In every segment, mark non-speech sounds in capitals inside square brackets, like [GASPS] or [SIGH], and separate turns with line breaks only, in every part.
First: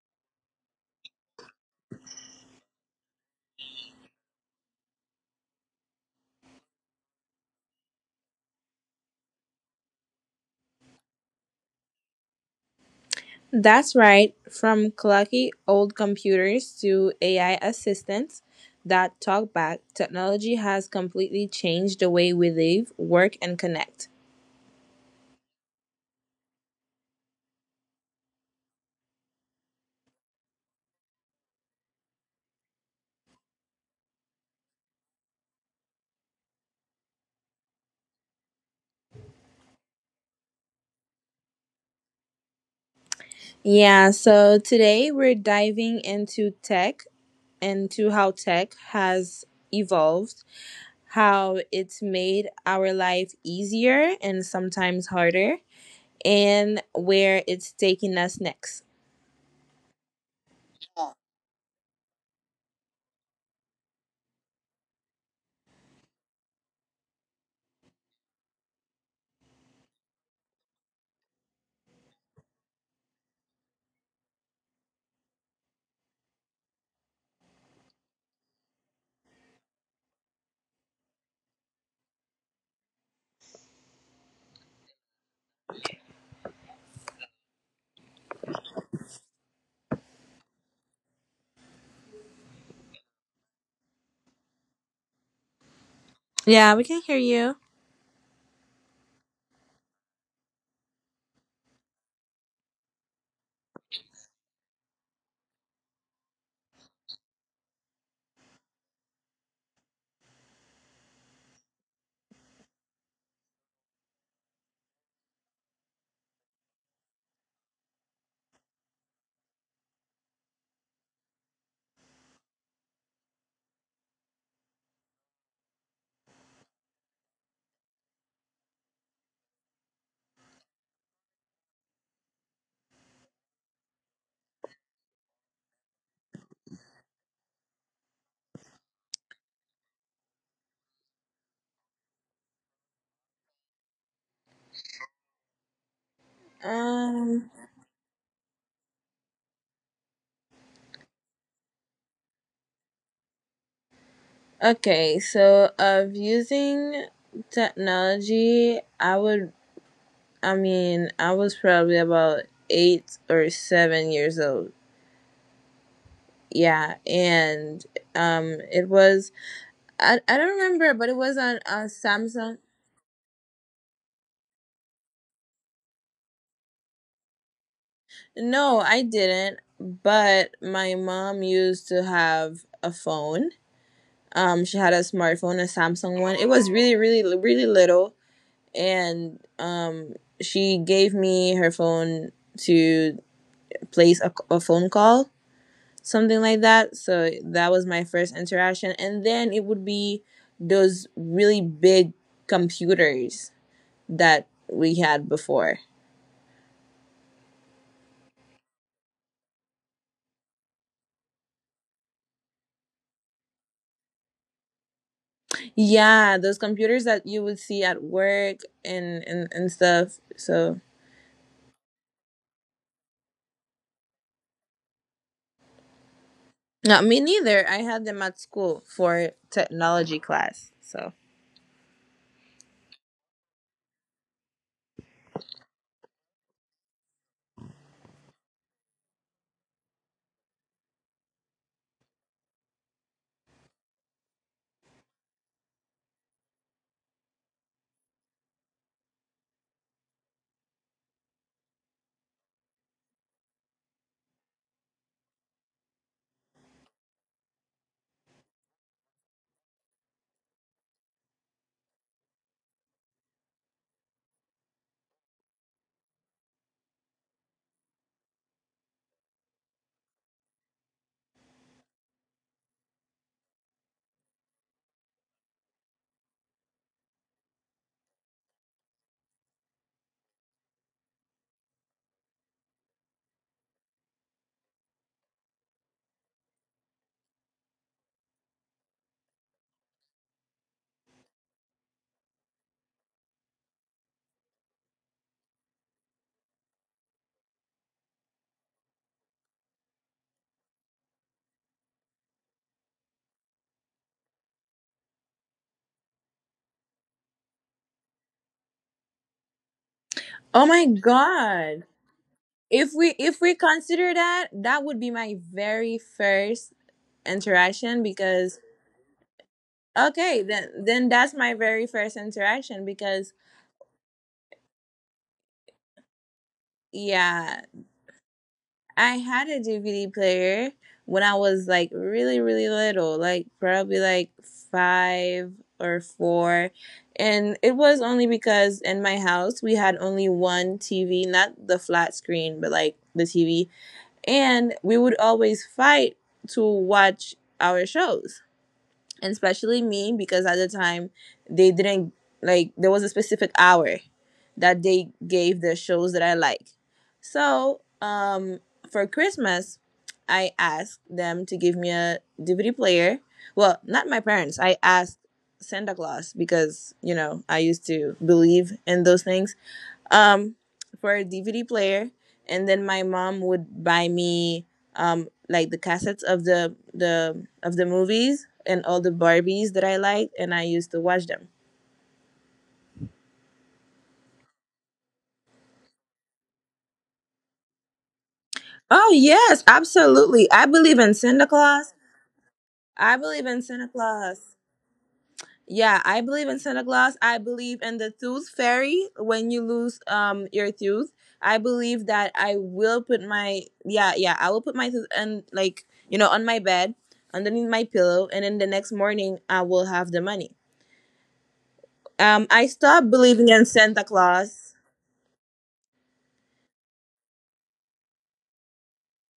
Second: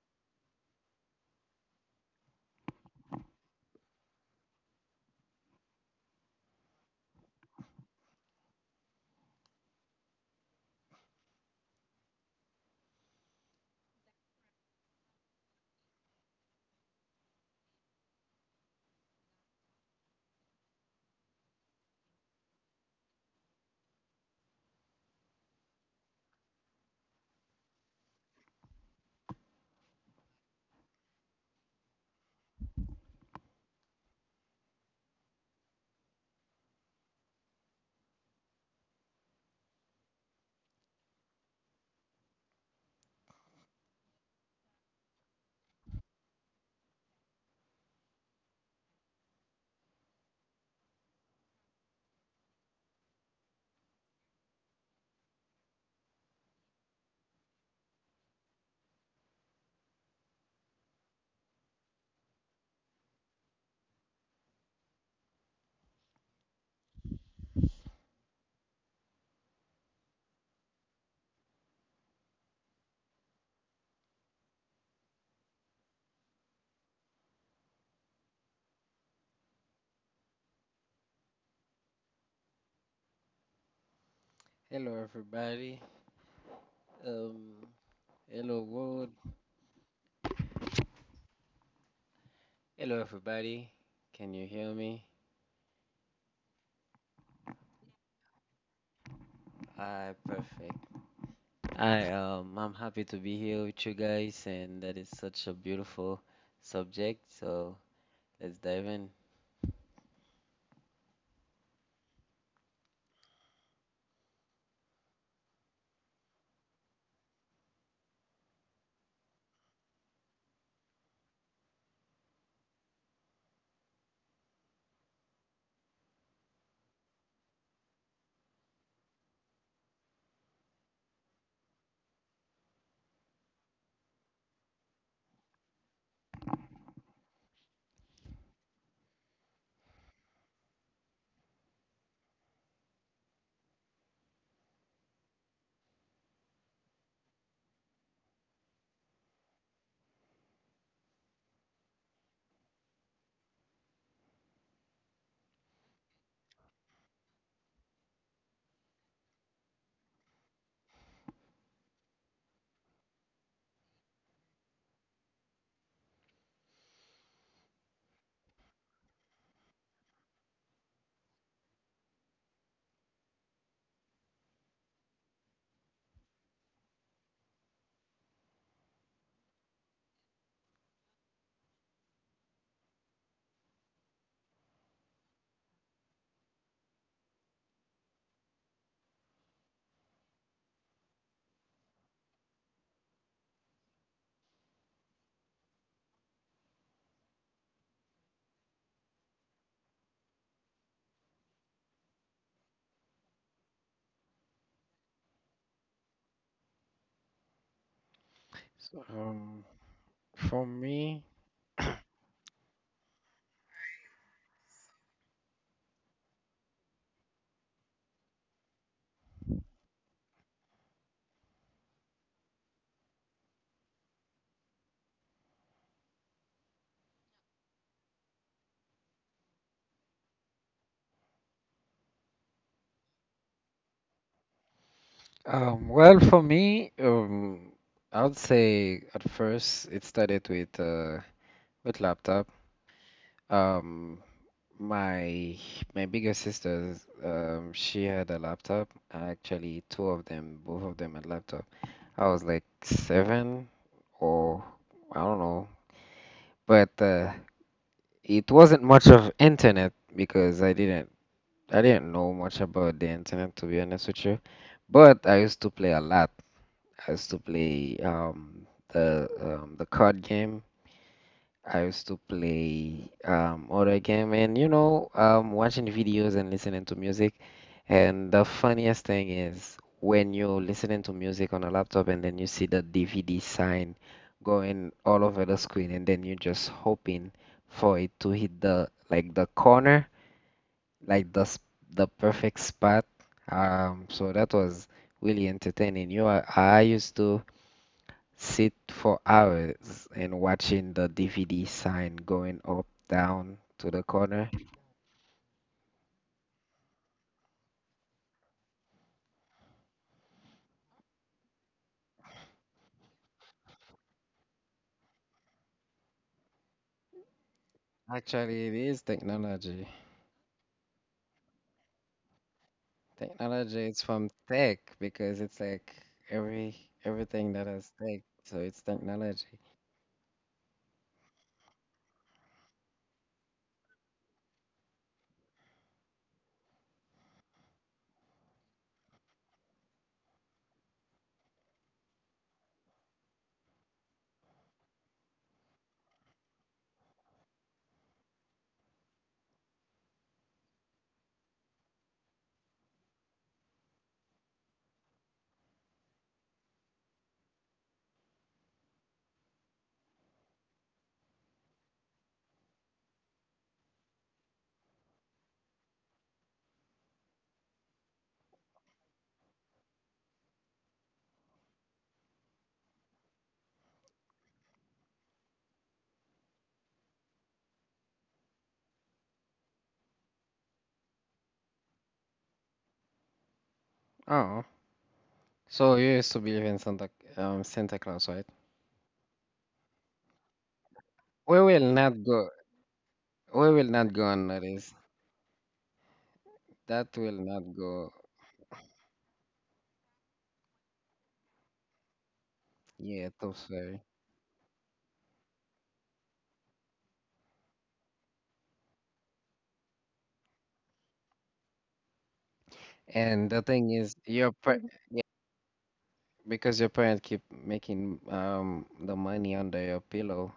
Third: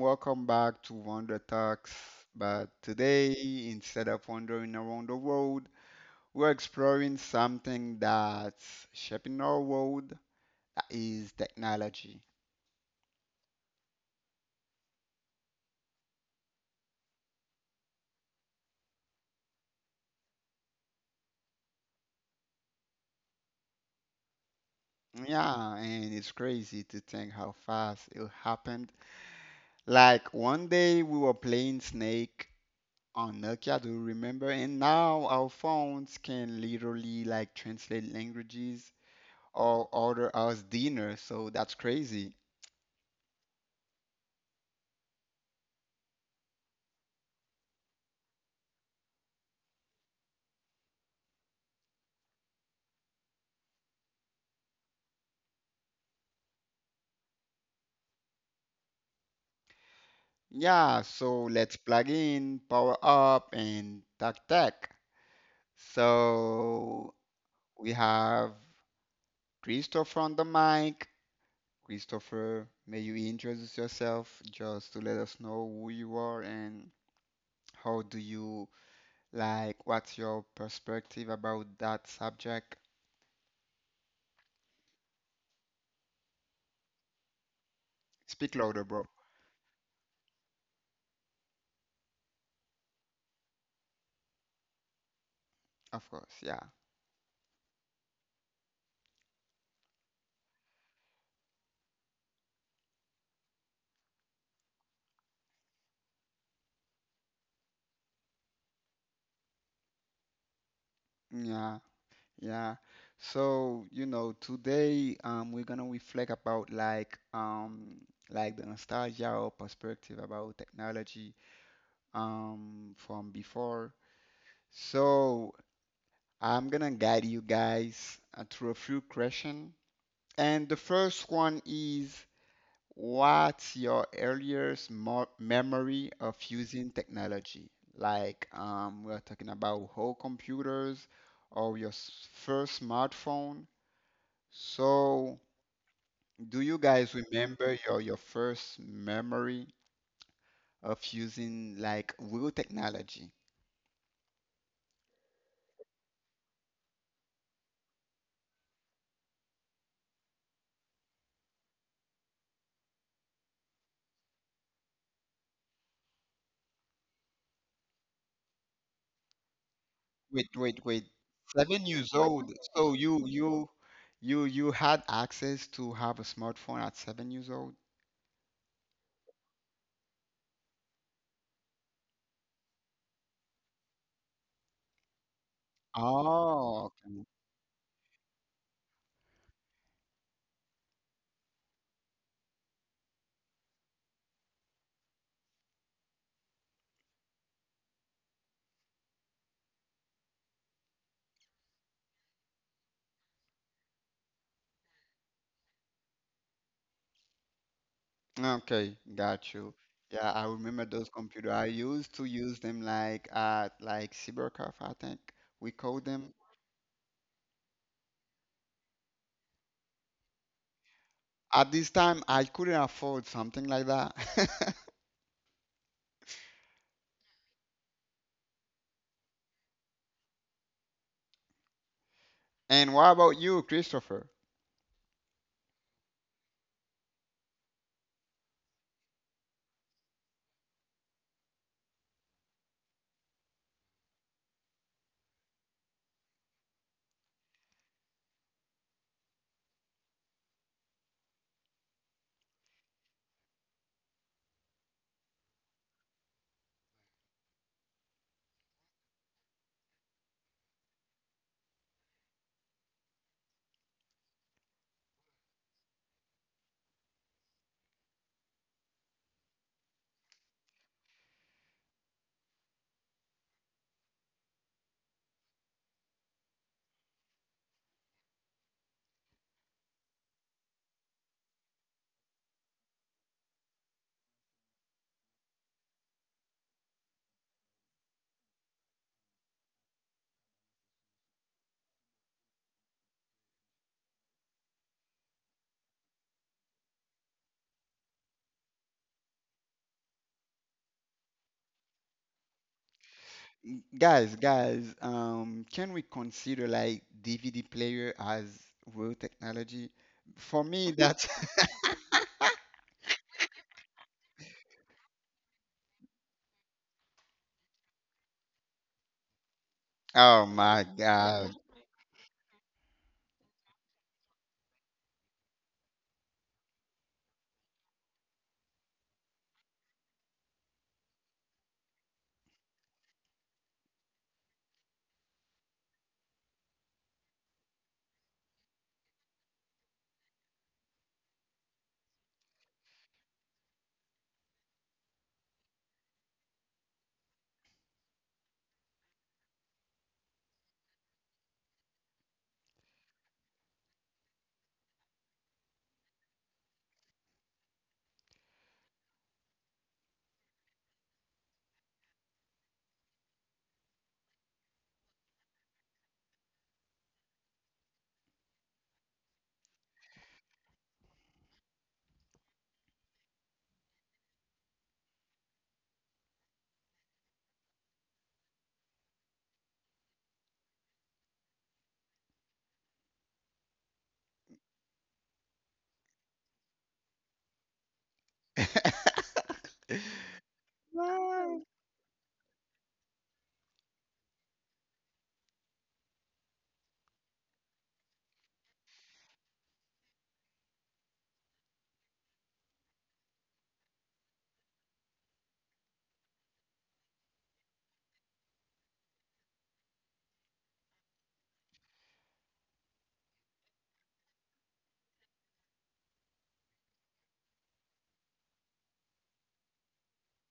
welcome back to Wonder Talks. But today, instead of wandering around the world, we're exploring something that's shaping our world, that is technology.
That's right, from clunky old computers to AI assistants that talk back, technology has completely changed the way we live, work, and connect.
Yeah, and it's crazy to think how fast it happened. Like one day we were playing Snake on Nokia, do you remember? And now our phones can literally like translate languages or order us dinner, so that's crazy.
Yeah, so today we're diving into tech, into how tech has evolved, how it's made our life easier and sometimes harder, and where it's taking us next.
Yeah, so let's plug in, power up, and tack tack. So we have Christopher on the mic. Christopher, may you introduce yourself just to let us know who you are and how do you like, what's your perspective about that subject?
Hello, everybody. Um,
Speak
hello,
louder, bro.
world. Hello, everybody. Can you hear me?
Of course, yeah.
Yeah, we can hear you.
Hi, perfect. I'm happy to be here with you guys, and that is such a beautiful subject. So let's dive in.
Yeah. Yeah. So, you know, today we're gonna reflect about like the nostalgia or perspective about technology from before. So I'm gonna guide you guys through a few questions. And the first one is, what's your earliest mo memory of using technology? Like we're talking about whole computers or your first smartphone. So, do you guys remember your
Um,
first memory of using like real technology?
Okay, so of using technology, I mean, I was probably about 8 or 7 years old. Yeah, and it was,
Wait, wait,
I,
wait.
I don't remember,
Seven
but it
years
was on
old.
a
So you
Samsung.
you you you had access to have a smartphone at 7 years old?
No, I didn't, but my mom used to have a phone. She had a smartphone, a Samsung one.
Oh,
It was
okay.
really, really, really little, and she gave me her phone to place a phone call, something like that. So that was my first interaction. And then it would be those really big computers that we had before.
Okay,
So,
got you. Yeah, I
for
remember those
me,
computer. I
[CLEARS THROAT]
used to use them like at like cybercafe, I think we call them.
Yeah, those computers that you would see at work and stuff. So,
At this time, I couldn't afford something like that. [LAUGHS]
no, me neither. I had them at school for technology class. So,
And what about you, Christopher?
well, for me, I would say at first it started with with laptop. Um, My my bigger sisters, she had a laptop. Actually, two of them, both of them had laptop. I was like seven or I don't know, but it wasn't much of internet because I didn't know much about the internet to be honest with you. But I used to play a lot. I used to play the card game. I used to play other game and watching videos and listening to music. And the funniest thing is when you're listening to music on a laptop and then you see the DVD sign going all over the screen and then you're just hoping for it to hit the like the corner, like the perfect spot. So that was really entertaining. I used to sit for hours and watching the DVD sign going up, down to the
Guys,
corner.
guys, can we consider like DVD player as real technology? For
oh my
me, that's
God. If we consider that, that would be my very first interaction
Actually,
because...
it is technology.
[LAUGHS] oh
Okay, then
my
then that's
God.
my very first interaction because...
Technology is from tech because it's like every everything that has tech,
Yeah,
so it's technology.
I had a DVD player when I was like really little, like probably like 5 or 4. And it was only because in my house we had only one TV, not the flat screen, but like the TV. And we would always fight to watch our shows, and especially me because at the time they didn't, like, there was a specific hour that they gave the shows that I like. So for Christmas, I asked them to give me a DVD player. Well, not my parents. I asked Santa Claus because you know I used to believe in those things um for a DVD player, and then my mom would buy me like the cassettes of the of the movies and all the Barbies that I liked, and I used to watch them.
Oh, so you used to believe in Santa, Santa Claus, right?
[LAUGHS]
Oh yes,
We
Wow.
absolutely. I
will
believe
not
in
go.
Santa Claus.
We will not go
I believe in
unnoticed.
Santa Claus.
That
Yeah,
will
I believe
not
in Santa
go.
Claus. I believe in the tooth fairy when you lose your tooth. I
Yeah,
believe
too
that I
sorry.
will put my, yeah, yeah, I will put my tooth and, like, you know, on my bed, underneath my pillow, and then the next morning I will have the money.
And the
I
thing is,
stopped
your
believing
pre-
in Santa Claus.
Because your parents keep making, the money under your pillow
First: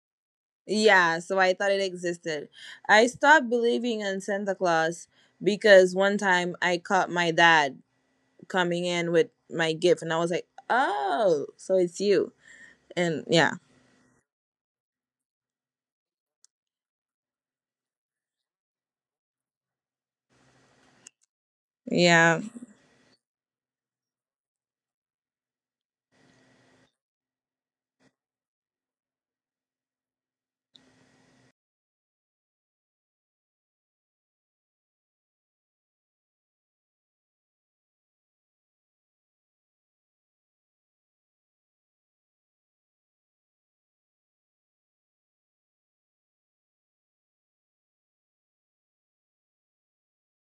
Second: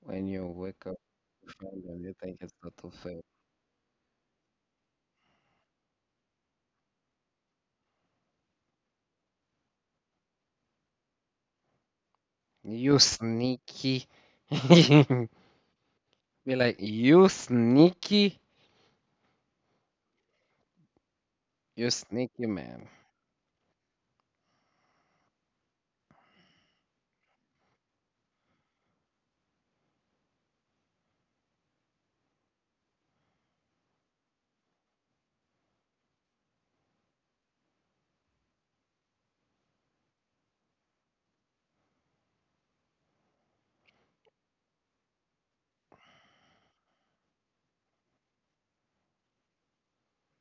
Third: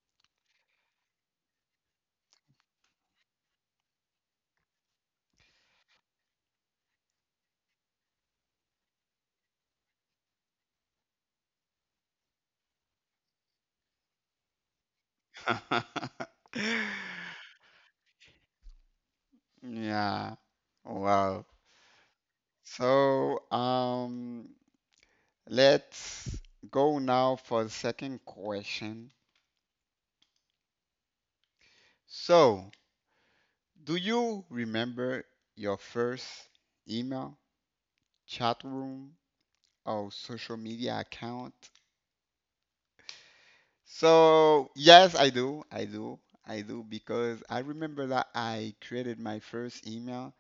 when you wake up,
Yeah, so
you
I thought it
find them, you think
existed.
it's total
I
fair.
stopped believing in Santa Claus because one time I caught my dad coming in with my gift, and I was like, "Oh, so it's you."
You
And yeah,
sneaky. [LAUGHS]
[LAUGHS]
Be like,
Yeah. Wow.
you
yeah.
sneaky man.
So, let's go now for the second question. So, do you remember your first email, chat room or social media account? So yes, I do. I do. I do because I remember that I created my first email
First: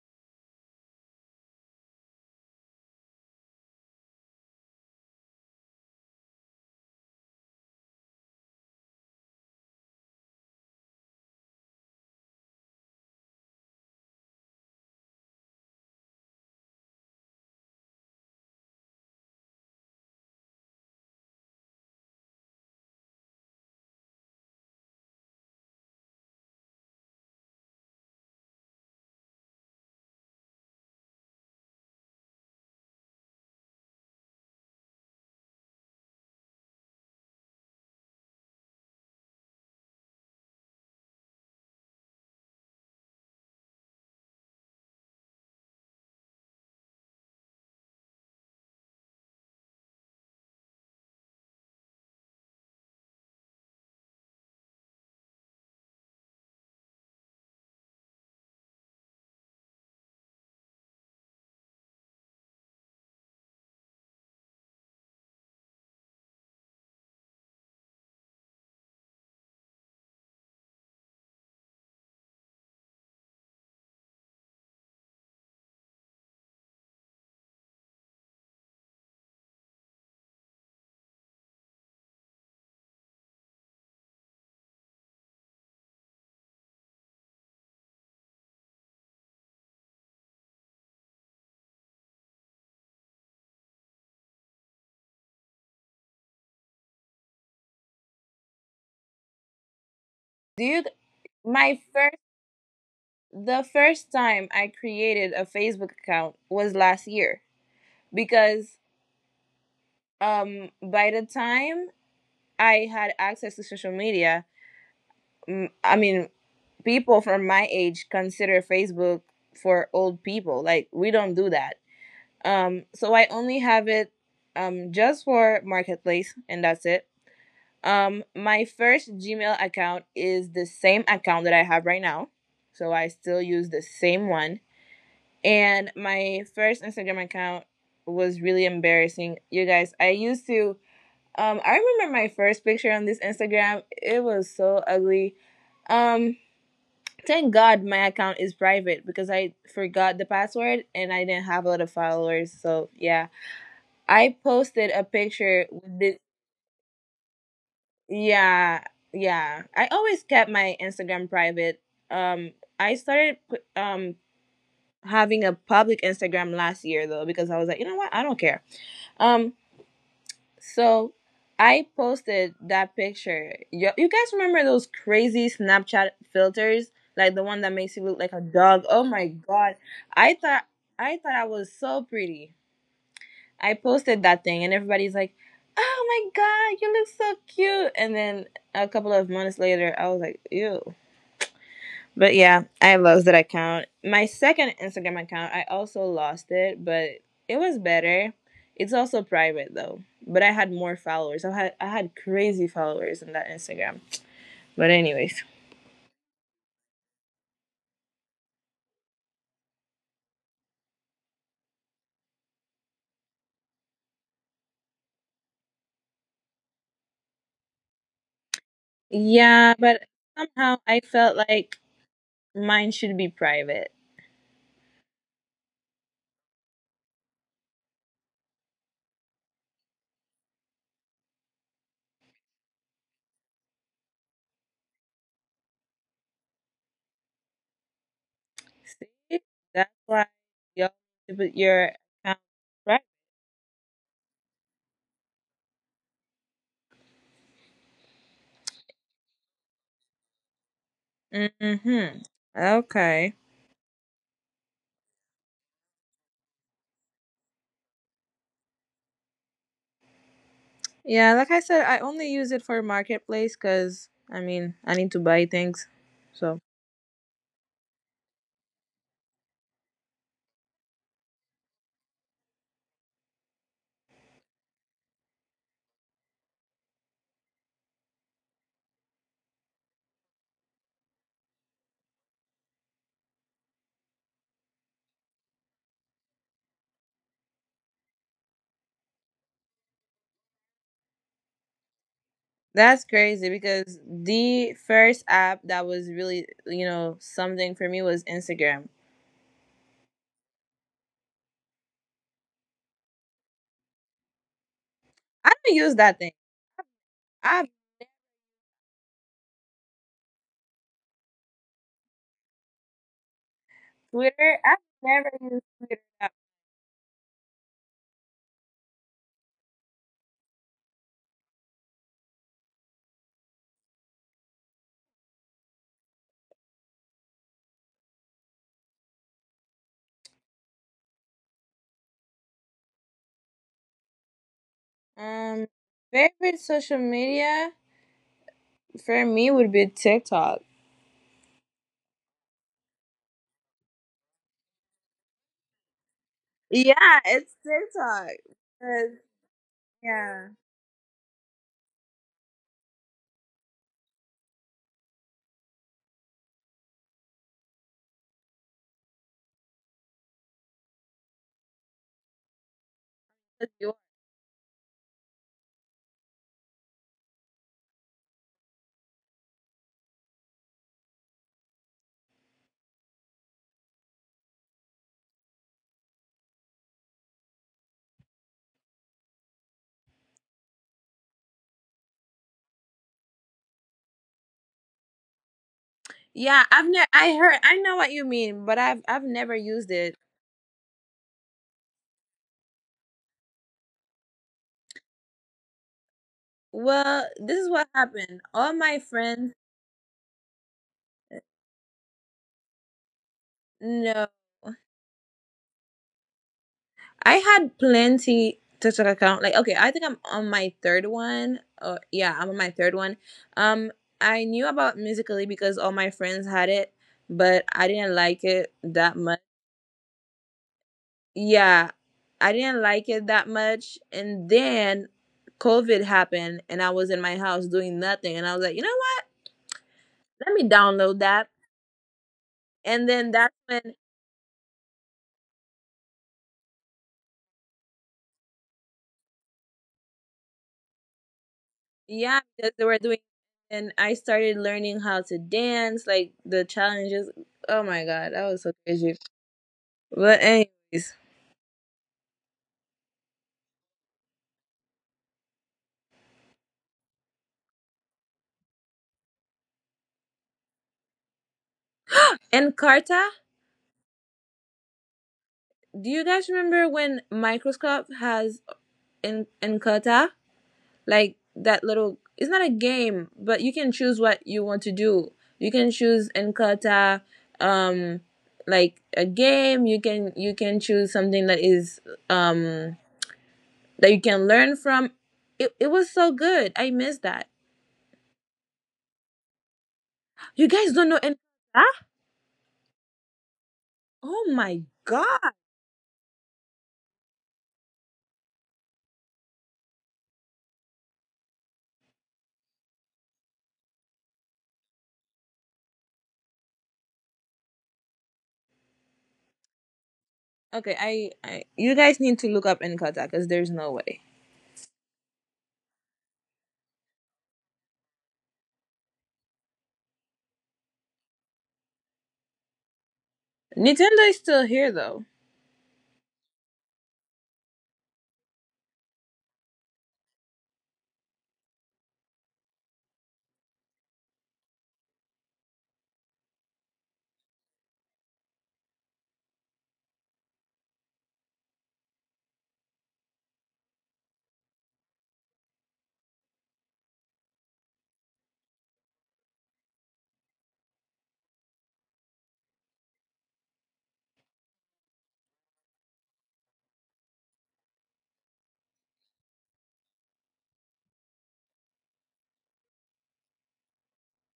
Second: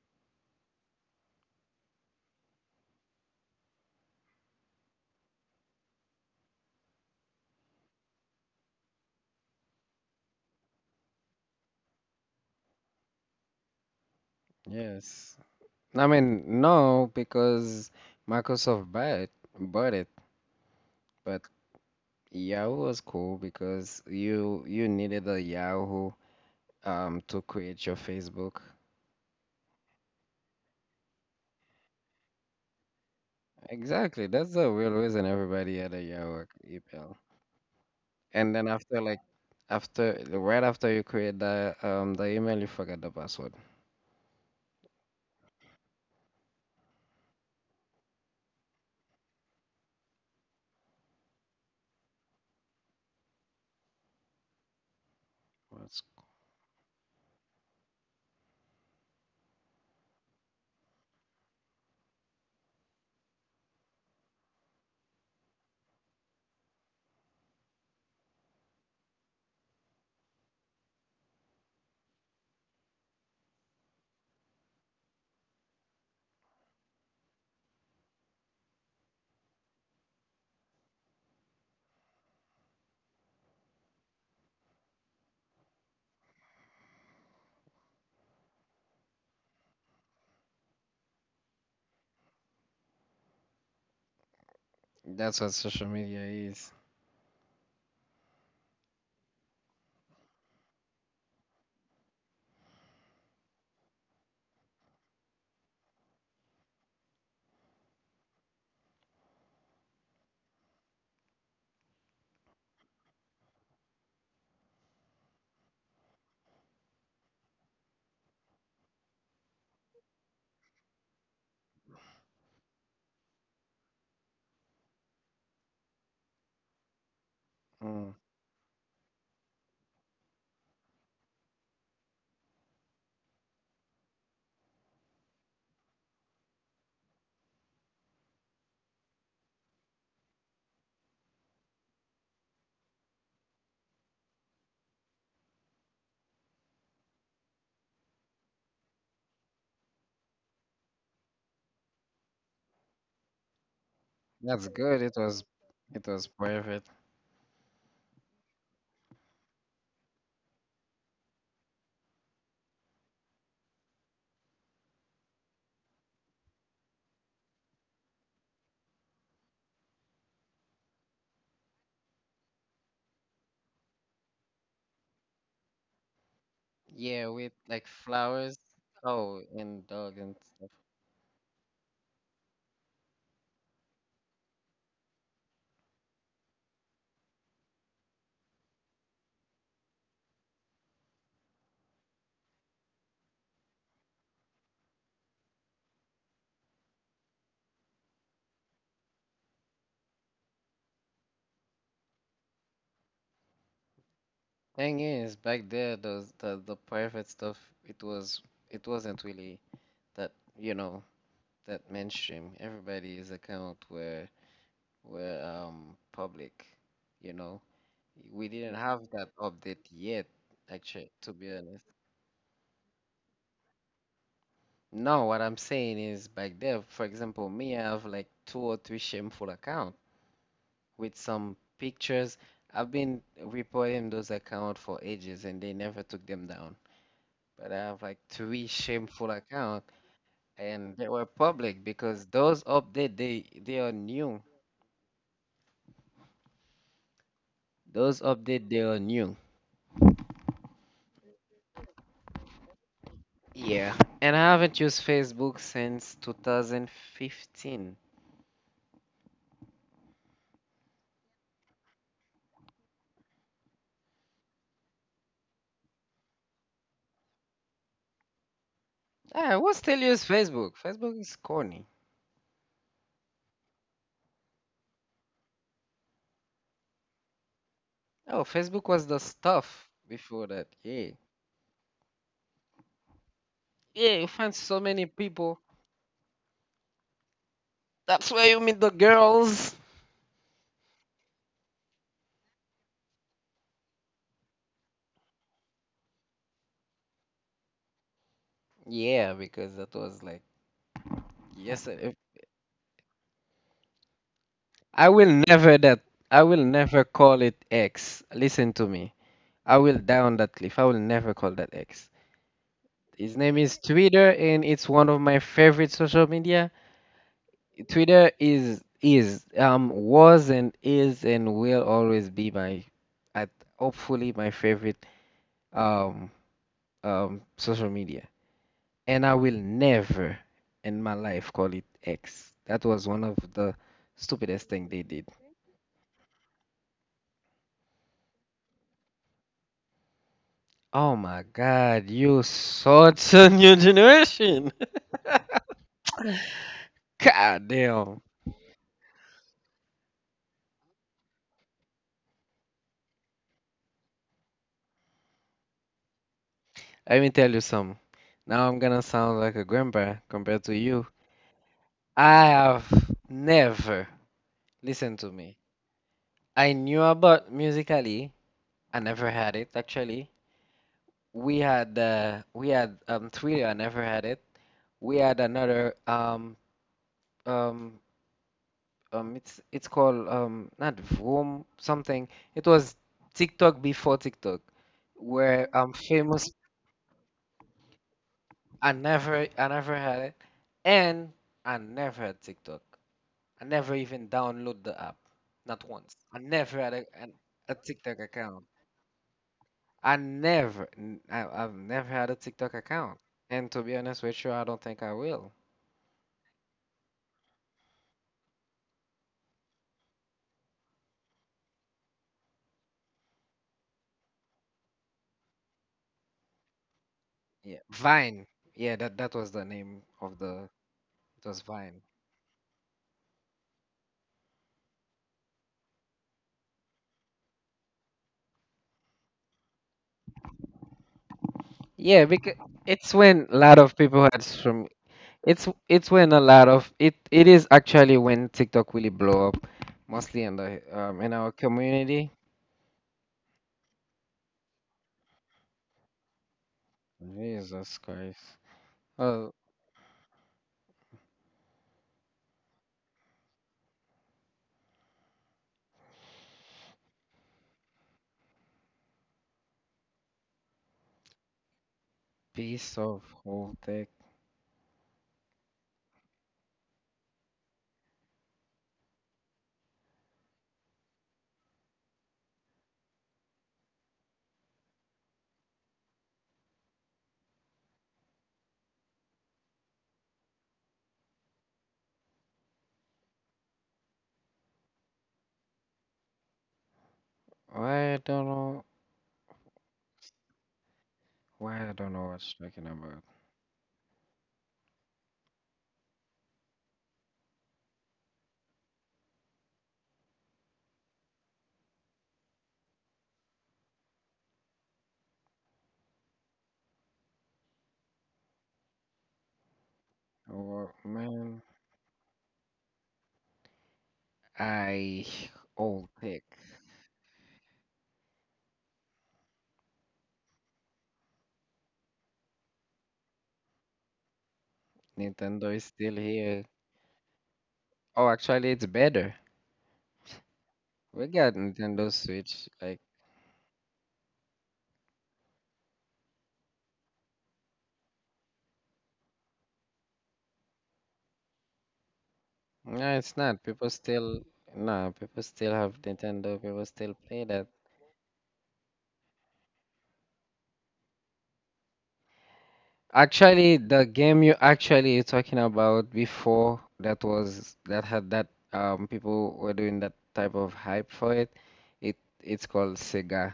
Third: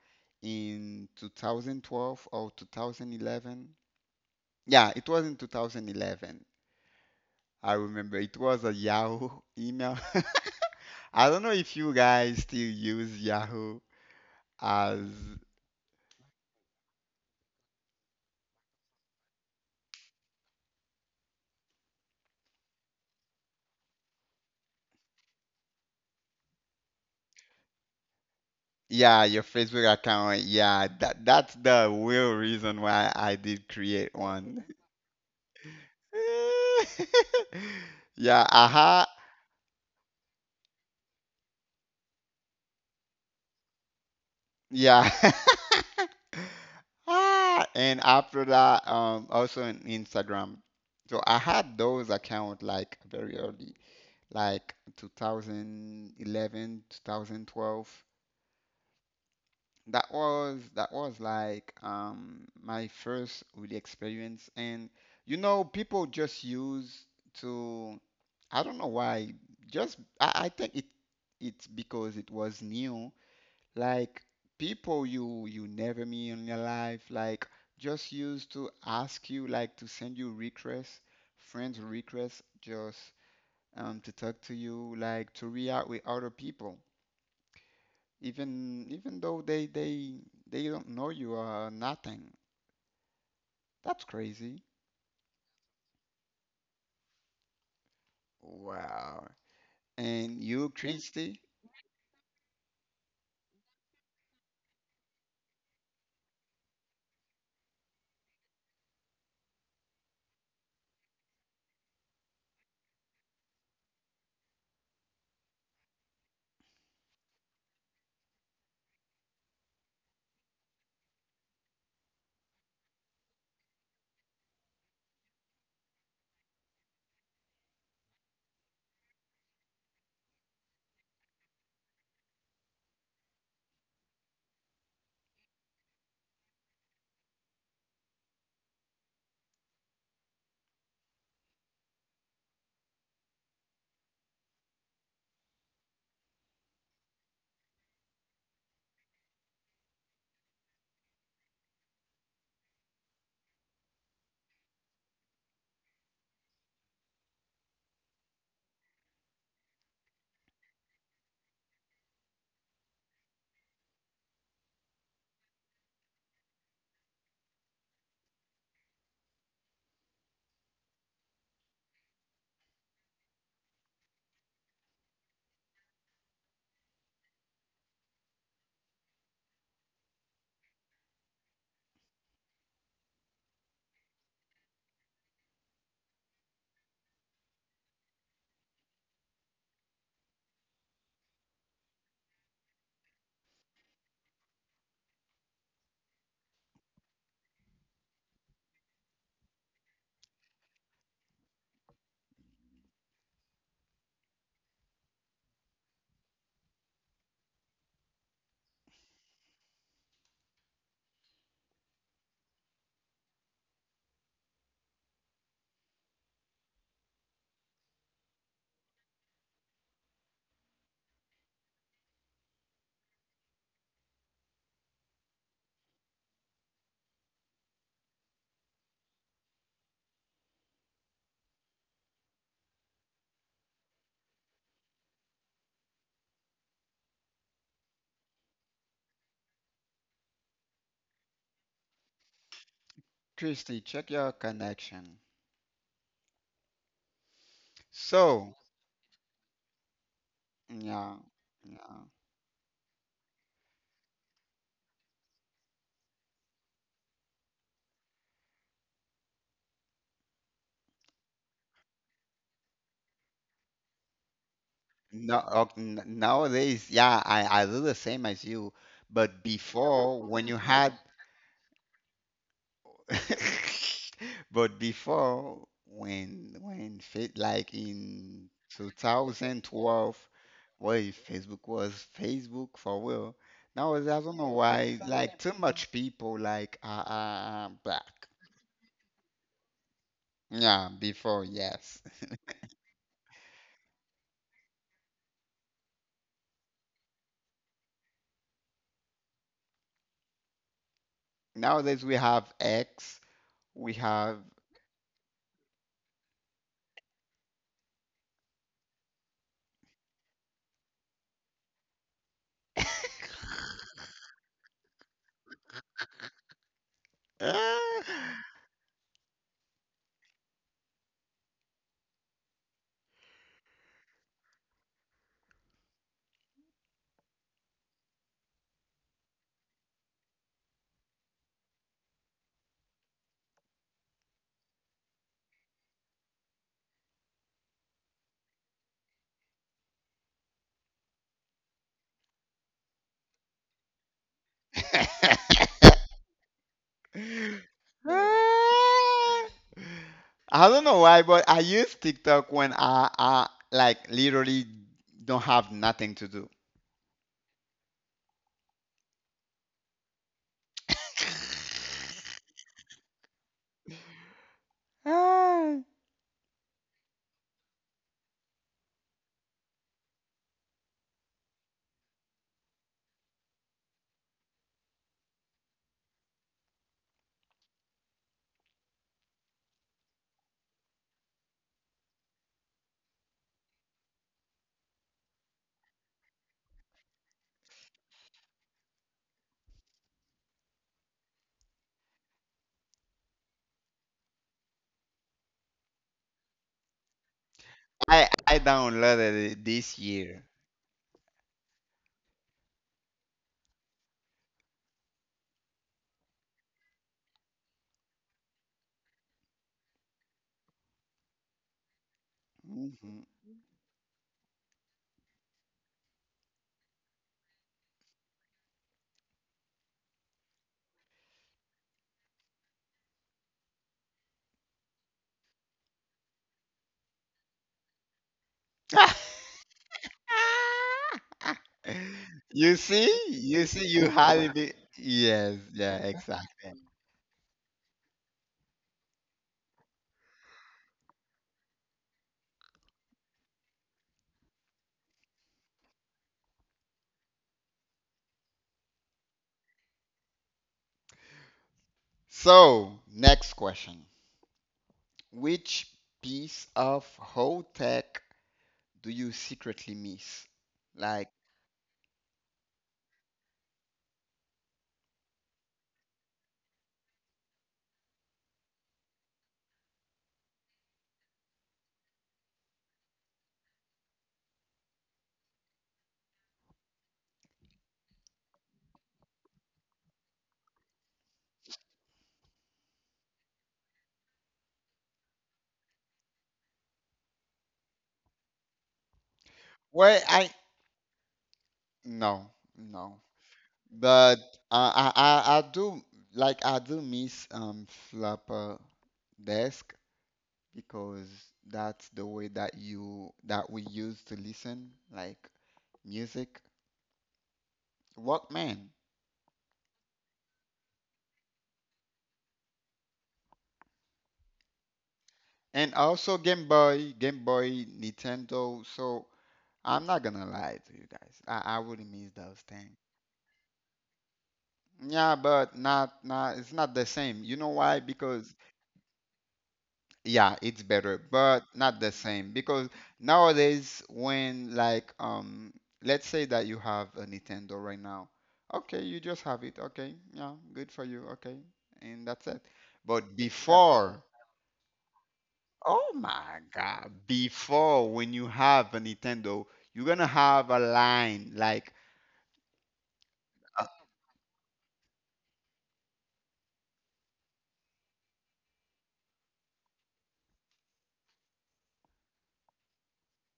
in 2012 or 2011. Yeah, it was in 2011. I remember it was a Yahoo email. [LAUGHS] I don't know if you guys still use Yahoo as
Yes. I mean, no, because Microsoft bought it, but Yahoo was cool because you needed a Yahoo, to create your Facebook.
yeah, your Facebook account. Yeah, that that's the real reason why I did create
Exactly. That's
one.
the real reason everybody had a Yahoo email.
[LAUGHS] Yeah,
And then after
aha.
like after right after you create the, the email you forget the password.
Yeah. [LAUGHS] Ah, and after that, also on Instagram. So I had those account like very early, like
That's
2011, 2012. That was like my first really experience, and you know people just use to, I don't know why, just I think it's because it was new, like people you never meet in your life like just used to ask you like to send you requests, friends requests just to talk to you, like to react with other people even though they don't know you or nothing. That's crazy.
that's what social media is.
Wow. And
Do
you,
you?
Christy?
My first, the first time I created a Facebook account was last year because by the time I had access to social media, I mean, people from my age consider Facebook for old people. Like we don't do that. So I only have it just for marketplace, and that's it.
Mm.
My first Gmail account is the same account that I have right now. So I still use the same one. And my first Instagram account was really embarrassing. You guys, I used to I remember my first picture on this Instagram. It was so ugly. Um thank God my account is private because I forgot the password and I didn't have a lot of followers. So yeah. I
That's
posted a
good. It was
picture with the...
it was perfect.
Yeah, yeah. I always kept my Instagram private. Um, I started having a public Instagram last year though because I was like, you know what, I don't care. Um, so I posted that picture. You guys remember those crazy Snapchat filters, like
Yeah,
the one
with
that makes
like
you look like a
flowers.
dog? Oh my
Oh,
god,
and dog
I
and
thought
stuff.
I thought I was so pretty. I posted that thing, and everybody's like, "Oh my god, you look so cute!" And then a couple of months later, I was like, "Ew." But yeah, I lost that account. My second Instagram account, I also lost it, but it was better. It's also private though, but I had more followers. I had crazy followers on that Instagram. But anyways,
Thing is, back there, those the private stuff, it was it wasn't really that you know that mainstream. Everybody's account were public. You know, we
yeah,
didn't
but
have that
somehow
update
I
yet,
felt like
actually, to be
mine
honest.
should be private.
No, what I'm saying is, back there, for example, me, I have like two or three shameful accounts with some pictures. I've been reporting those accounts for ages and they never took them down. But I have like
See,
three
that's why
shameful
y'all
accounts,
put your
and they were
account
public
private.
because those update they
Christy,
they are
check your
new.
connection.
Those
So
update they are new.
yeah,
Mm-hmm.
yeah.
Okay.
Yeah, and I haven't used Facebook since 2015.
Yeah, like I said, I only use it for marketplace because I mean I need to buy things.
No,
So
nowadays, yeah, I do the same as you. But
I will still
before,
use
when you
Facebook.
had,
Facebook is corny.
[LAUGHS] but before, when fit like in
Oh, Facebook was the stuff
2012,
before that.
boy,
Yeah.
Facebook was Facebook for real. Nowadays, I
Yeah, you
don't know
find so
why,
many
like too
people.
much people like are black.
That's where you meet the girls.
Yeah, before, yes.
that's crazy because the first app that was really something for me was Instagram.
Yeah, because that was like
Nowadays we
yesterday.
have X, we have.
I don't use
I
that thing.
will never that. I
I
will
have
never call it X. Listen to me. I will die on that cliff. I will never call that X. His name
Twitter. I've
is
never
Twitter,
used
and it's
Twitter.
one of
That
my favorite social media. Twitter is was and is and will always be my at hopefully my favorite, um social media. And I will never in my life call it X. That was one of the
um,
stupidest thing they did.
favorite social media for me would be TikTok.
Oh my God, you such a new generation.
[LAUGHS]
Yeah, it's
[LAUGHS]
TikTok.
Yeah.
God
'Cause,
damn.
yeah.
I don't know why, but I use TikTok when I like literally don't have nothing to do.
Let me tell you something. Now I'm gonna sound like a grandpa compared to you. I have never listened to me.
Ah,
I knew about Musically. I never had it actually. We had Thriller. I never had it. We had another, um it's called, not Vroom something. It was TikTok before TikTok,
Yeah,
where,
I've never. I
famous.
heard. I know what you mean, but I've never used
I
it.
never I never had it, and I never had TikTok. I never even download the app, not once.
Well,
I
this is
never
what
had a, an
happened. All
a
my
TikTok
friends.
account.
I downloaded it this
I
year.
never, n- I, have never had a TikTok account,
No,
and to be honest with you, I don't think I will.
I had plenty TikTok account. Like, okay, I think I'm on my third one. Or yeah, I'm on my third one. Um,
Mhm.
I knew about Musically because all my friends had it, but I didn't like it
Yeah,
that much.
Vine. Yeah, that was the name of the.
Yeah,
It
I
was
didn't
Vine.
like it that much, and then COVID happened, and I was in my house doing nothing, and I was like, you know what?
[LAUGHS]
Let me download that, and
Yeah,
then that's
because
You
when...
see,
it's when a
you
lot
see,
of
you
people
had
had
it.
some.
Yes,
It's
yeah,
it's when a
exactly.
lot of it is actually when TikTok really blow up, mostly in the in
Yeah,
our
because they were doing,
community.
and I started learning how to dance, like the challenges. Oh my god, that was so
Jesus
crazy.
Christ,
But
a
anyways,
So, next question. Which piece of whole tech do you secretly miss? Like,
and carta.
piece of whole tech.
Do you guys remember when microscope has in carta, like, that little, it's not a game, but you can choose what you want to do, you can choose encarta, um like a game, you can choose something that is um that you can learn from. It was so good. I miss that.
I don't know
You guys don't know
well,
any...
I
Huh?
why I don't know what
no,
you're talking
no,
about.
Oh my
but
god.
I do, like I do miss flopper desk, because that's the way that you that we use to listen like music, Walkman,
Okay, I
Oh
you guys need to
man.
look up Encarta because there's no way.
I
and
old
also
pick.
Game Boy, Nintendo. So I'm not gonna lie to you guys, I really miss those things.
Nintendo is still here though.
Yeah,
Nintendo
but
is still
not
here.
it's not the same. You know why?
Oh,
Because
actually, it's better.
yeah, it's better,
We got
but not
Nintendo
the same
Switch.
because
Like,
nowadays when let's say that you have a Nintendo right now. Okay, you just have it. Okay. Yeah, good for you. Okay. And that's it.
no,
But Exactly.
it's not.
Before,
No, people still have
oh my
Nintendo. People
God,
still play that.
before when you have a Nintendo, you're gonna have a line like
Actually, the game you're talking about before, that was that had that, people were doing that type of hype for it. It it's called Sega,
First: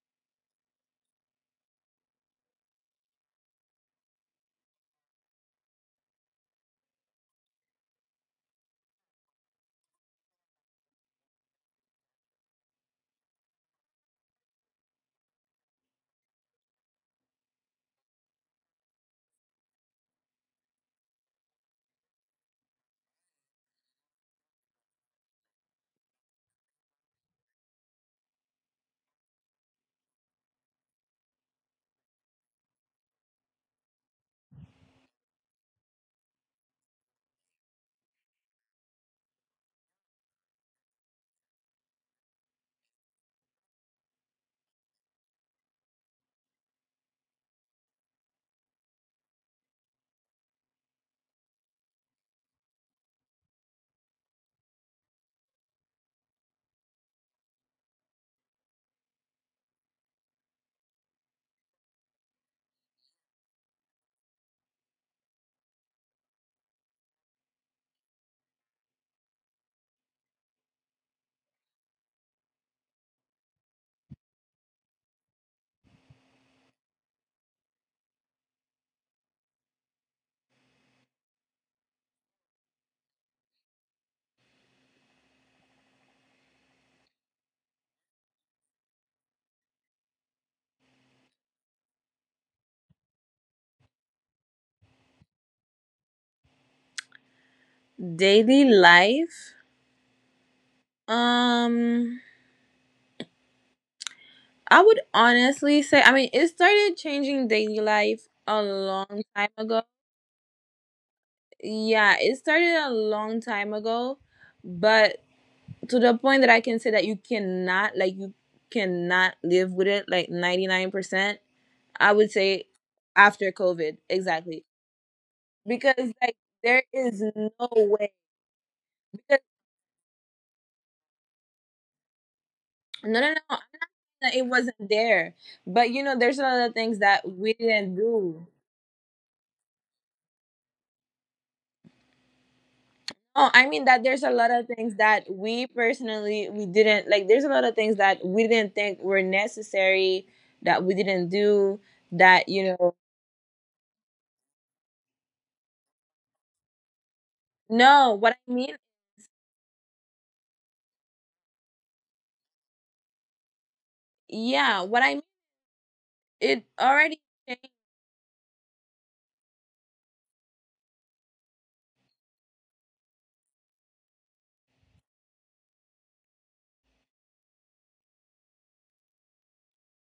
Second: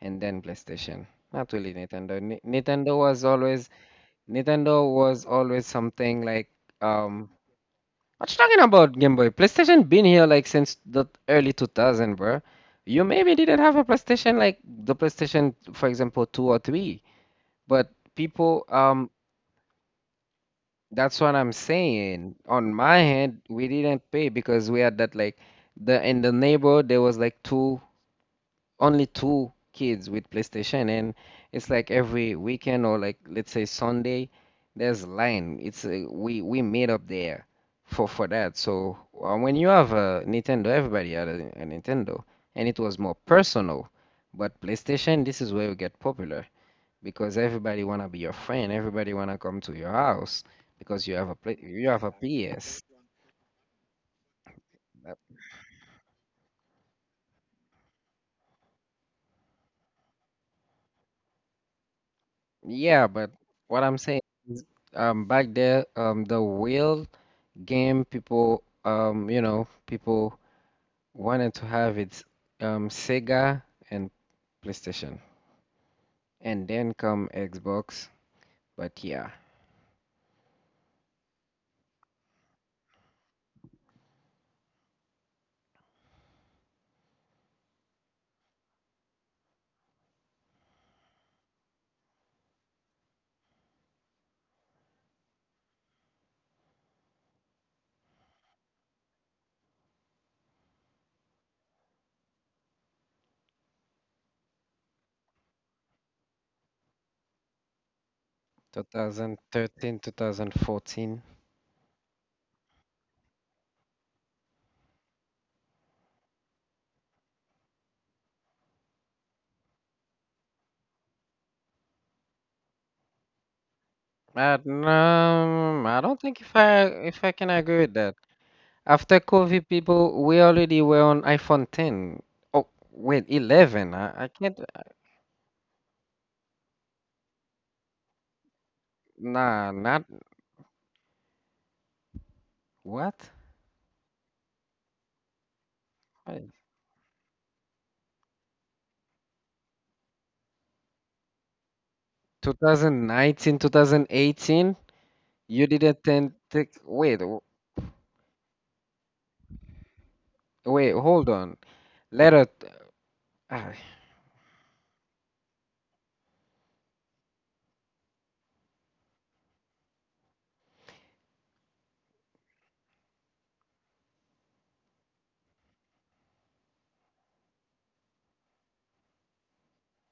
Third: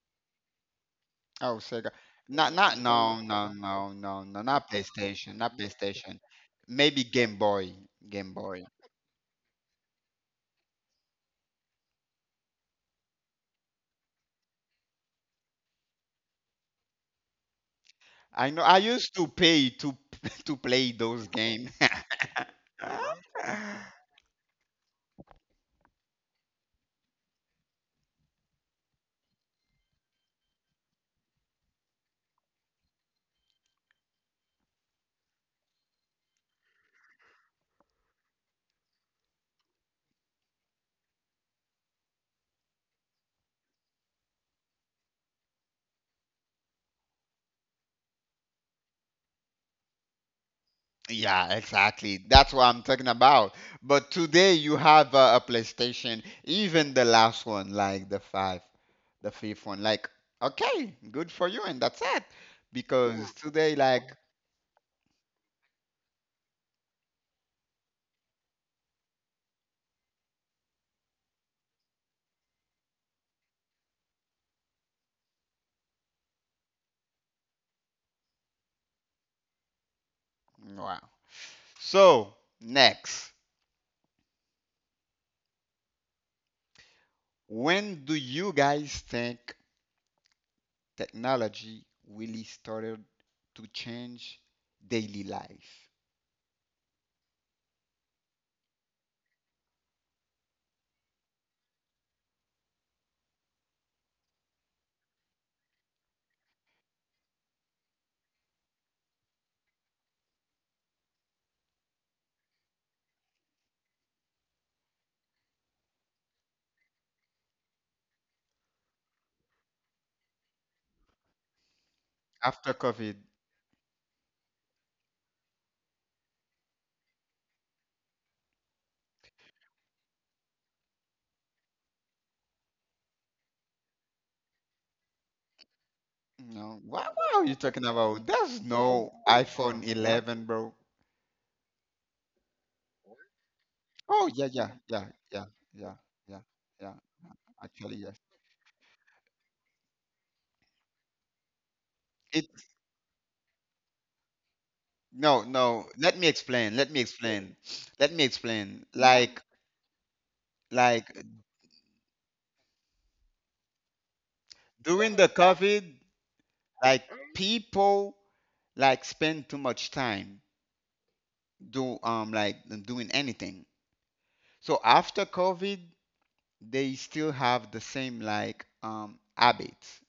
and then PlayStation. Not
oh
really
Sega.
Nintendo. Ni-
Not not
Nintendo
no
was
no
always
no no no not PlayStation, not PlayStation.
Something like.
Maybe
um what
Game
you talking
Boy.
about, Game Boy? PlayStation been here like since the early 2000, bro. You maybe didn't have a PlayStation like the PlayStation, for example, 2 or 3. But
I know.
people
I used to pay to [LAUGHS] to play
That's
those
what I'm
games. [LAUGHS]
saying. On my hand, we didn't pay because we had that like the in the neighborhood there was like two only two kids with PlayStation, and it's like every weekend or like let's say Sunday, there's line. It's We meet up there for that. So when you have a Nintendo, everybody had a Nintendo, and it was more personal. But PlayStation, this is where you get popular because everybody wanna be your friend. Everybody wanna come to your house because
Yeah,
you have a
exactly. That's what I'm
PS.
talking about. But today you have
Uh,
a PlayStation, even the last one, like the five, the fifth one. Like, okay, good for you, and that's it.
Yeah, but
Because today,
what I'm
like,
saying is, back there, the real game people you know people wanted to have. It's Sega and PlayStation, and then come Xbox. But yeah,
wow. So next, when do you guys think technology really started to change daily life?
Daily life. Um I would honestly say I mean it started changing daily life a long time ago.
2013, 2014.
Yeah, it started a long time ago. But to the point that I can say that you cannot live with it like 99%. I would say
After COVID.
after COVID,
I,
exactly.
um, I
Because,
don't
like,
think if I
there
if
is
I can
no
agree with
way,
that. After
because
COVID, people, we already were on iPhone 10, oh
no, no,
wait,
no, I'm not
11.
saying
I
that it
can't.
wasn't there. But you know, there's a lot of
No,
things that
what are
we
you talking
didn't
about?
do.
There's no
Nah,
iPhone
not
11, bro.
what.
Oh, I mean that there's a
Oh yeah,
lot of
yeah,
things
yeah,
that
yeah,
we
yeah, yeah,
Wait,
personally, we
yeah.
didn't, like, there's a lot of things
Actually,
that
yes.
we didn't think were necessary, that we didn't do, that
It
you know.
2019, 2018,
no,
you
no.
didn't
Let me
then take,
explain. Let me
wait.
explain.
No,
Let me
what I mean?
explain.
Wait,
Like
hold on. Let us, ah,
Yeah, what I
during
mean,
the COVID,
it
like
already changed.
people like spend too much time do like doing anything. So after COVID, they still have the same habits,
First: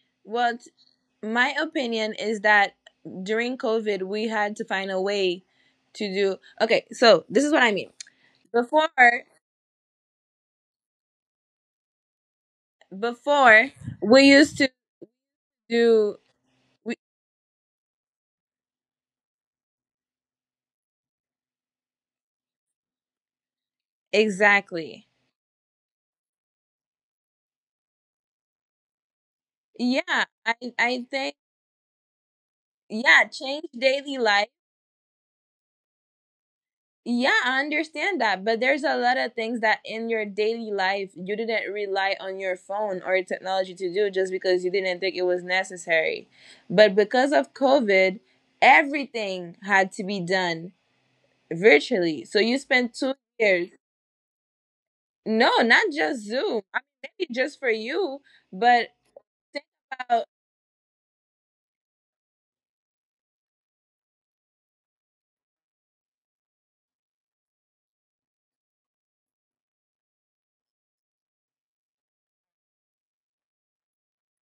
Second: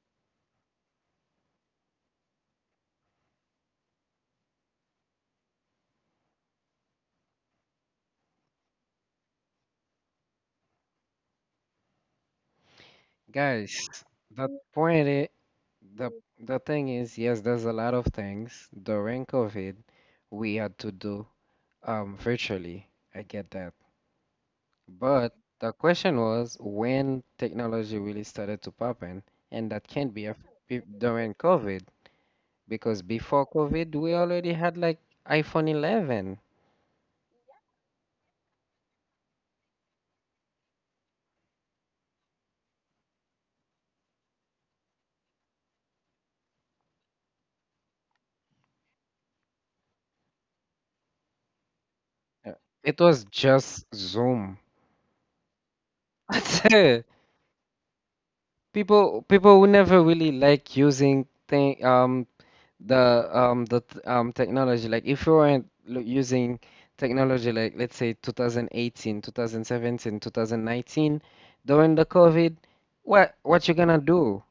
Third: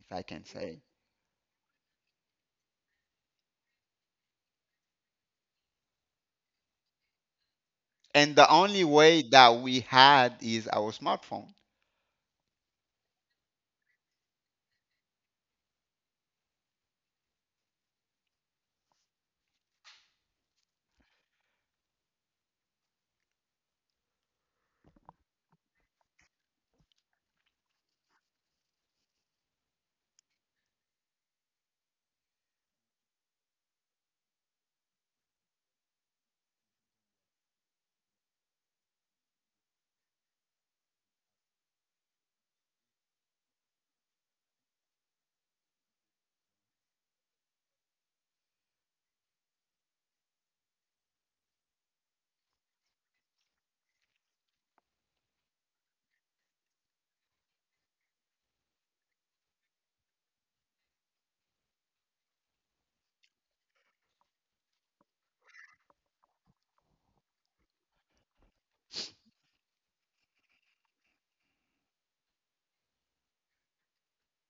if I can
Well,
say.
my opinion is that during COVID, we had to find a way to do. Okay, so this is what I mean.
And the only
Before,
way that we had is our smartphone.
before,
guys.
we
The
used to
point is, the
do
the thing
we,
is, yes, there's a lot of things during COVID we had to do, virtually. I get that,
exactly.
but the question was when technology really started to pop in, and that can't be
Yeah, I I
during
think,
COVID because
yeah,
before
change
COVID we
daily life.
already had like iPhone 11.
Yeah, I understand that, but there's a lot of things that in your daily life you didn't rely on your phone or technology to do just because you didn't think it was necessary. But because of COVID, everything had to be done virtually. So
Uh,
you spent
It
two
was
years.
just Zoom.
No, not just Zoom. I
[LAUGHS]
mean, maybe just for you, but
People who never
uh,
really like using thing, technology, like if you weren't, using technology, like let's say 2018, 2017, 2019 during the COVID, what you gonna do?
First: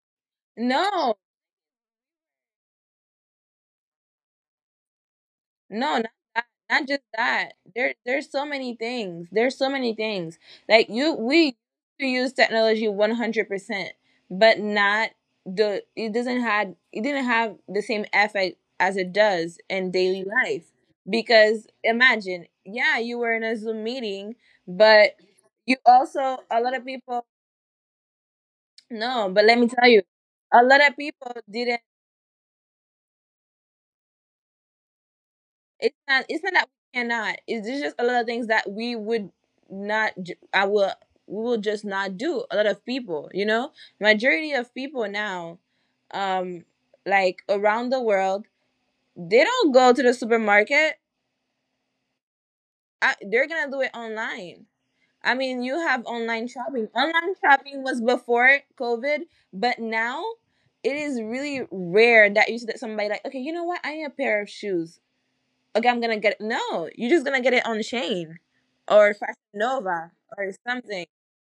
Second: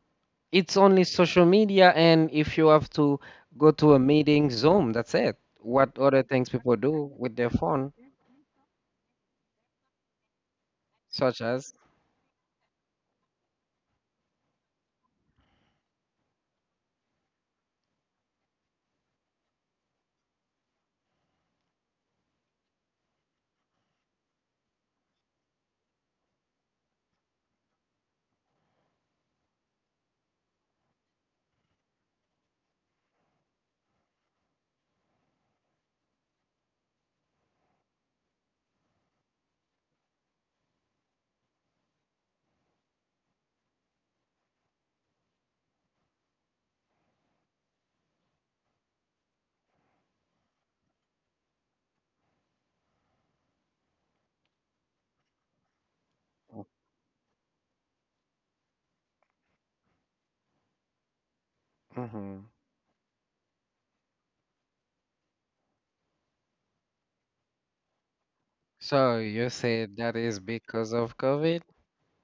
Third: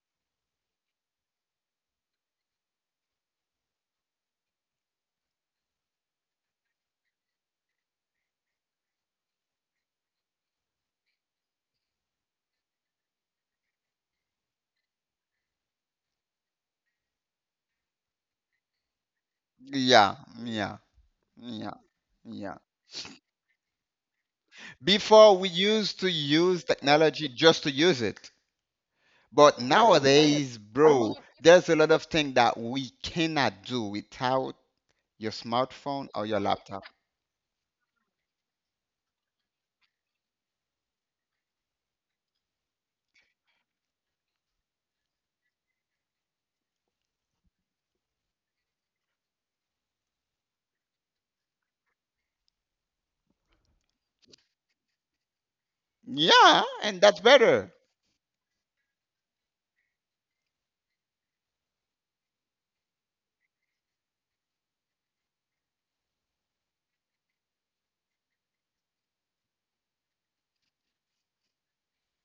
It's only
no.
social media and if you have to go to a meeting, Zoom. That's it. What
No, not
other
that.
things people
Not just
do with their
that.
phone,
There's so many things. There's so many things. Like you,
such
we
as.
use technology 100% but not the. It doesn't had. It didn't have the same effect as it does in
Yeah,
daily life.
yeah,
Because
yeah,
imagine,
yeah.
yeah, you were in a Zoom meeting, but
Before we
you
used to
also
use
a lot of
technology
people.
just to use it.
No,
But
but let me tell you,
nowadays,
a lot
bro,
of people
there's a lot of
didn't...
things that we cannot do without your smartphone or
It's
your
not. It's
laptop.
not that we cannot. It's just a lot of things that we would not. I will. We will just not do. A lot of people, you know, majority of people now, um, like around the world, they don't go to the supermarket. They're gonna do it online. I mean, you
Yeah,
have
and that's
online shopping.
better.
Online shopping was before COVID, but now it is
Mhm.
really rare that you see that somebody like, okay, you know what? I need a pair of shoes. Okay, I'm gonna get it. No, you're just gonna get it on Shane
So you
or
say
Fashion
that is
Nova
because of
or
COVID?
something.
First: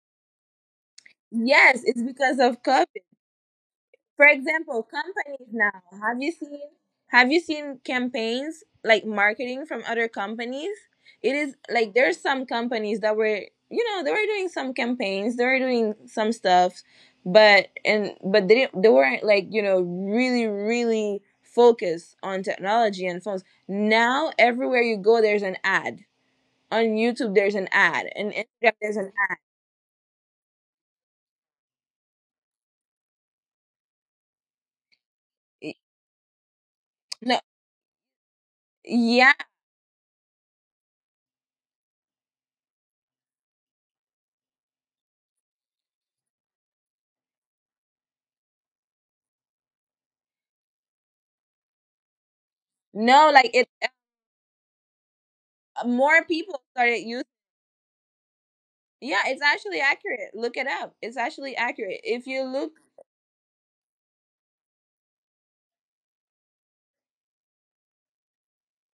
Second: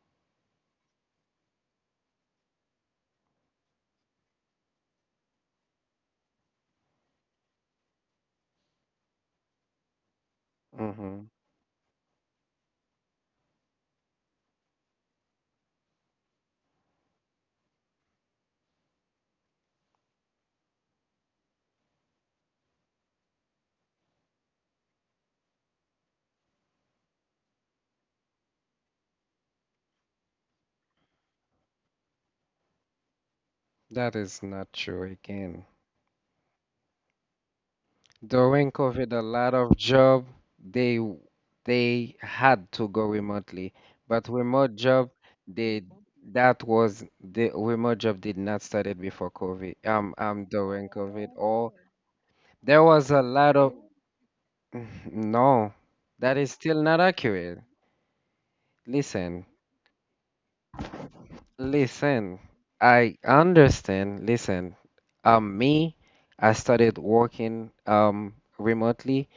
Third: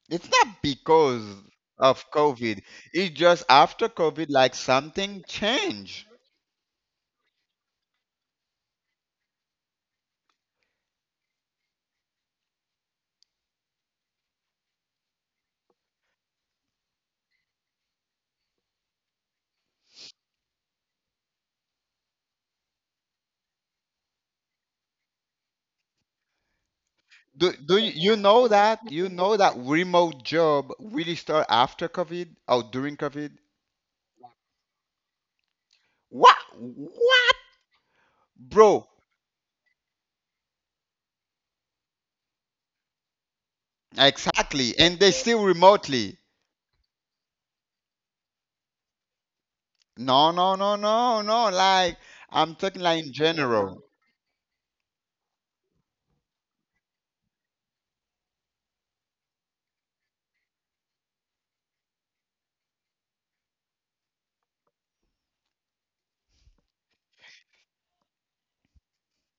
It's not because
Yes, it's
of
because
COVID.
of COVID.
It's just after COVID,
For
like
example,
something
companies now.
changed.
Have you seen campaigns like marketing from other companies?
Hmm.
It is like there's some companies that were, you know, they were doing some campaigns, they were doing some stuff, but they didn't, they weren't, like, you know, really, really focused on technology and phones. Now everywhere you go there's an ad on
Do
YouTube, there's
do
an
you,
ad, and Instagram
you
there's an
know that
ad.
remote job really start after COVID or during COVID?
That is not true again.
What,
No,
During
bro?
COVID, a lot
yeah,
of job they they had to go remotely, but remote
Exactly, and
job
they still
they
remotely.
that was the remote job did not started before COVID.
No, no, no,
During
no,
COVID,
no.
or
Like I'm talking
there
like
was
in
a lot
no,
of
general.
like it. uh,
[LAUGHS] [SIGHS] no, that is
More
still not
people started
accurate.
using.
Listen,
Yeah, it's actually accurate. Look it up. It's actually
listen,
accurate. If you look,
I understand. Listen, me, I started working, remotely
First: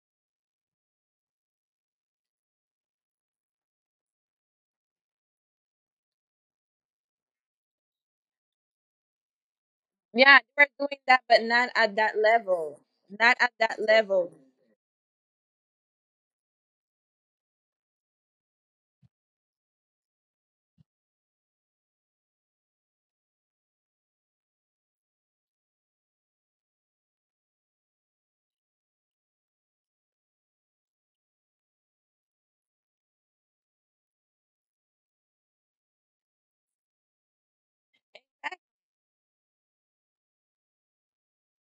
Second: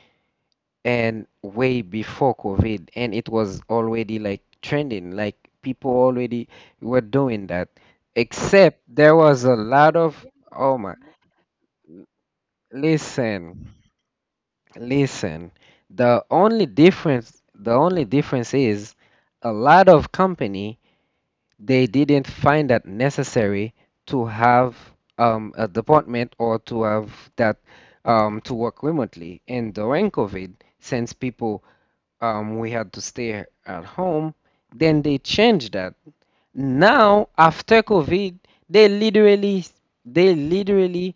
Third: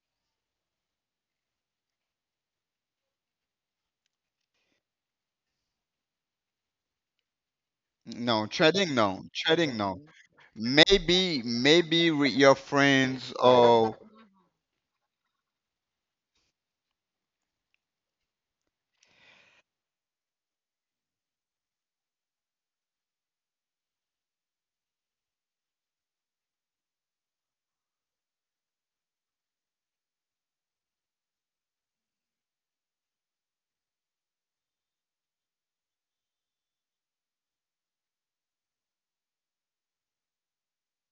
and way before COVID, and it was already like trending, like people already were doing that.
No
Except
trading,
there
no
was a
trading,
lot
no.
of,
yeah, they were
oh my,
doing that,
Maybe
but not at
maybe
that
with your
level.
friends
Not at
listen,
that
or
level.
listen. The only difference is, a lot of company, they didn't find that necessary to have, a department or to have that, to work remotely. And during COVID, since people we had to stay at home. Then they changed that. Now after
That-
COVID, they literally they literally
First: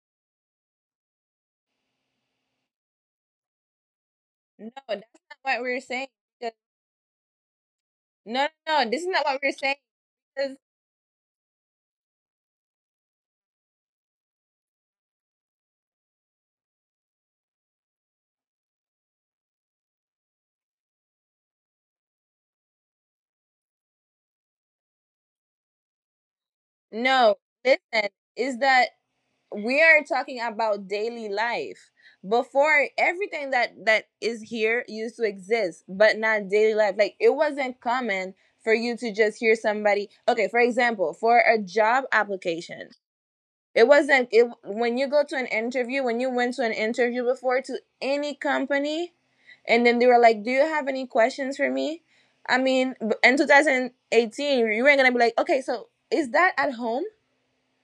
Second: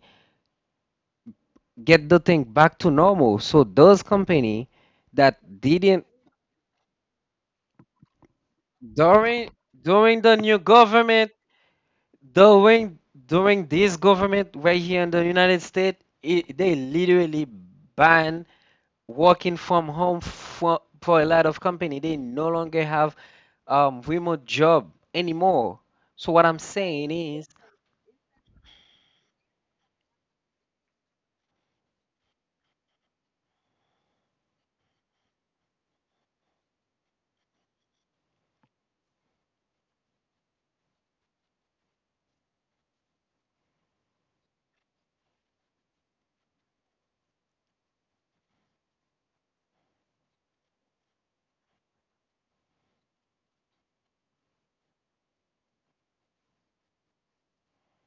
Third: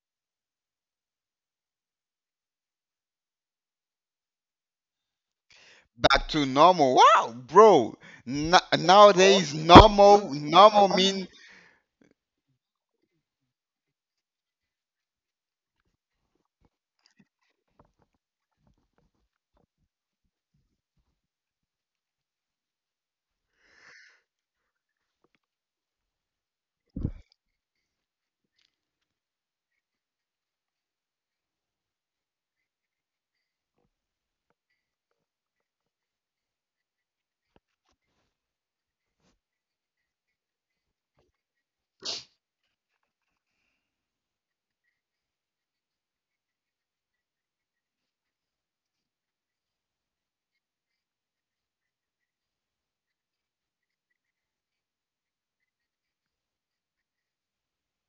get the thing back to normal. So those
No,
company
that's not what
that
we're saying.
didn't.
back
'Cause-
to normal. Wow, bro.
No,
N
no, no, this is not what we're
During
nowadays
saying.
normal
the
'Cause-
new
normal mean.
government. During this government right here in the United States, they literally ban working from home for a lot of company. They no longer have, remote job anymore. So what I'm
no,
saying is,
Listen, is that we are talking about daily life before everything that is here used to exist but not daily life, like it wasn't common for you to just hear somebody. Okay, for example, for a job application, it wasn't it when you go to an interview, when you went to an interview before, to any company, and then they were like, "Do you have any questions for me?" I mean, in 2018 you weren't gonna be like, "Okay, so is that at home?"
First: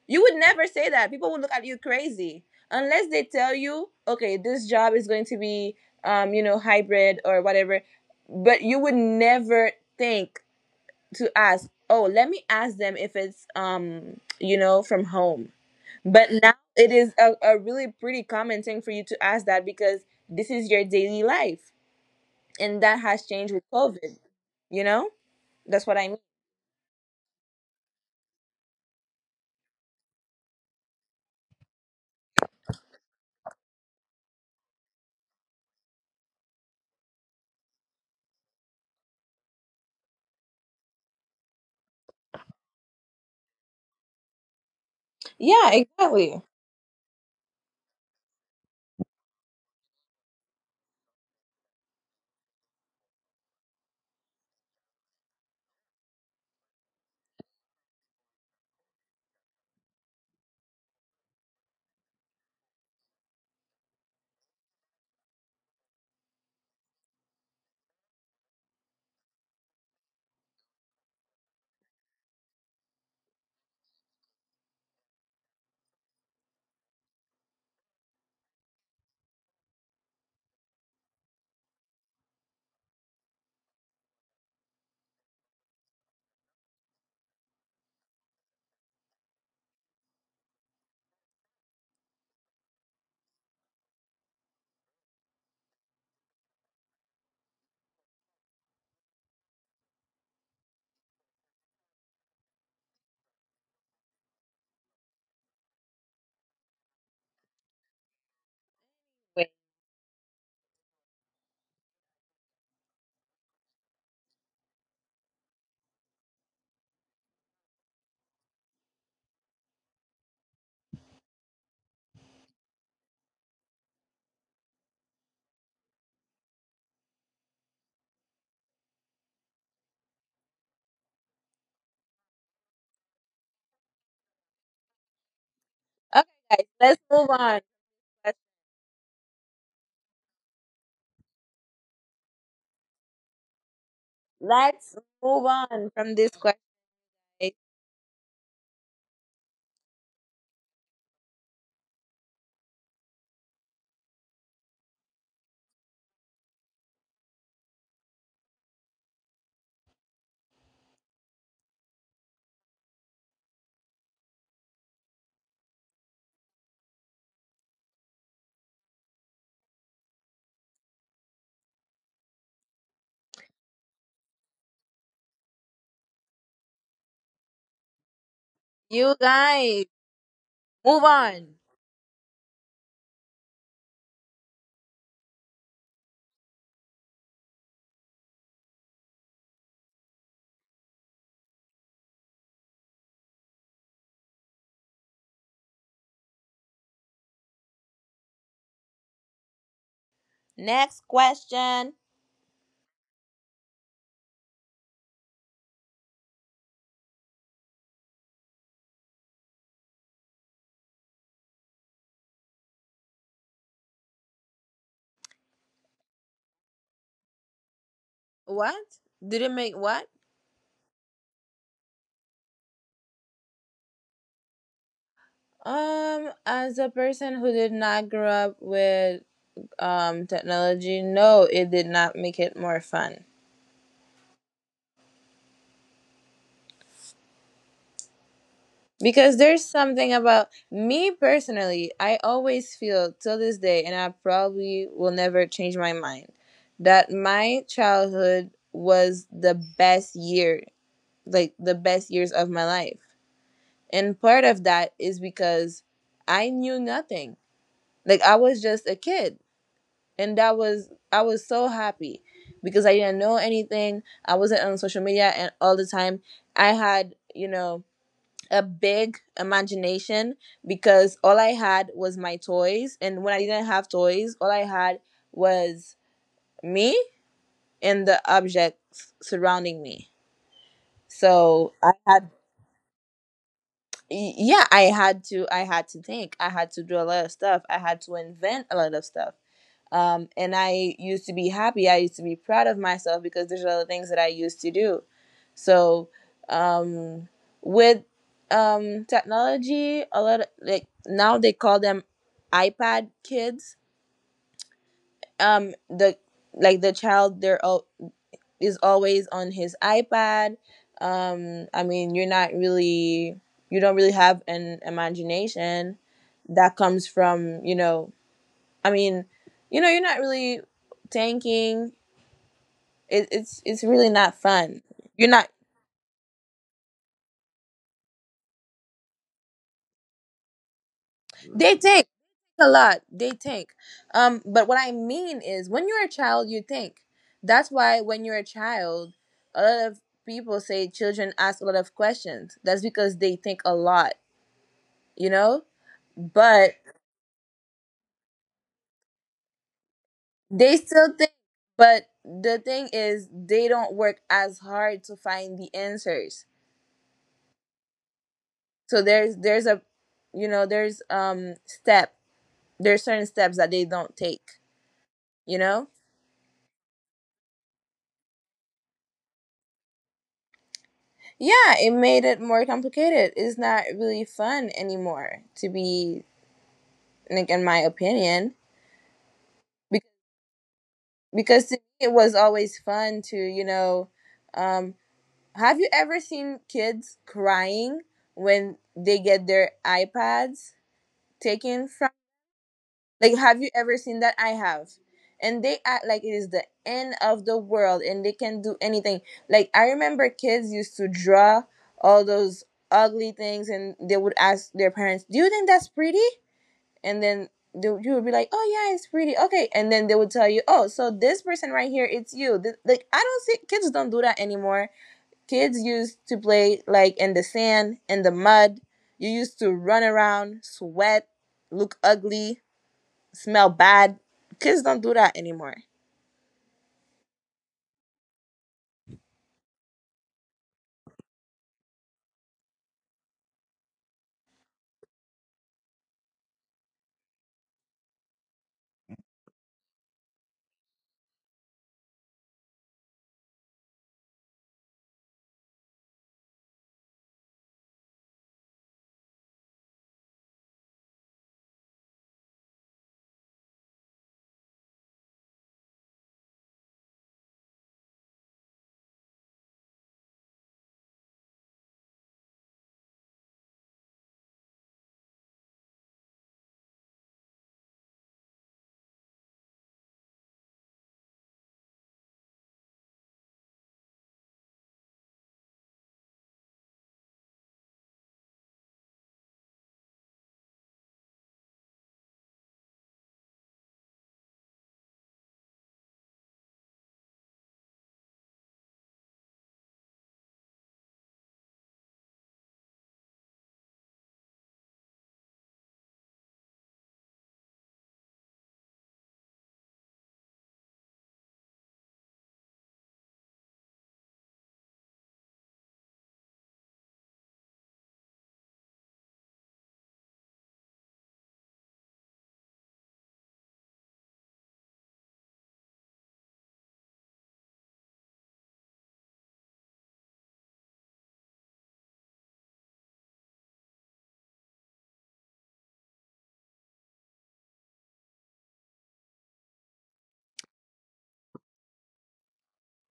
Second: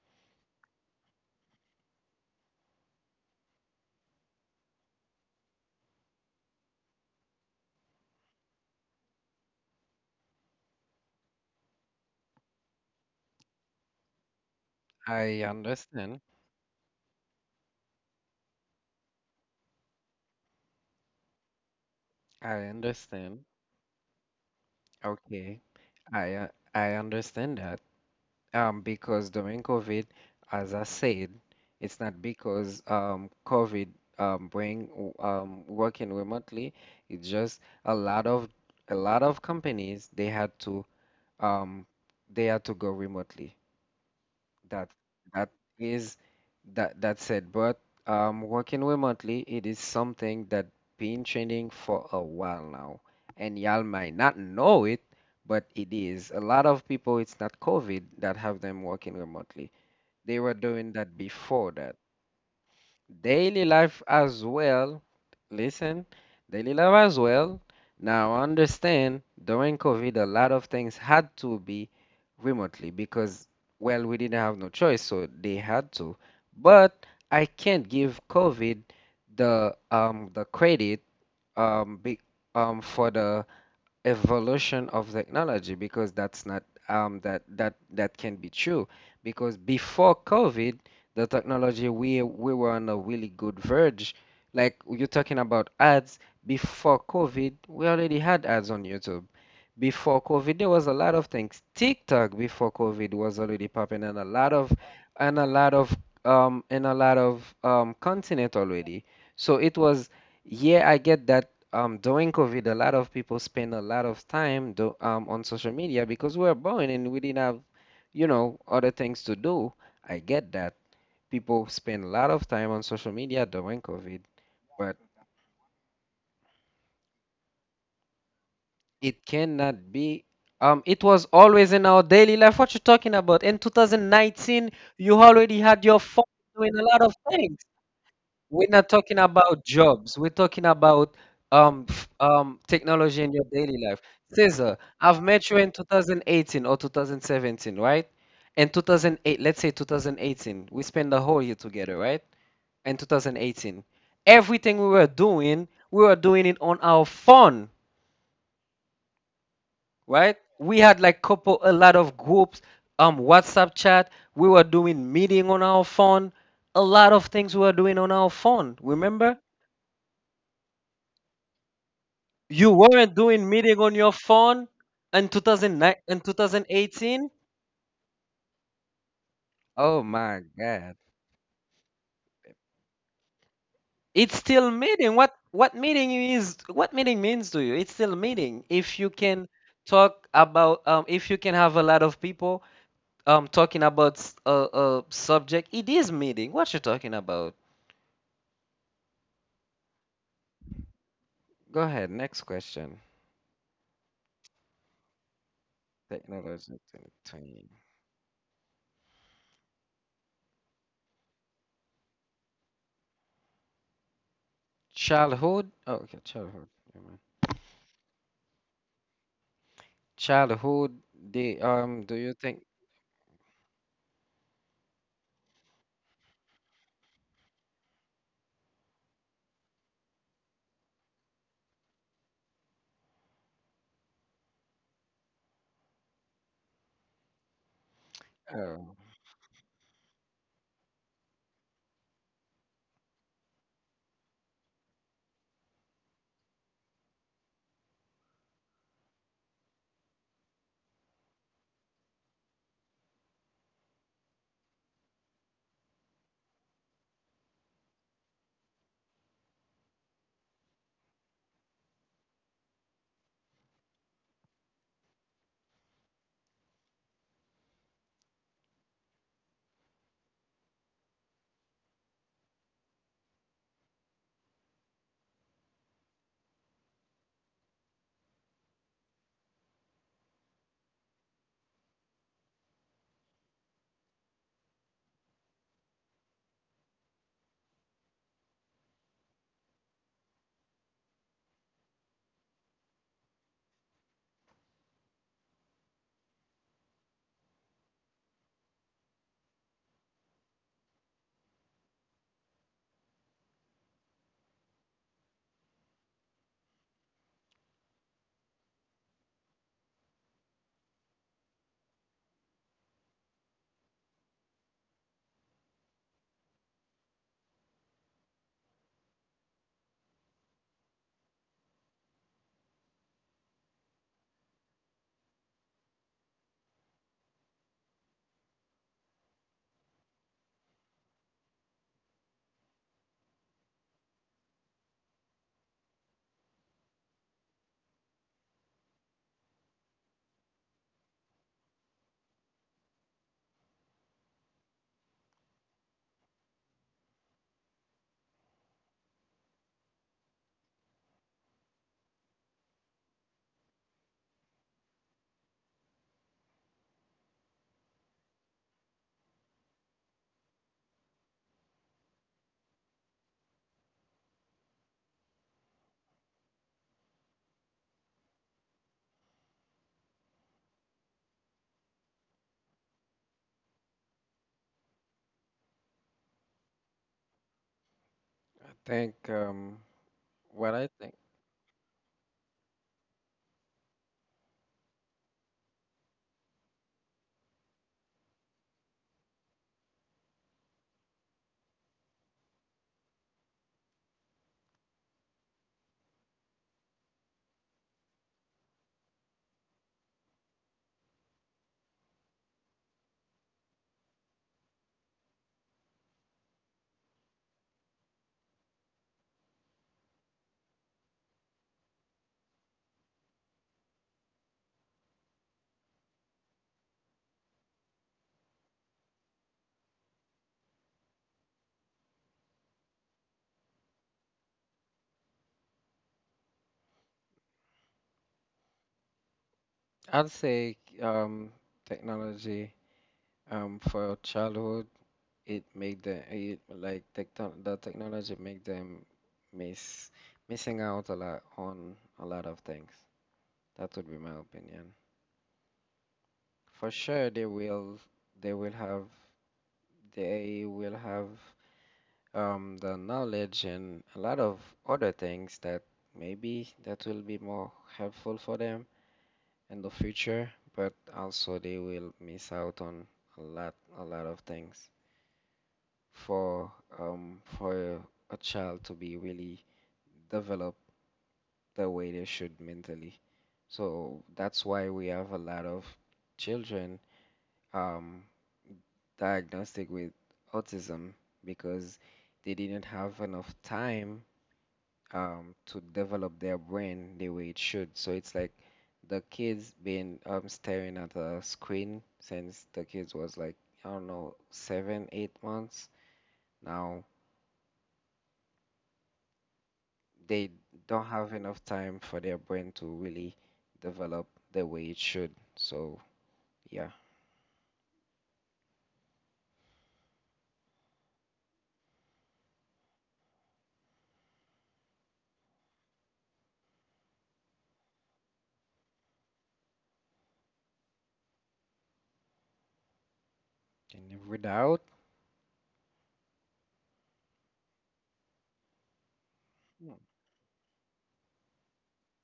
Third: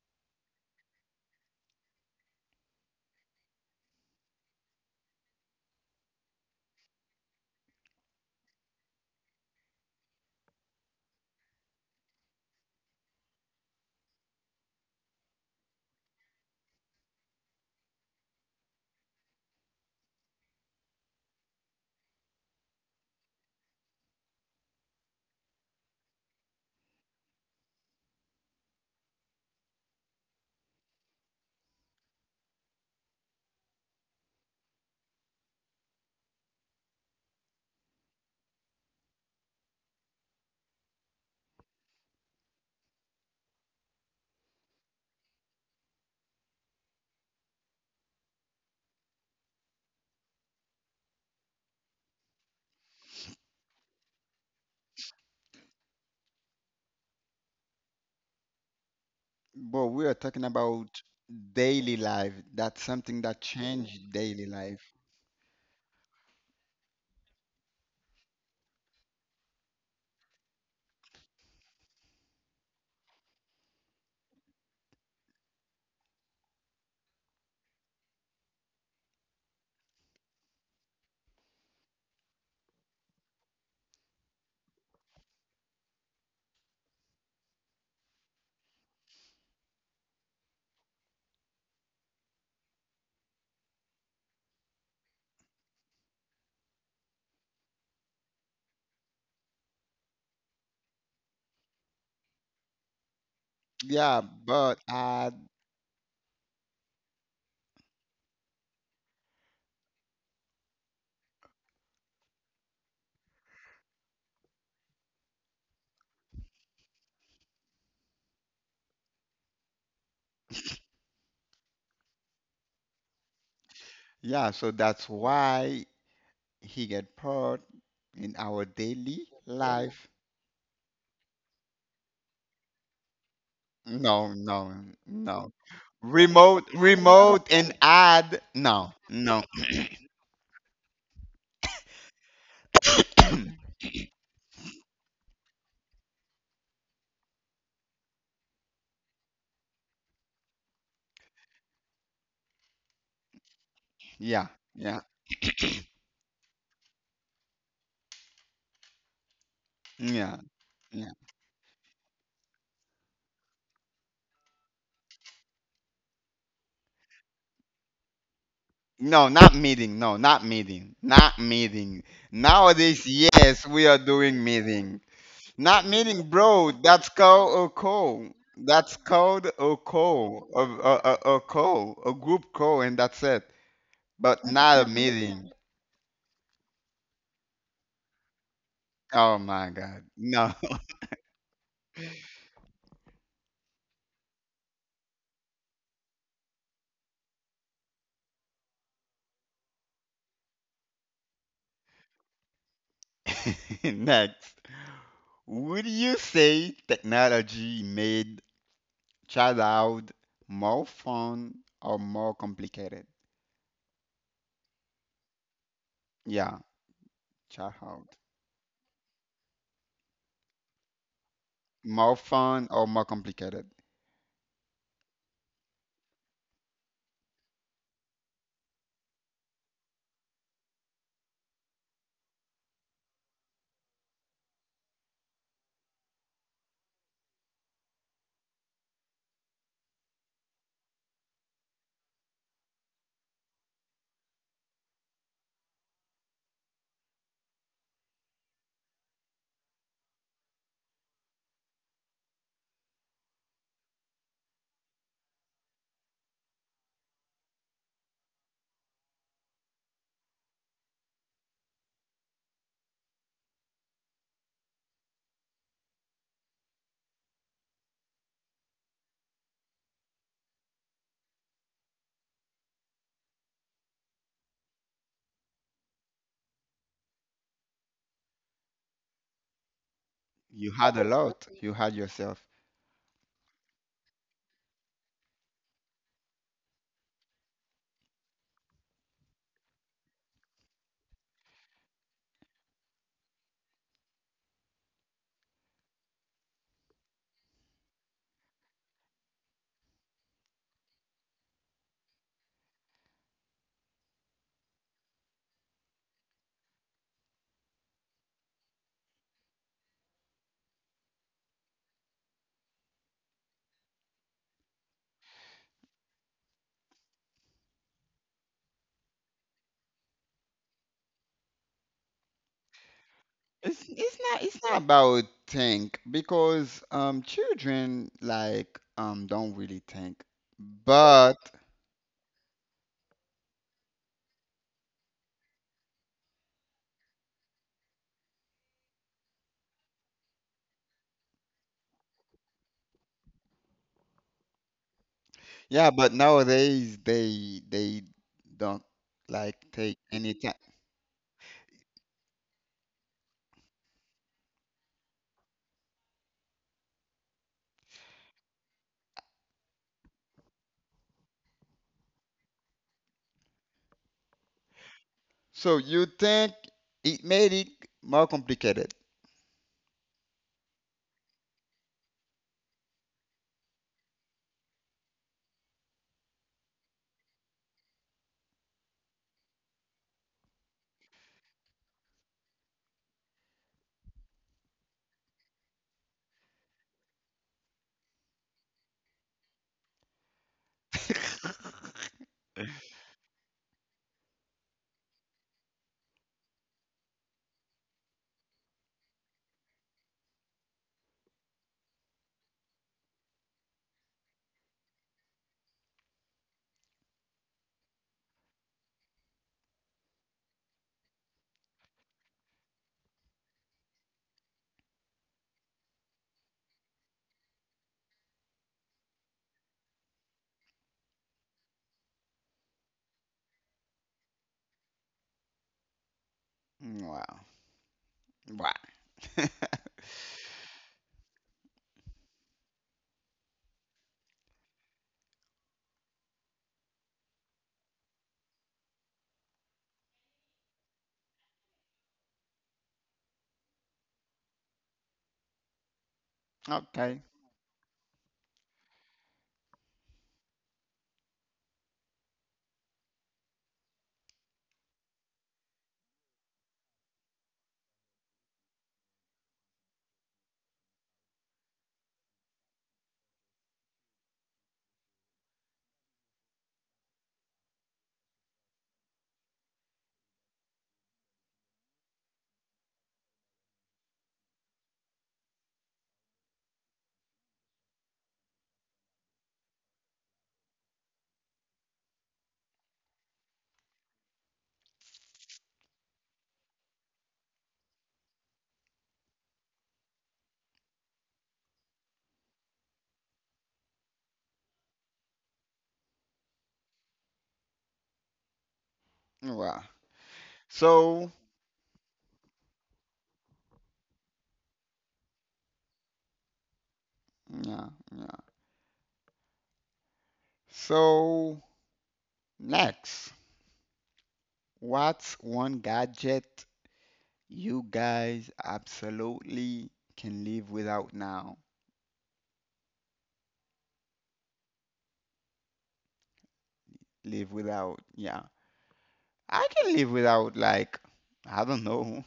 You would never say that. People would look at you crazy unless they tell you, "Okay, this job is going to be, you know, hybrid or whatever." But you would never think to ask, "Oh, let me ask them if it's, you know, from home."
I
But
understand.
now it is a really pretty common thing for you to ask that, because this is your daily life, and that
I
has changed with
understand.
COVID. You know, that's what
Okay.
I mean.
I uh, I understand that. Because during COVID, as I said, it's not because, COVID, bring working remotely. It's just a lot of companies they had to, um, go remotely. That
Yeah,
that
exactly.
is that that's it. But working remotely, it is something that been trending for a while now, and y'all might not know it, but it is. A lot of people, it's not COVID that have them working remotely.
But we are
They
talking
were doing
about
that before
daily
that,
life. That's something that
daily life
changed daily
as
life.
well. Listen, daily life as well. Now, understand during COVID, a lot of things had to be remotely because, well, we didn't have no choice, so they had to. But I can't give COVID the credit um be, for the evolution of technology because that's not that can be true because before COVID, the technology we were on a really good verge. Like you're talking about ads before COVID, we already had ads on YouTube. Before COVID, there was a lot of things. TikTok before COVID was already popping
Yeah,
and a lot of
but
and a lot of in a lot of continent
Okay,
already. So it was yeah, I get that during COVID, a lot of people spend a lot of time on social media because we were born and we didn't have, other things to do. I get that. People spend a lot of time on social media during COVID,
yeah, so
but
that's why he get part in our daily
it cannot
life.
be. It was always in our daily life. What you talking about? In
No, no,
2019, you
no.
already
guys,
had your
let's
phone
move
Remote,
doing
on.
a lot of
remote
things.
and ad.
We're not
No,
talking
no.
about jobs. We're talking about technology in your daily life.
Let's move
Cesar,
on
I've
from this
met you in
question.
2018 or 2017, right? And 2008, let's say 2018, we spent the whole year together, right? And 2018,
Yeah,
everything
yeah,
we were doing it on our phone,
yeah,
right? We had
yeah.
like couple a lot of groups, WhatsApp chat. We were doing meeting on our phone. A lot of things we were doing on our phone.
No,
Remember?
not meeting. No, not meeting. Not meeting.
You
Nowadays,
weren't doing
yes,
meeting
we are
on your
doing
phone
meeting.
in
Not
2009 in
meaning bro. That's
2018?
called a call.
You
That's
guys,
called a
Oh
move
my
call.
on.
god.
A call. A group call, and that's it.
It's
But
still
not a
meeting. What
meeting.
what meeting is what meeting means to you? It's still meeting. If you
Oh
can
my God.
talk
No.
about if you can have a lot of people talking about a subject, it is meeting. What you talking about?
Next question.
Go ahead. Next question.
[LAUGHS] Next. Would you say
Technology 2020.
technology made childhood more fun or more complicated?
Childhood? Oh, okay,
Yeah,
childhood. Never mind.
What?
childhood.
Did it make what?
Childhood, the
More
do you think
fun or more complicated?
As a person who did not grow up with technology, no, it did not make it more fun. Because there's
oh.
something about me personally, I always feel till this day, and I probably will never change my mind, that my childhood was the best year. Like the best years of my life. And part of that is because I knew nothing. Like I was just a kid, and that was, I was so happy because I didn't know anything. I wasn't on social media and all the time. I had, you know, a big imagination, because all I had was my toys, and when I didn't have toys, all I had was me and the objects surrounding me.
You
So
had a
I had,
lot. You had yourself.
yeah, I had to think, I had to do a lot of stuff, I had to invent a lot of stuff, and I used to be happy, I used to be proud of myself, because there's a lot of things that I used to do. So um, with technology, a lot of, like, now they call them iPad kids, the like the child, they're all, is always on his iPad. I mean, you're not really, you don't really have an imagination that comes from, you know, I mean, you know, you're not really tanking it. It's really not fun. You're
It's
not,
not about think because children like don't really think.
they tank
But
a lot, they tank. But what I mean is, when you're a child, you think. That's why when you're a child, a lot of people say children ask a lot of questions. That's because they think a lot, you know. But
yeah, but nowadays they don't like
they
take
still
any
think,
time.
but the thing is they don't work as hard to find the answers. So there's a, you know, there's step, there's certain steps that they don't take. You know,
So you think it made it more complicated.
yeah, it made it more complicated. It's not really fun anymore to be, like in my opinion. Be-
Think what
because to
I
me
think,
it was always fun to, you know, um have you ever seen kids crying when they get their iPads taken from?
[LAUGHS]
Like, have you ever seen that? I have. And they act like it is the end of the world and they can do anything. Like, I remember kids used to draw all those ugly things and they would ask their parents, "Do you think that's pretty?" And then they, you would be like, "Oh, yeah, it's pretty. Okay." And then they would tell you, "Oh, so this person right here, it's you." Like, I don't see, kids don't do that anymore. Kids used to play like in the sand, in the mud. You used to run around, sweat, look ugly, smell bad. Kids don't do that anymore.
Wow. Wow.
I'd say technology, for childhood, it made the technology make them miss missing out a lot on a lot of things. That would be my opinion. For
Okay.
sure, they will have they will have the knowledge and a lot of other things that maybe that will be more helpful for them in the future, but also they will miss out on a lot of things. For for a child to be really developed the way they should mentally, so that's why we have a lot of children um diagnostic with autism because they didn't have enough time to develop their brain the way it should. So it's like the kids been staring at a screen since the kids was like, I don't know, seven, 8 months. Now
Wow.
they don't
So,
have enough time for their brain to really develop the way it should. So yeah.
yeah, yeah. So, next, what's one gadget you guys absolutely can live without now?
And without
Live without, yeah. I can
hmm,
live without, like, I don't know,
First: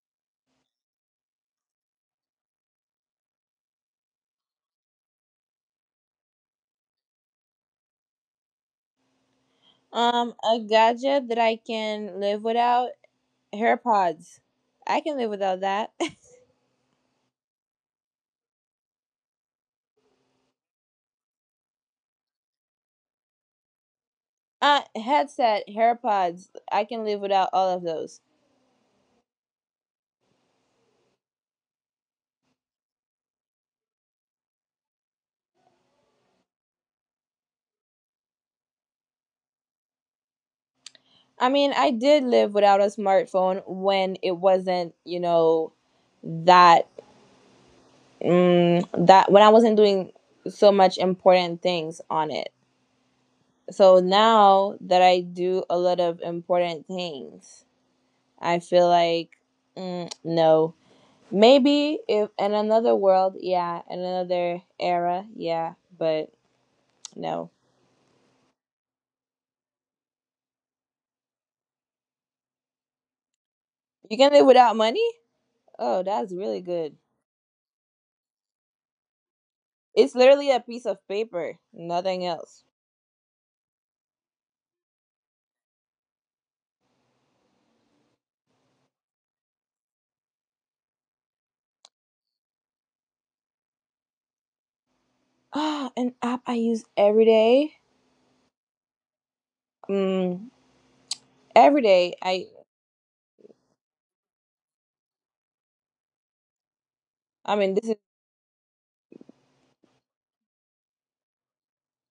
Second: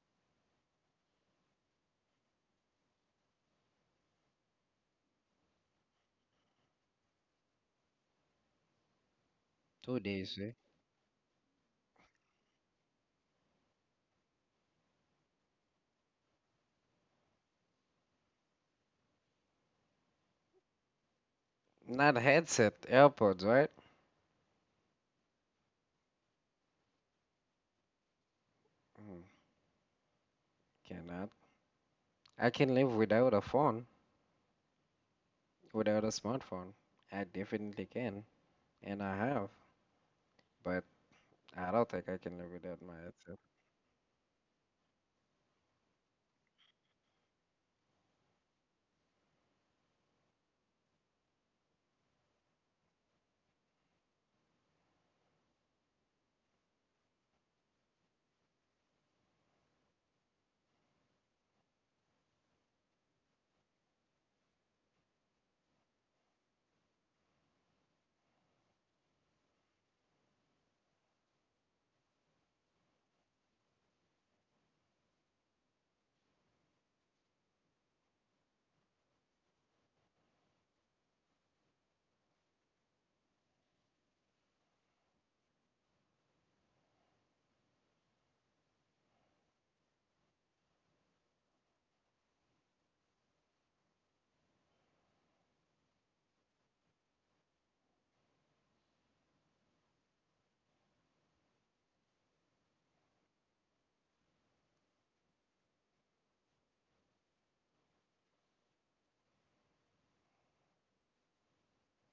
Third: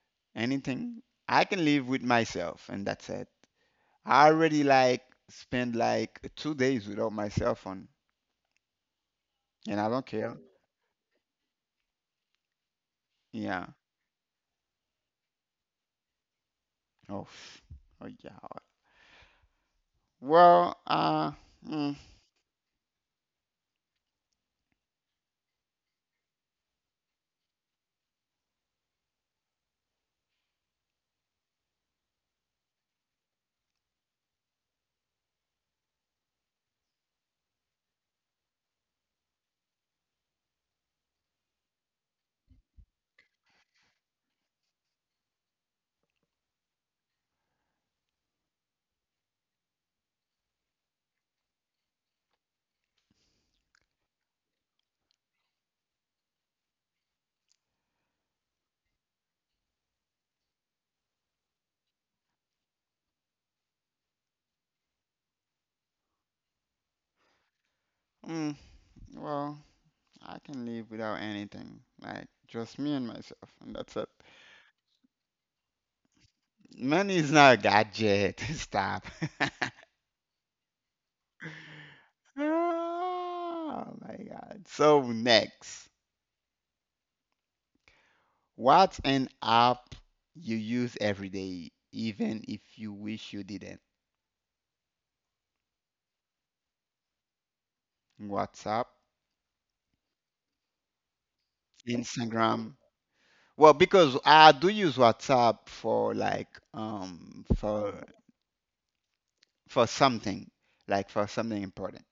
[LAUGHS] anything. I can live with myself, and that's it. I already, like, spend, like, 2 days without my cell phone, and I
two
don't care.
days, eh?
A gadget that I can live without,
Yeah.
hair pods. I can live without that.
Oh, pff. Oh yeah. Well, mm,
Not headset, AirPods, right?
[LAUGHS] Headset, hair pods. I can live without all of those.
Mm, cannot. I can live without a phone, without a smartphone. I definitely can, and I have, but
I
I
mean,
don't
I
think I
did
can live
live
without
without a
my headset.
smartphone when it wasn't, you know, that mm, that when I wasn't doing so much important things on it. So now that I do a lot of important things, I feel like, no. Maybe if in another world, yeah, in another era, yeah, but no.
mm, well, I can live without anything. Like, just me and myself, and that's it.
You can live without money? Oh, that's really
Money
good.
is not a gadget. [LAUGHS] Stop. [LAUGHS]
It's literally a piece of paper, nothing else. [GASPS]
Oh my God. So next, what's an app you use every day, even if you wish you didn't?
Ah, an app I use every day.
WhatsApp,
Mm, every day. I
Instagram. Well, because I do use WhatsApp for
I mean this is
for something, like for something important,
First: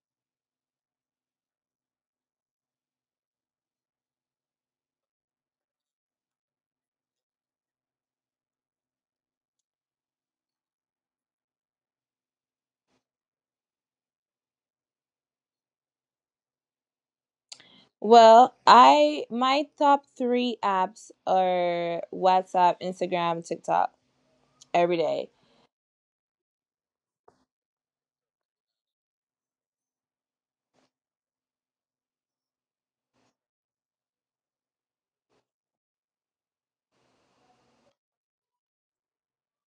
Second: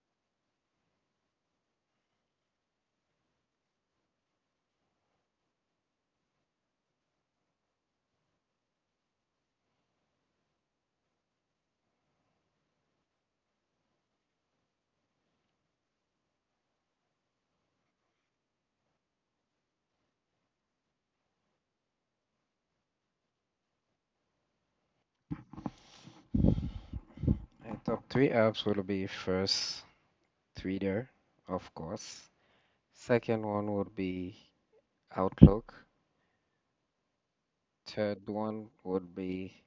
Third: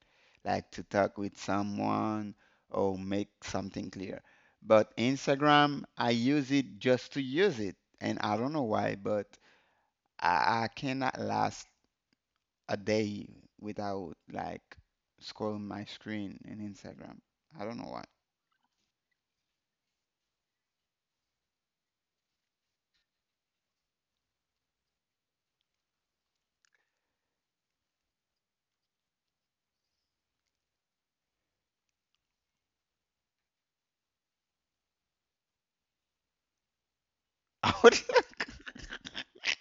like to talk with someone or make something clear. But Instagram, I use it just to use it, and I don't know why, but I cannot last a day without like scrolling my screen in Instagram. I don't know why.
well, I, my top three apps are WhatsApp, Instagram, TikTok. Every day.
My top three apps will be first Twitter, of course. Second one would be Outlook.
[LAUGHS]
Third
Outlook.
one would be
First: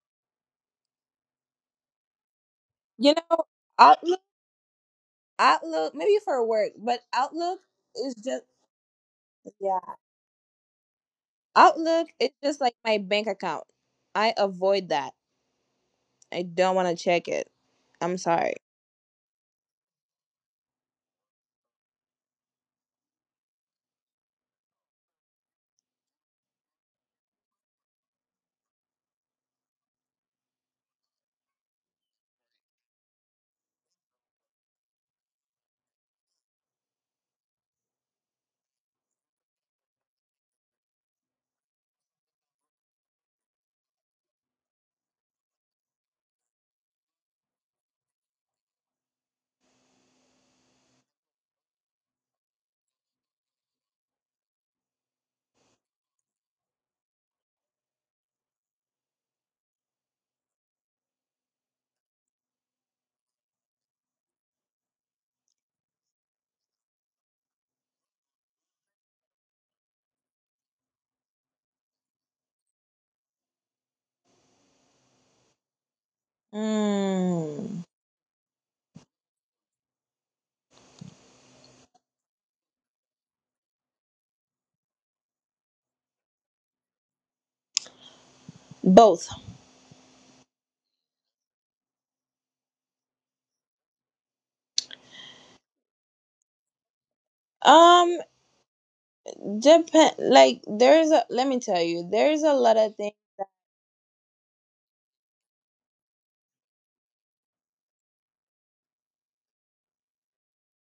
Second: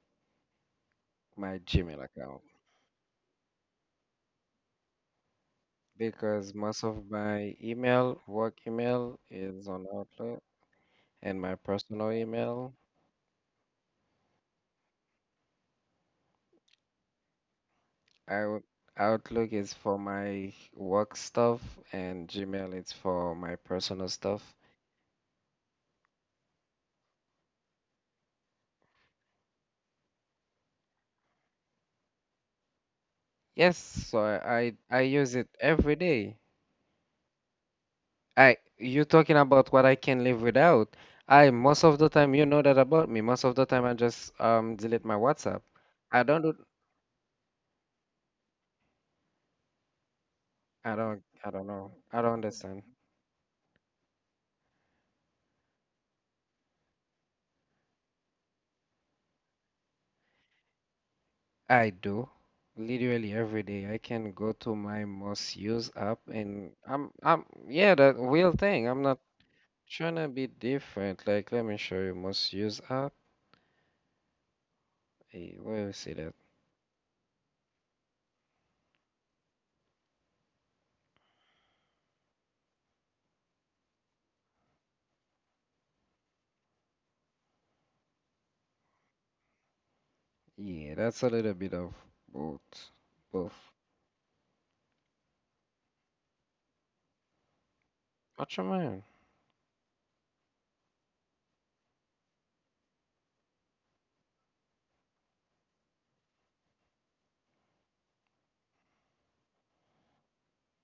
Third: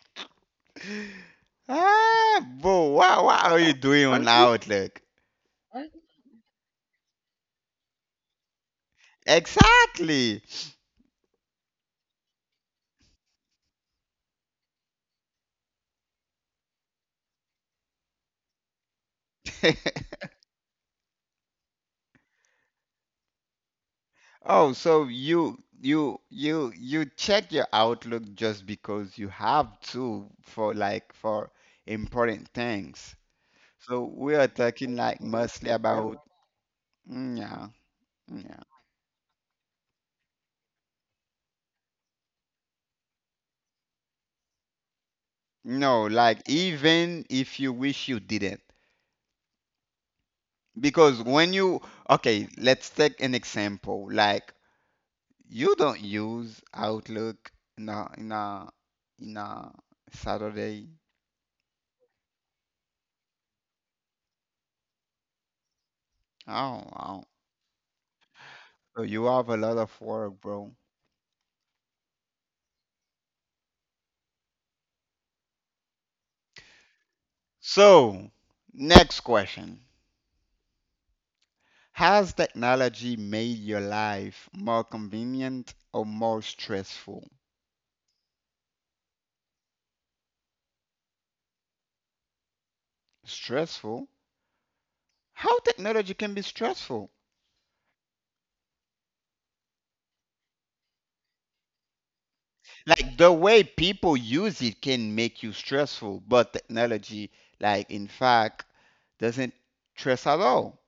my Gmail account
Ah, bro,
You know,
what are you [LAUGHS] doing
Outlook,
on Outlook.
Outlook maybe for
because
work,
most
but
of my
Outlook is
email,
just,
work email,
Outlook?
is on
yeah.
Exactly.
Outlook, and my
Outlook
personal
is just
email,
like my bank account. I avoid that. I don't want to check it. I'm sorry.
out Outlook is for
[LAUGHS]
my work stuff, and Gmail is for my personal stuff.
Oh, so you check your Outlook just because you have to for like for important things.
Yes,
So
so
we are talking
I
like
use it
mostly
every
about
day.
mm, yeah, yeah.
I you talking about what I can live without. I most of the time you know that about me. Most of the time I just delete my WhatsApp.
No,
I
like
don't do
even if you wish you didn't. Because when
I don't
you
know. I don't
okay,
understand.
let's take an example. Like you don't use Outlook in a in a in a Saturday.
I do. Literally every day I can go to my most used app and
Oh,
I'm
wow.
I'm yeah, the real thing.
So
I'm not
you have a lot of
trying to
work,
be
bro.
different. Like let me show you most used app. Hey, where you see that?
Mm,
So, next question. Has technology made your life more convenient or more stressful?
both.
Yeah, that's a little bit of both. Both.
Stressful? How technology can be stressful?
Um,
What you mean?
Japan. Like there's a. Let me tell you, there's a lot of
Like
things.
the way people use it can make you stressful, but technology, like in fact, doesn't stress at all.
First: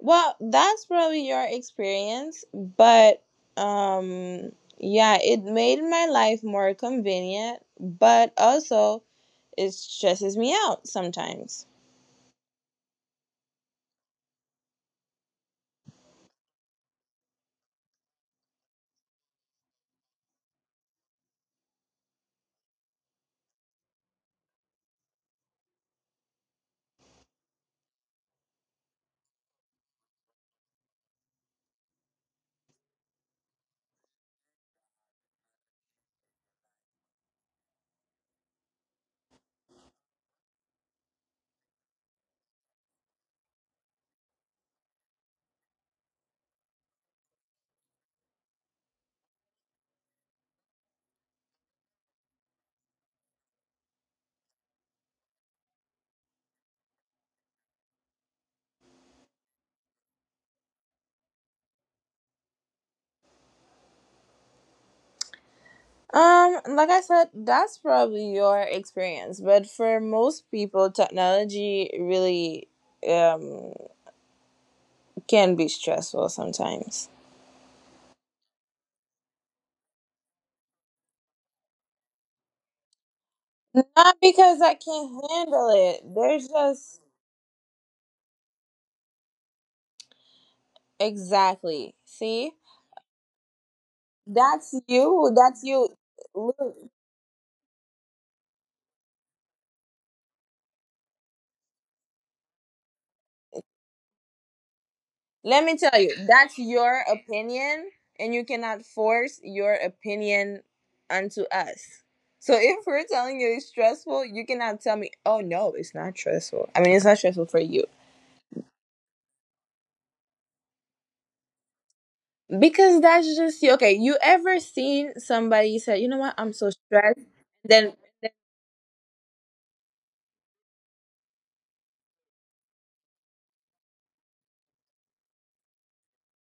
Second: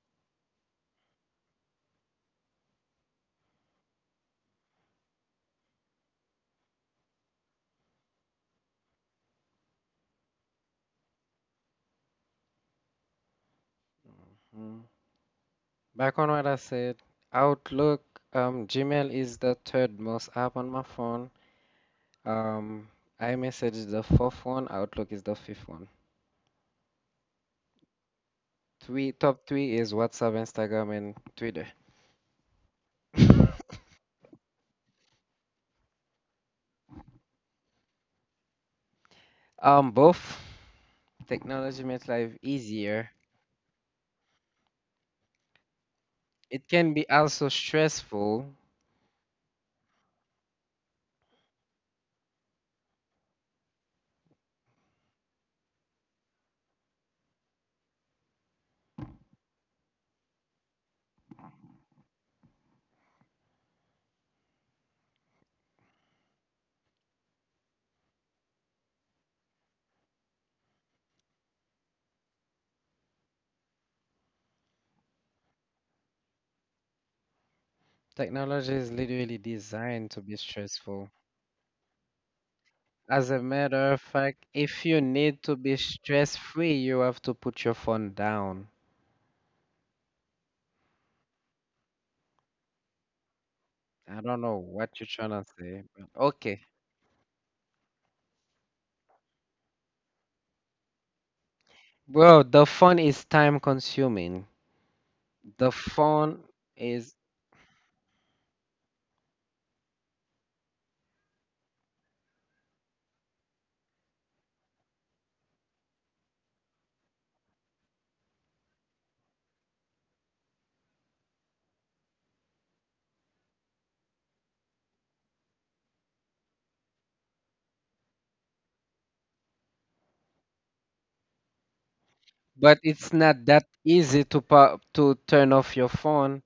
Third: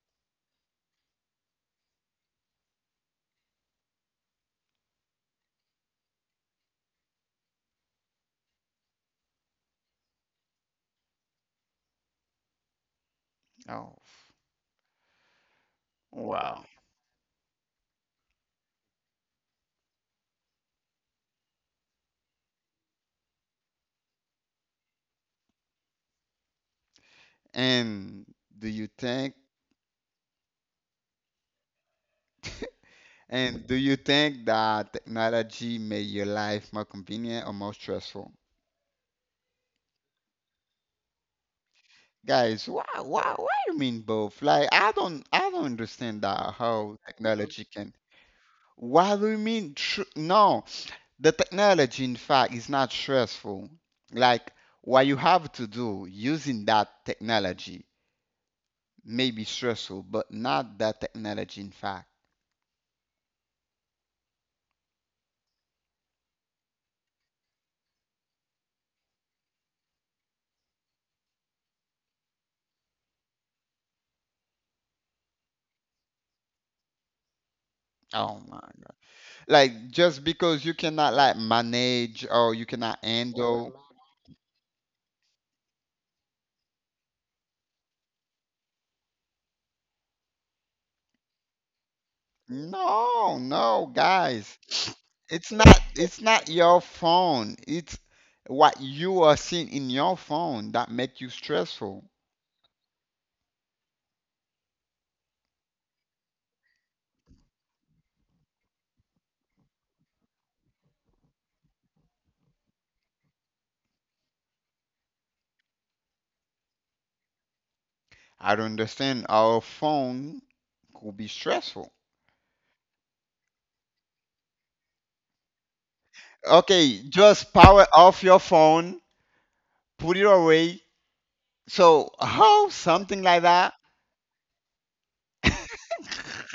Well, that's probably your experience, but um, yeah, it made my life more convenient, but also it stresses me out sometimes.
Oh,
Hmm. Back on what I
wow.
said, Outlook, Gmail is the third most app on my phone. Um, iMessage is the fourth one. Outlook is the fifth one.
And do you
Three
think
top three is WhatsApp, Instagram, and Twitter.
and do
[LAUGHS]
you think that technology made your life more convenient or more stressful?
Both technology makes life
Guys,
easier.
why you mean both? Like, I don't understand that
It
how
can
Mhm.
be also
technology can.
stressful.
Why do you mean? Tr no, the technology, in fact, is not stressful. Like, what you have to do using that technology may be stressful, but not that technology, in fact.
Like I said, that's probably your experience, but for most people, technology really um can be stressful sometimes.
Oh my
Technology is
God.
literally
Like,
designed to
just
be
because you
stressful.
cannot like manage or you cannot
As a
handle.
matter of
Not
fact,
because I
if you
can't
need to
handle
be
it.
stress
There's
free, you
just,
have to put your phone down.
exactly. See?
No, no,
I don't know
guys.
That's
[SNIFFS]
what you're trying
you.
to
That's
say,
you.
but
It's not
okay.
Look.
your phone. It's what you are seeing in your phone that make you stressful.
Well, the phone is time consuming.
Let
The
me tell you,
phone
that's your
is,
opinion, and you cannot force your opinion onto us. So if we're telling you it's stressful, you cannot tell me, "Oh no, it's not stressful." I mean, it's not stressful for you.
I don't understand our phone could be stressful.
Because that's just you. Okay, you ever seen somebody say, "You know what, I'm so
Okay,
stressed?"
just power
Then,
off your phone, put it away. So how
but it's
something like
not that
that?
easy to pa to turn off your phone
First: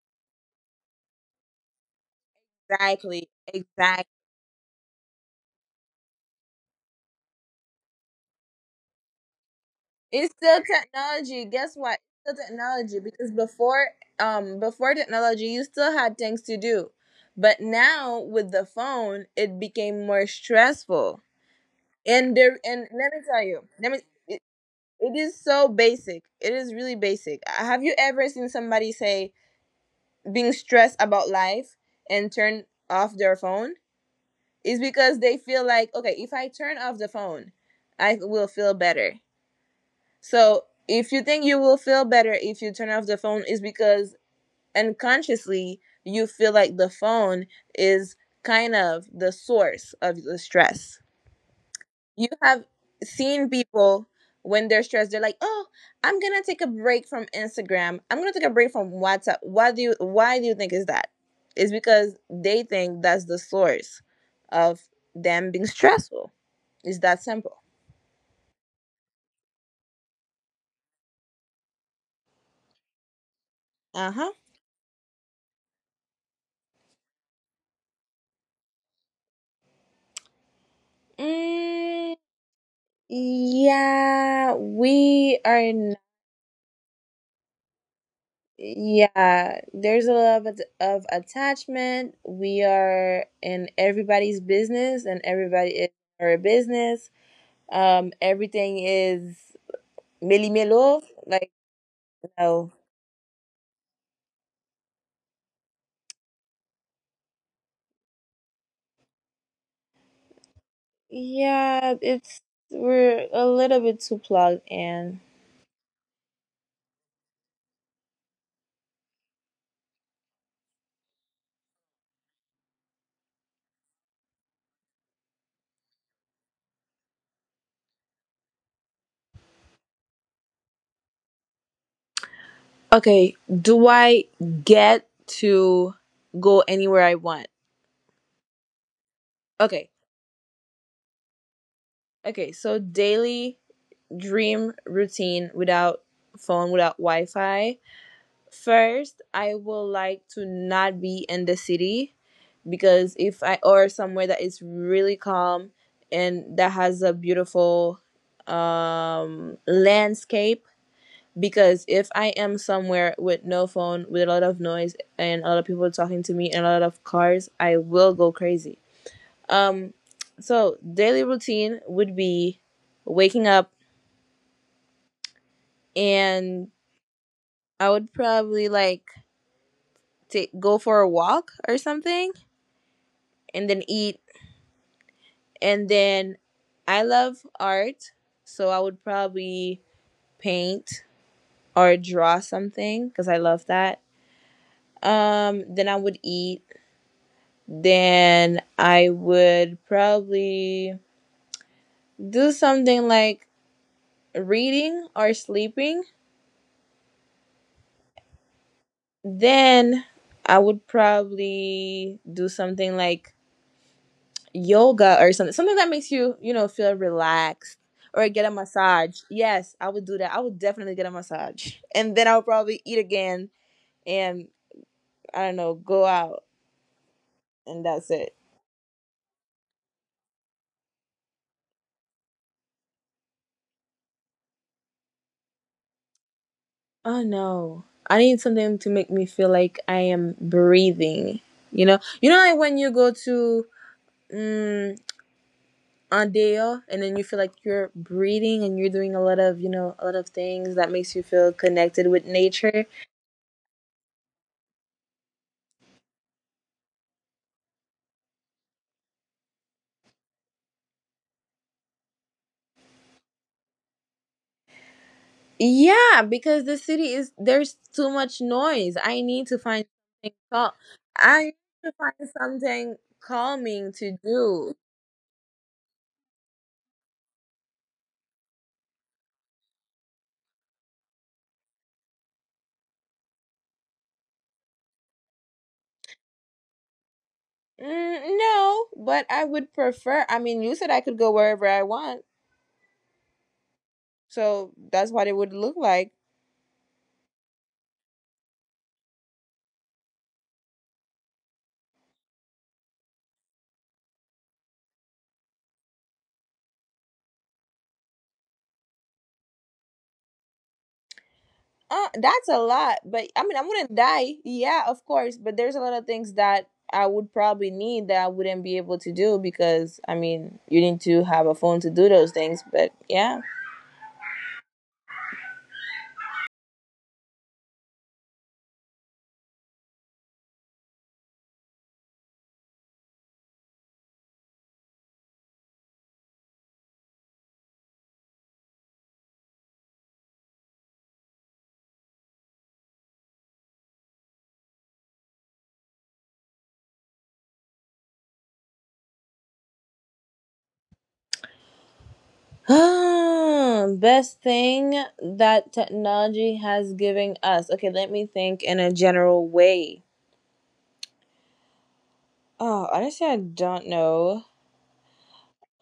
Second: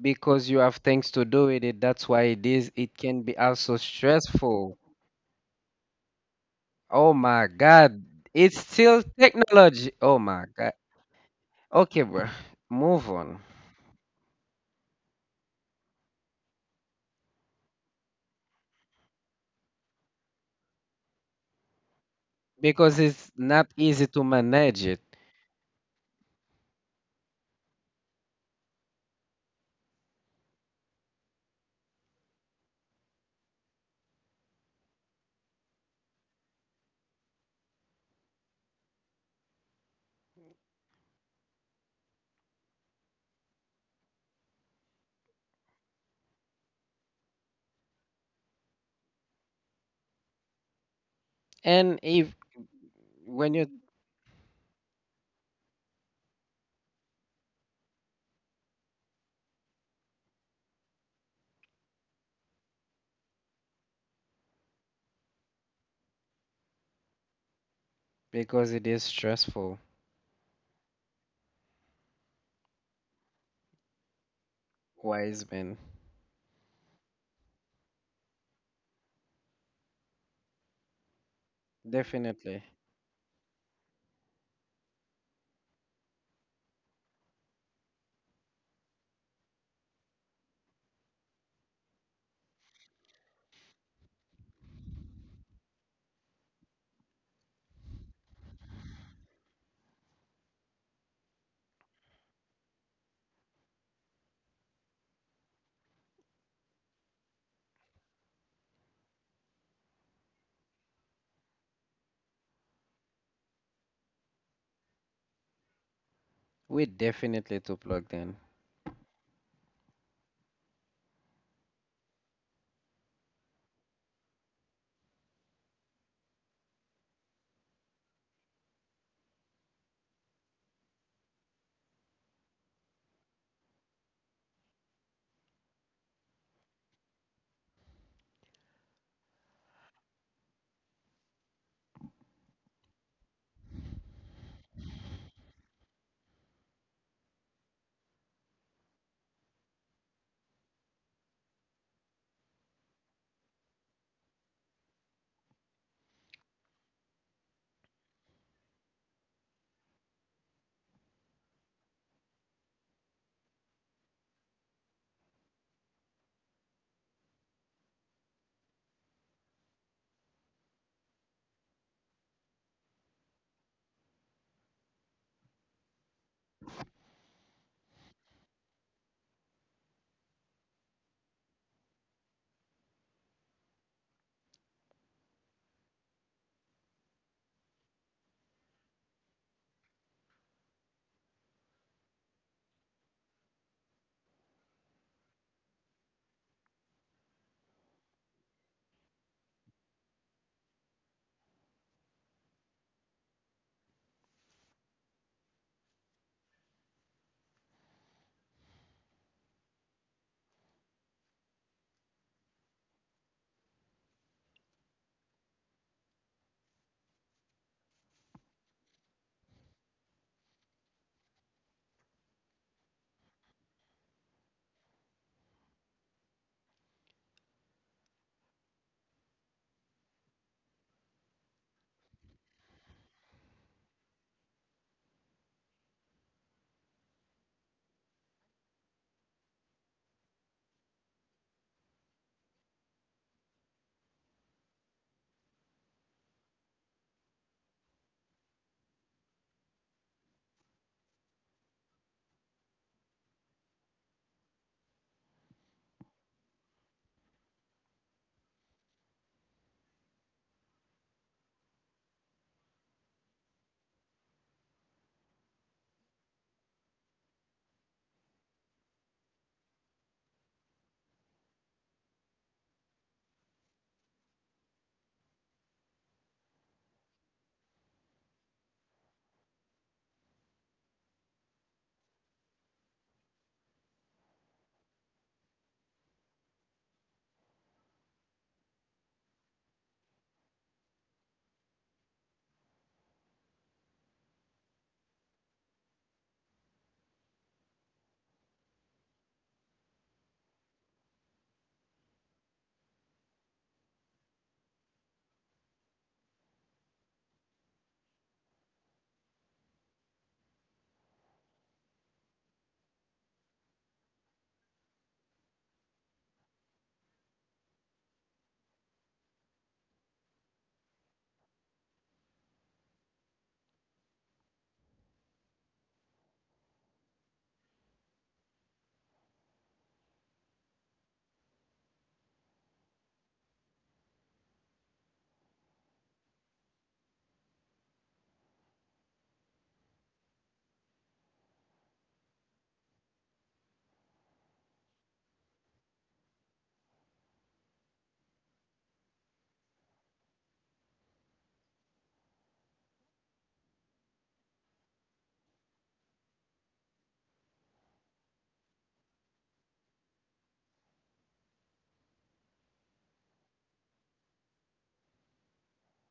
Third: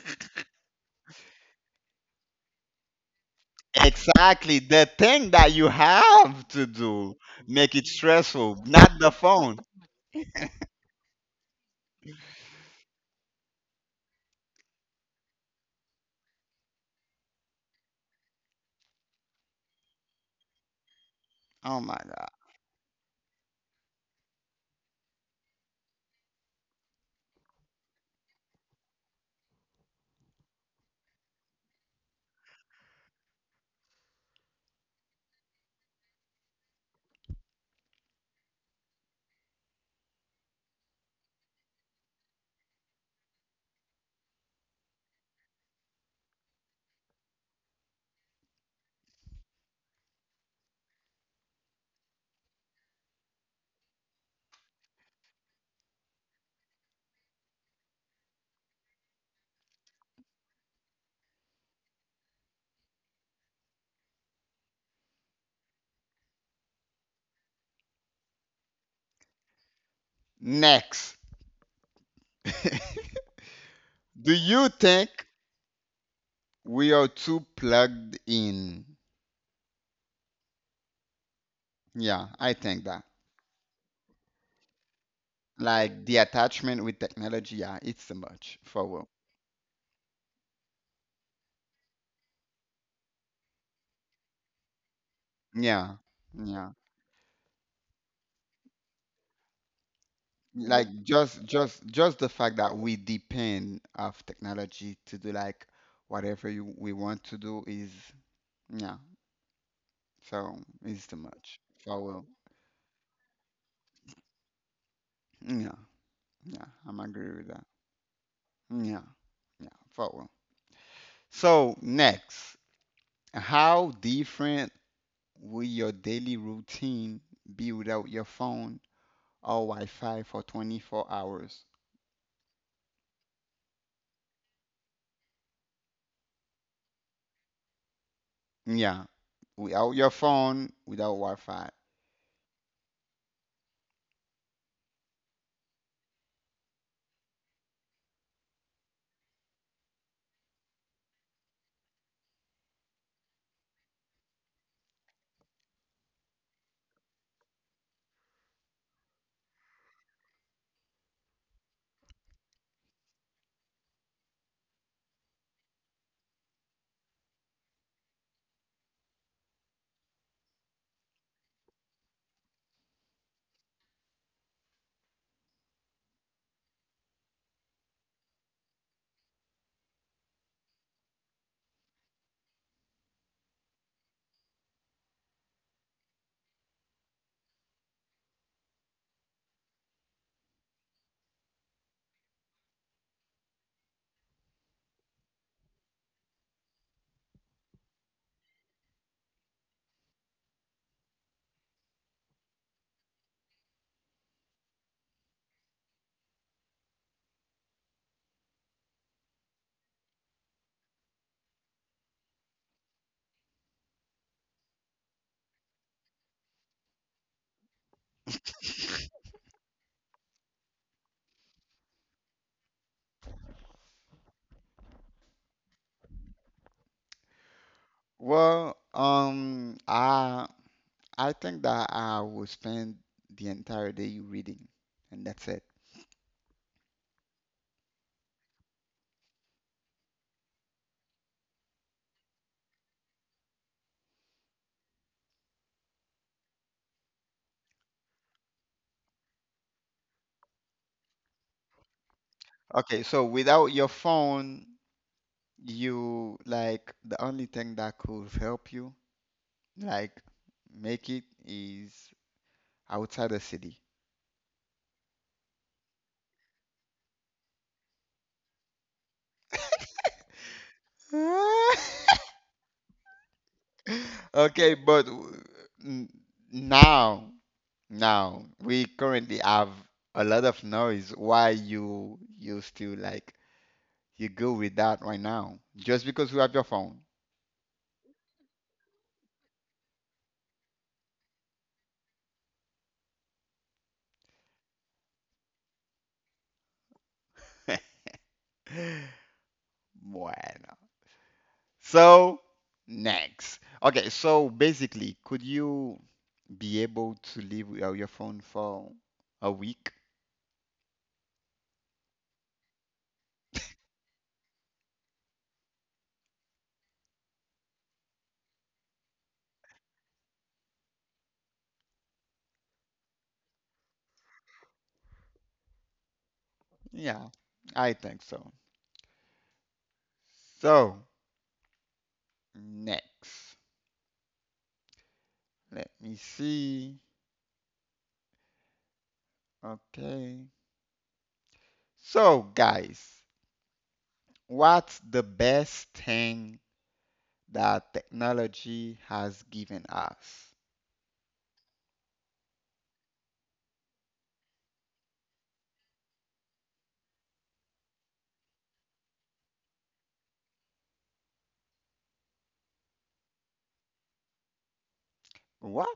because you have things to do with it. That's why it is, it can
exactly,
be also
exactly.
Exactly,
stressful.
the thing that you have to
Oh
do
my
make it
God. It's
stressful,
still
not the phone.
technology. Oh
It's
my
still
God.
technology. Guess
Okay,
what?
bro.
It's still technology,
Move
because
on
before, before technology you still had things to do. But now with the phone it became more stressful.
Oh my god.
And there and
because
Let me
it's
tell
not
you,
easy to
it,
manage it.
it is so basic. It is really basic. Have you ever seen somebody say being stressed about life and turn off their phone? It's because they feel like, okay, if I turn off the phone, I will feel better. So if you think you will feel better if you turn off the phone, is because unconsciously you feel like the phone is kind of the source of the stress.
And if
You have
when
seen
you
people when they're stressed, they're like, "Oh, I'm gonna take a break from Instagram. I'm gonna take a break from WhatsApp." Why do you think is that? It's because they think that's the source of them being stressful. It's that simple.
because it is stressful.
Next. [LAUGHS]
Uh huh.
Do you think
Wise men.
we are too plugged in?
Mm,
Yeah,
Definitely.
I think that.
yeah, we are.
Like the attachment with technology, yeah, it's too much for wo-
Yeah, there's a lot of attachment. We are in everybody's business, and everybody is
Yeah,
our
yeah.
business. Everything is milli melo.
Like just
Like,
just just the fact
no,
that we depend of technology to do like whatever we want to do is yeah. So it's too much
yeah,
for wo-
it's, we're a little bit too plugged in.
Yeah, yeah.
We
I'm agree with
definitely to
that.
plug in.
Yeah, yeah. For wo- So next, how different will your daily routine be without your phone or Wi-Fi for 24 hours?
Okay, do I get to go anywhere I want?
Yeah,
Okay,
without your phone, without Wi-Fi.
okay. So daily dream routine without phone, without Wi Fi. First, I would like to not be in the city, because if I, or somewhere that is really calm and that has a beautiful landscape. Because if I am somewhere with no phone, with a lot of noise and a lot of people talking to me and a lot of cars, I will go crazy. Um, so daily routine would be waking up, and I would probably like take, go for a walk or something, and then eat, and then, I love art, so I would probably paint or draw something, cuz I love that. Um, then I would eat, then I would probably do something like reading or sleeping. Then I would probably do something like yoga or something, something that makes you, you know, feel relaxed, or get a massage. Yes, I would do that. I would definitely get a massage. And then I would probably eat again and, I don't know, go out, and that's it.
Well, I think that I will spend the entire day reading, and that's it.
Oh no. I need something to make me feel like I am breathing. You know, like when you go to um, Andeo, and then you feel like you're breathing and you're doing a lot of, you know, a lot of things that makes you feel connected with nature.
Okay, so without your phone, you like the only thing that could help you, like make it is outside the city.
Yeah, because the city, is there's too much noise. I need to find something, I need to find
[LAUGHS]
something calming to do.
Okay, but w- n- now, now we currently have a lot of noise. Why you still like you go with that right now? Just because you have your phone. [LAUGHS]
Mm, no, but I would prefer. I mean, you said I could go wherever I want, so that's what it would look like.
Bueno. So next. Okay, so basically, could you be able to live without your phone for a week?
That's a lot, but I mean, I wouldn't die. Yeah, of course, but there's a lot of things that I would probably need that I wouldn't be able to do, because I mean, you need to have a phone to do those things. But yeah.
Yeah, I think so. So next. Let me see. Okay. So, guys, what's the best thing that technology has given us?
[SIGHS] Best thing that technology has given us. Okay, let me think in a general way. Oh, honestly, I don't know.
What?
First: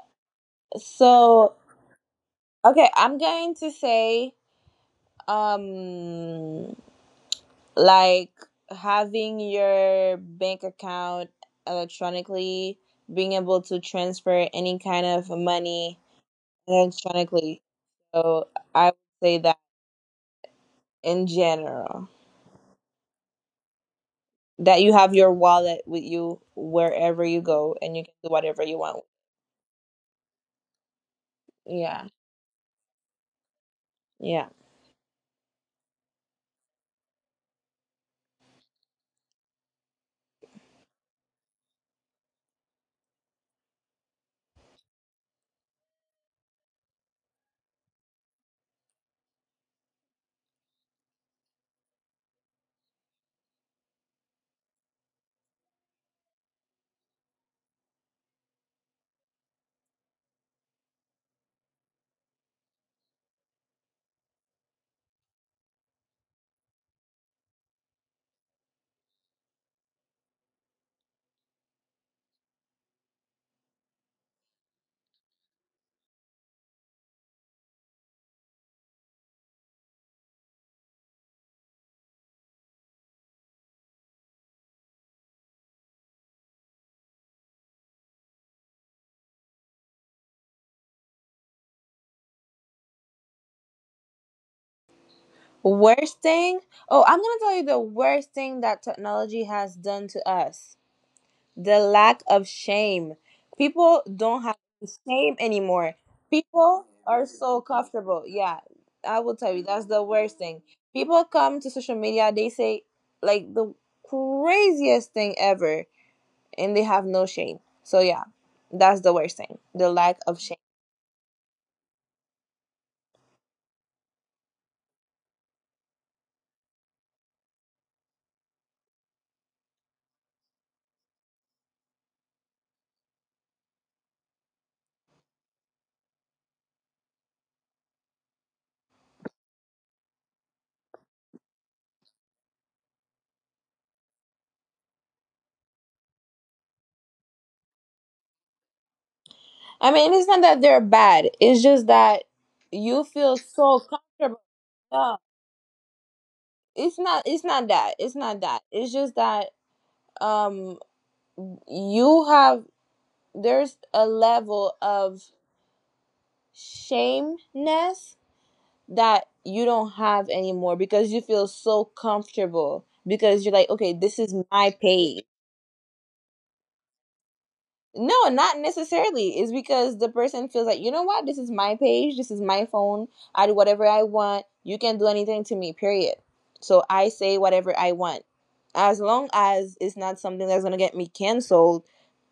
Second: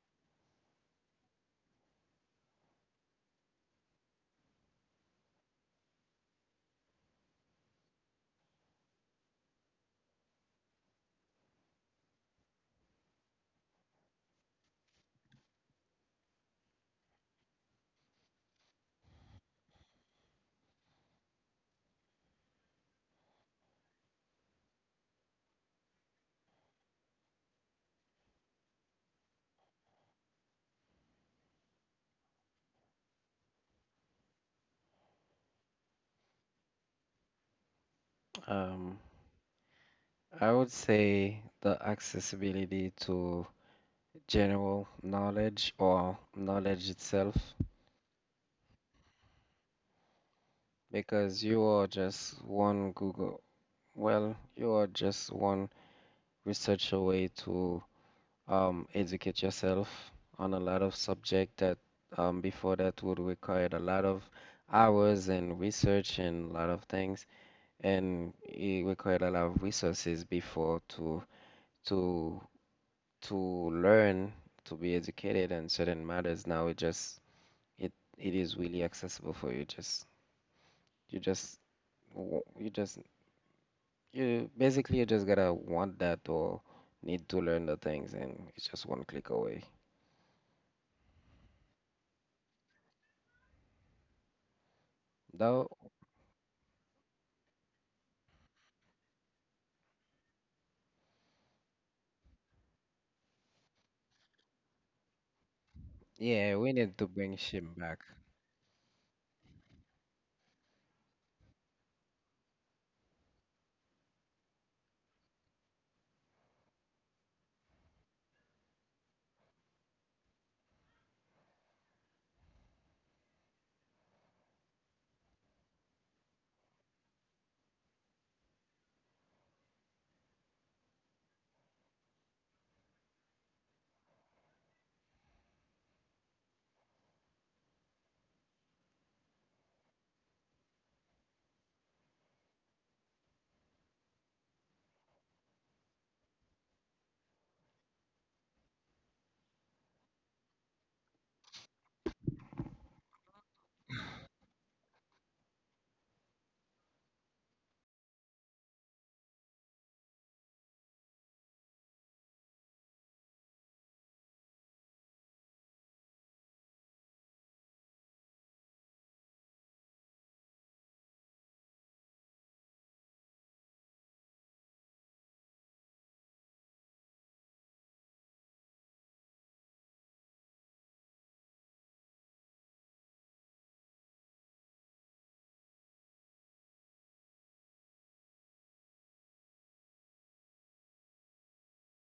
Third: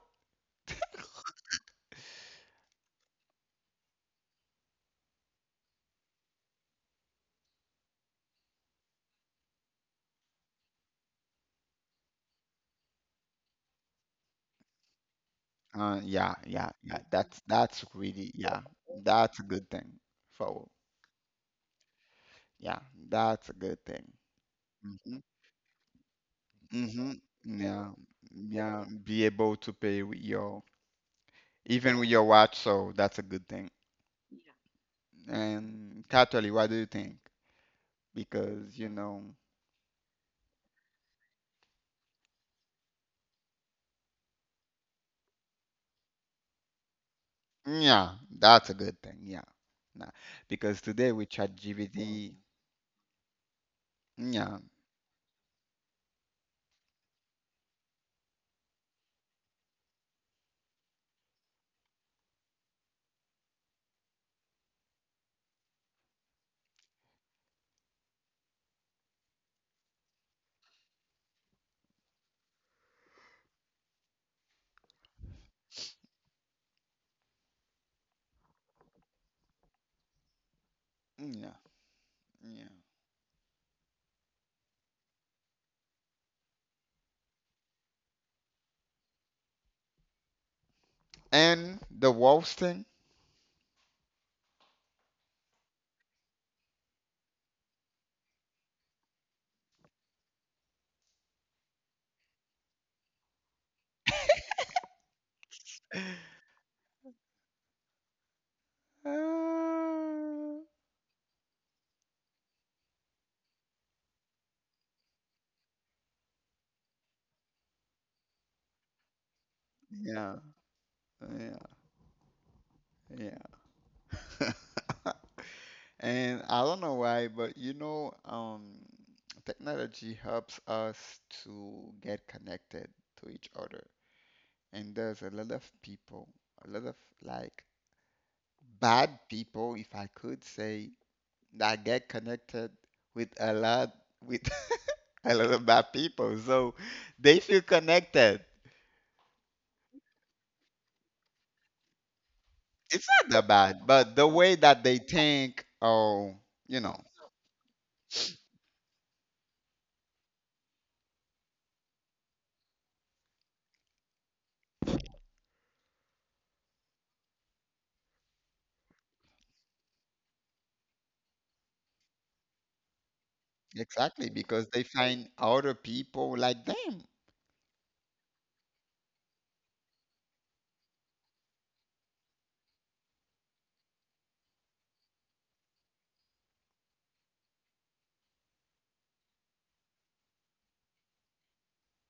So, okay, I'm going to say, um, like having your bank account electronically, being able to transfer any kind of money
Yeah, yeah, yeah.
electronically.
That's really
So,
yeah.
I would say
That's a
that
good thing. So,
in general.
yeah, that's a good thing.
That you have your
Hmm.
wallet with you wherever
Hmm.
you go and you
Yeah,
can do whatever you
yeah.
want.
Be able to pay with your
Yeah.
even with your watch, so that's a good thing.
Yeah.
And Catholic, what do you think? Because you
Um,
know.
I would say the accessibility to general knowledge or knowledge itself,
Yeah, that's a good thing. Yeah. Nah, because today with
because you are
ChatGPT,
just one Google, well,
yeah,
you are just one research away to educate yourself on a lot of subject that before that would require a lot of hours and research and a lot of things, and it required a lot of resources before to to learn to be educated on certain matters. Now it just it it is really accessible for you. Just you
yeah,
just wa-
yeah.
you just you basically you just gotta want that or need to learn the things, and it's just one click away.
And the worst thing,
Though,
Worst thing? Oh, I'm going to tell you the worst thing that technology has done to us. The lack of shame. People don't have shame anymore.
yeah,
People
we
are
need to
so
bring shame
comfortable.
back.
Yeah. I will tell you that's
uh,
the worst thing. People come to social media, they say like the craziest thing ever and they have no shame. So yeah, that's the worst thing. The lack of
yeah,
shame.
yeah, yeah. [LAUGHS] And I don't know why, but you know, technology helps us to get connected to each other. And there's a lot of people, a lot of like bad people, if I could say, I get connected with a lot with [LAUGHS] a lot of bad people. So they feel connected.
I mean, it's not that they're bad. It's just that you
It's
feel
not that
so
bad, but
comfortable.
the way that
Yeah.
they think, oh,
It's
you know,
not it's not that. It's not that. It's just that um you have there's a level of shameness that you don't have anymore because you feel so comfortable because you're like, okay, this is
exactly
my
because they
page.
find other people like them.
No, not necessarily. It's because the person feels like, you know what, this is my page, this is my phone, I do whatever I want, you can do anything to me, period. So I say whatever I want. As long as it's not something that's gonna get me canceled,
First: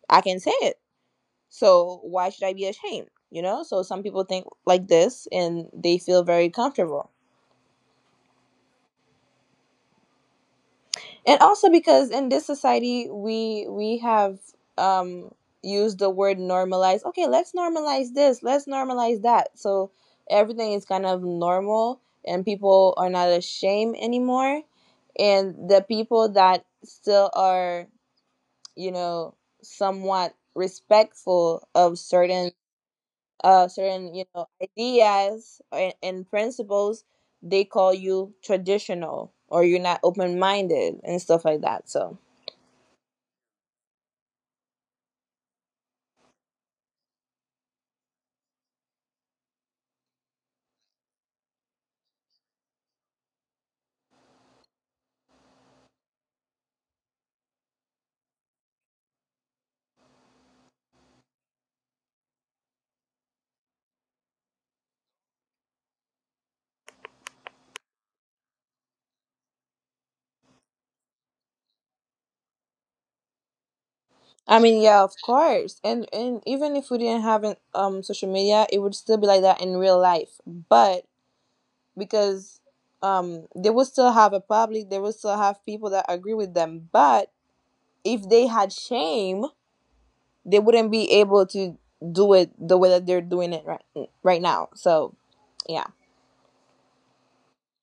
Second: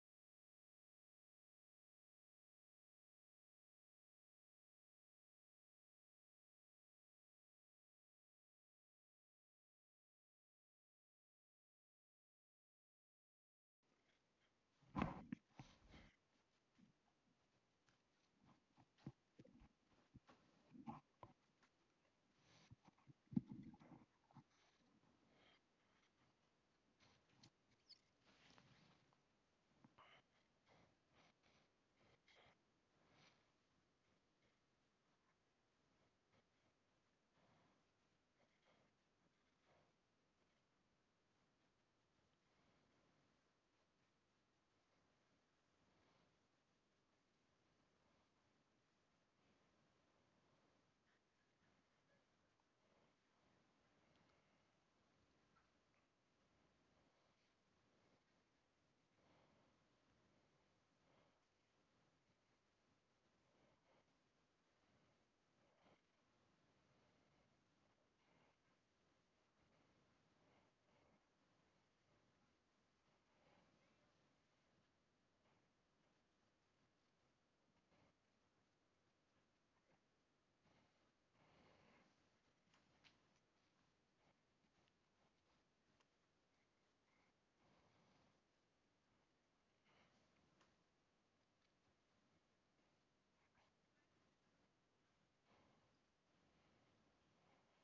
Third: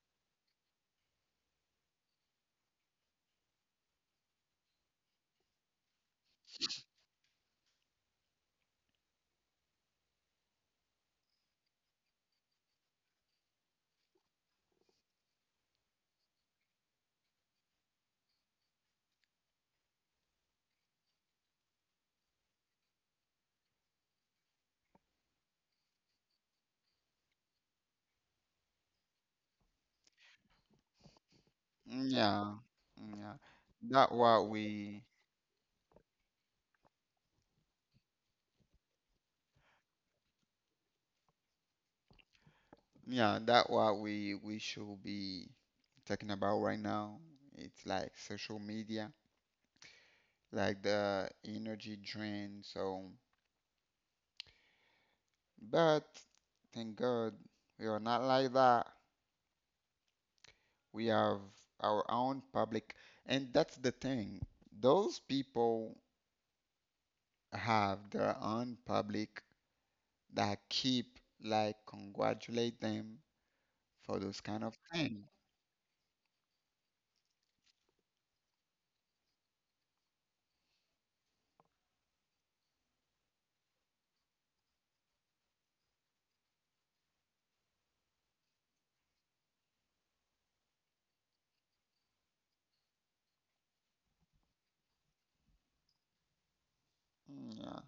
I can say it. So why should I be ashamed? You know? So some people think like this and they feel very comfortable. And also because in this society we have um used the word normalize. Okay, let's normalize this, let's normalize that, so everything is kind of normal and people are not ashamed anymore, and the people that still are, you know, somewhat respectful of certain
Yeah, yeah. That
certain, you know,
what we,
ideas and principles, they call you traditional or you're not open-minded and stuff like that. So
yeah, that what we should be talking about right now. It's like social media, like the energy drain. So. But thank God we are not like that. We have our own public, and that's the thing. Those people have their own public that keep like congratulate them for those
I
kind of
mean, yeah, of
thing.
course. And even if we didn't have social media, it would still be like that in real life. But because they would still have a public, they would still have people that agree with them. But if they had shame, they wouldn't be able to do it the way that they're doing it right now. So yeah.
Yeah.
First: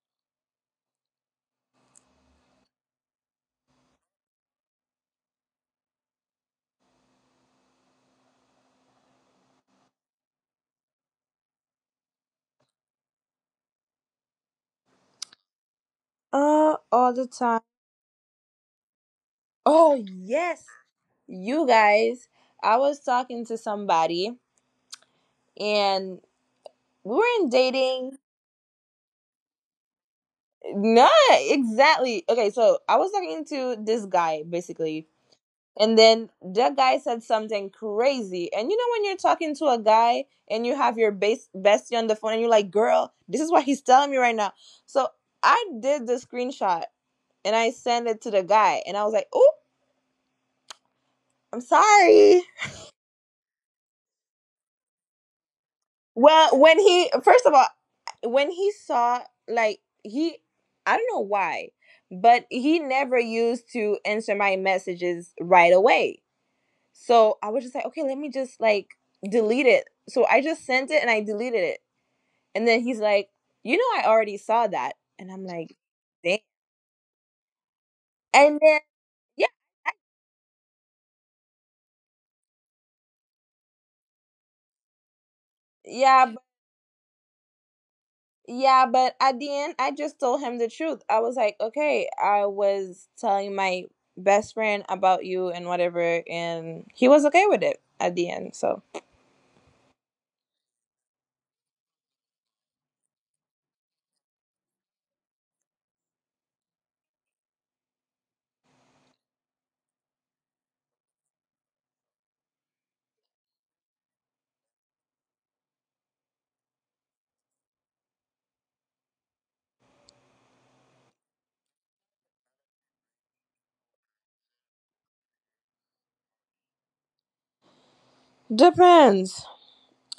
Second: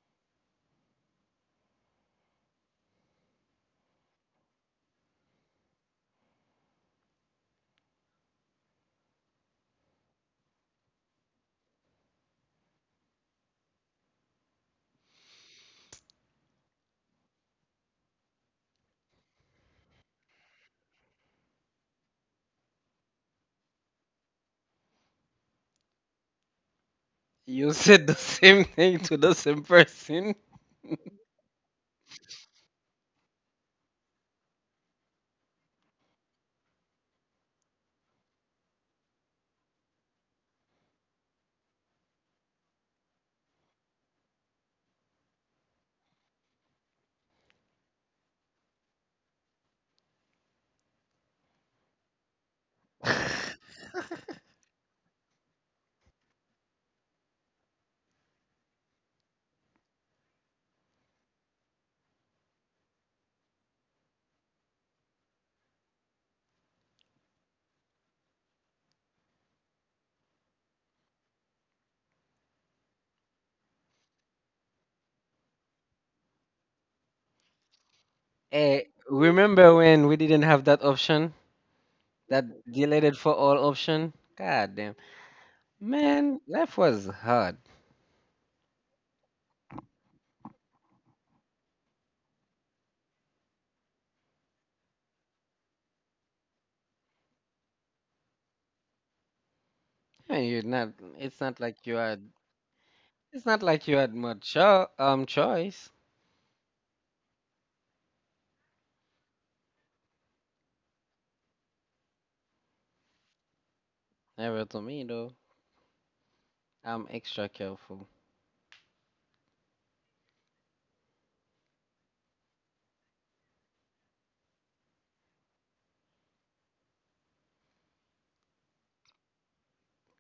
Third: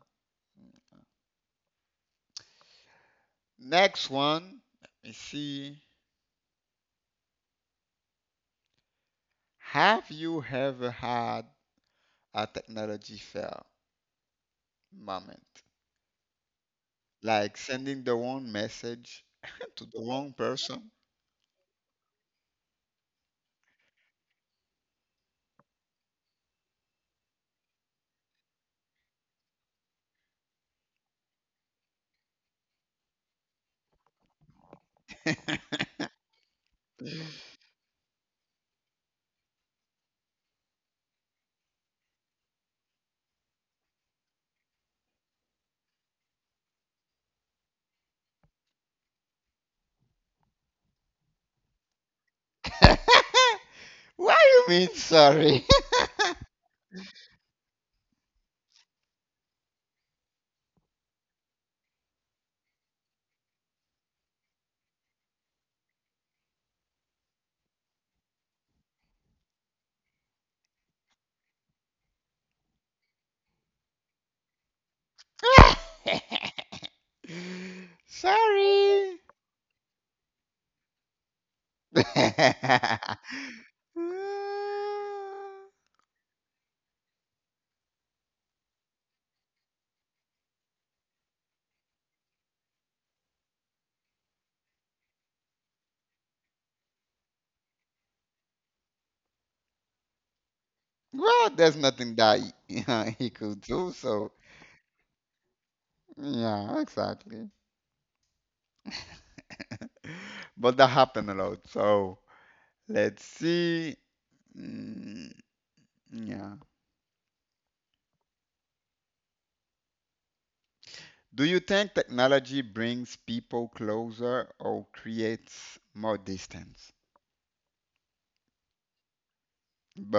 Next one, let me see. Have you ever had a technology fail moment?
All the
Like
time.
sending the wrong message [LAUGHS] to the
Oh
wrong
yes,
person?
you guys. I was talking to somebody and we weren't
You said the [LAUGHS]
dating.
same thing to the same person.
No, exactly. Okay, so I was talking to this guy basically,
[LAUGHS]
and then that guy said something crazy. And you know when you're talking to a guy and you have your base bestie on the phone and you're like, "Girl, this is what he's telling me right now." So I did the screenshot and I sent it to the guy, and I was like, "Oh, I'm sorry."
[LAUGHS]
[LAUGHS] Why you mean sorry?
Well, when he first of all, when he saw, like he, I don't know why, but he never used to answer my messages right away. So I was just like, okay, let me just like delete it. So I just sent it and I deleted it. And then he's like, you know, I already saw that. And I'm like, dang.
[LAUGHS]
And
Eh,
then,
Sorry.
yeah,
remember
I-
when we didn't have that option? That deleted
[LAUGHS]
for all option? God damn.
yeah,
Man,
but,
life was hard.
yeah. But at the end, I just told him the truth. I was like, okay, I was telling my best friend about you and whatever. And he was okay with it at the end. So
I mean, you're not it's
Well,
not
there's
like you
nothing
had
that he, [LAUGHS] he could do. So
much choice.
yeah, exactly. But that happened a lot. So let's see.
Never to me
Mm,
though.
yeah.
I'm extra careful.
Do you think technology brings people closer or creates more distance?
depends.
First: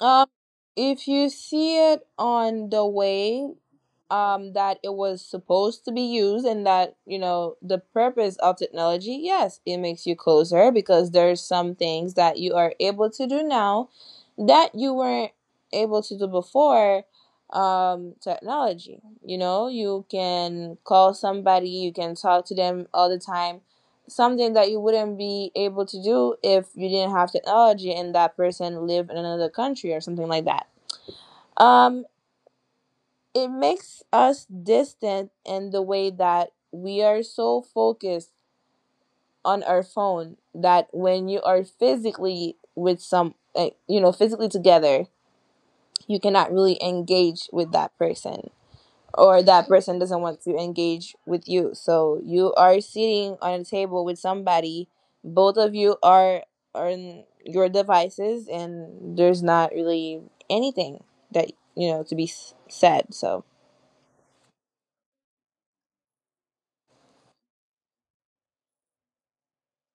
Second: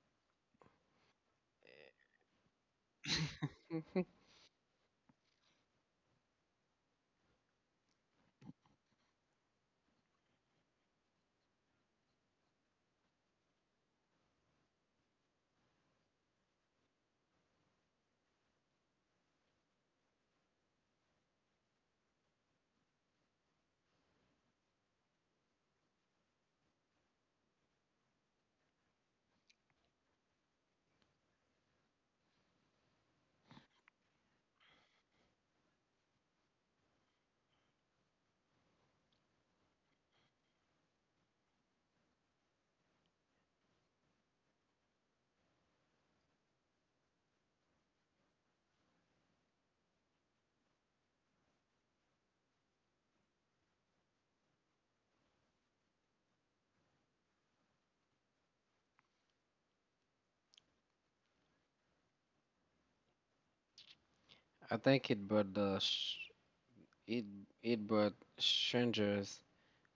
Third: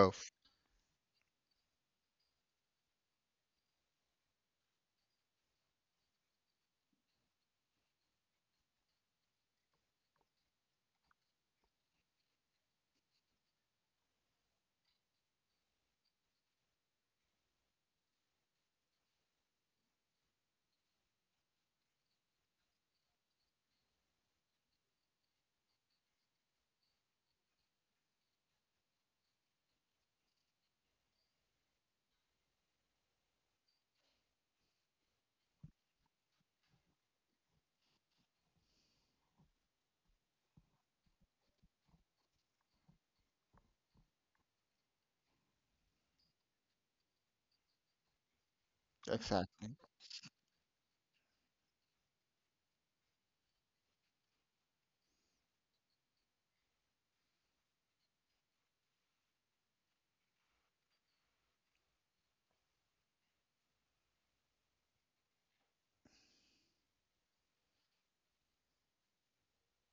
Um, if you see it on the way
[LAUGHS]
that it was supposed to be used, and that, you know, the purpose of technology, yes it makes you closer because there's some things that you are able to do now that you weren't able to do before technology. You know, you can call somebody, you can talk to them all the time, something that you wouldn't be able to do if you didn't have technology and that person lived in another country or something like that. um it makes us distant in the way that we are so focused on our phone that when you are physically with you know, physically together, you cannot really engage with that person, or that
Exactly.
person doesn't want to engage with you, so you are sitting on a table with somebody, both of you are on your devices and there's not really anything that, you know, to be said. So
I think it brought the sh- it it brought strangers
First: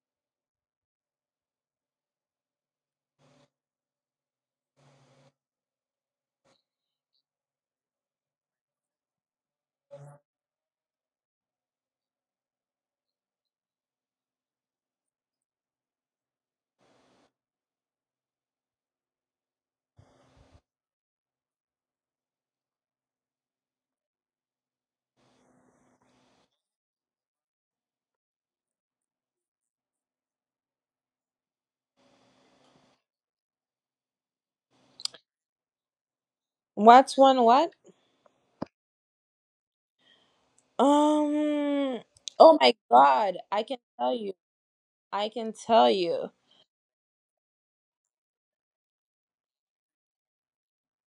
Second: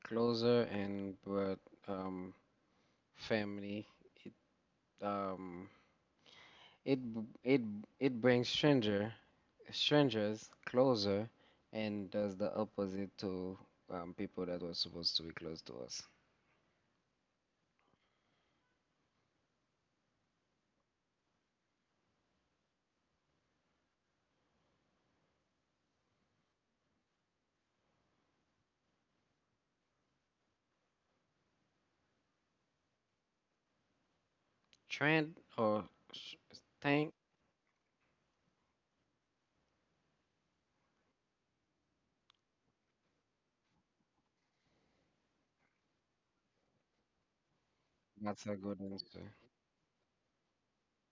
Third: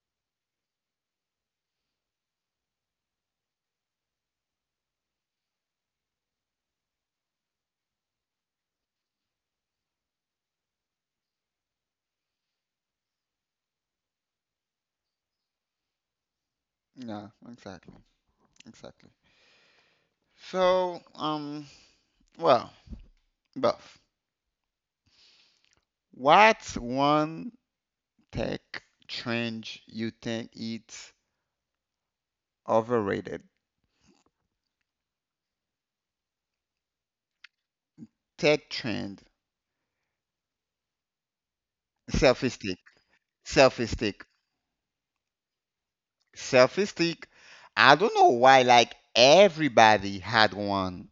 closer and brought um family. It um it brings strangers closer and does the opposite to people that were supposed to be close to us.
Yeah, exactly. Exactly. So, well, Buff, what's one tech trend you think it's overrated?
Trend or sh- thing?
what's one what
Tech trend,
Um.
selfie
Oh my
stick,
God! I can
selfie
tell
stick,
you. I can tell you.
selfie stick. I don't know
That's a
why,
good
like,
answer.
everybody had one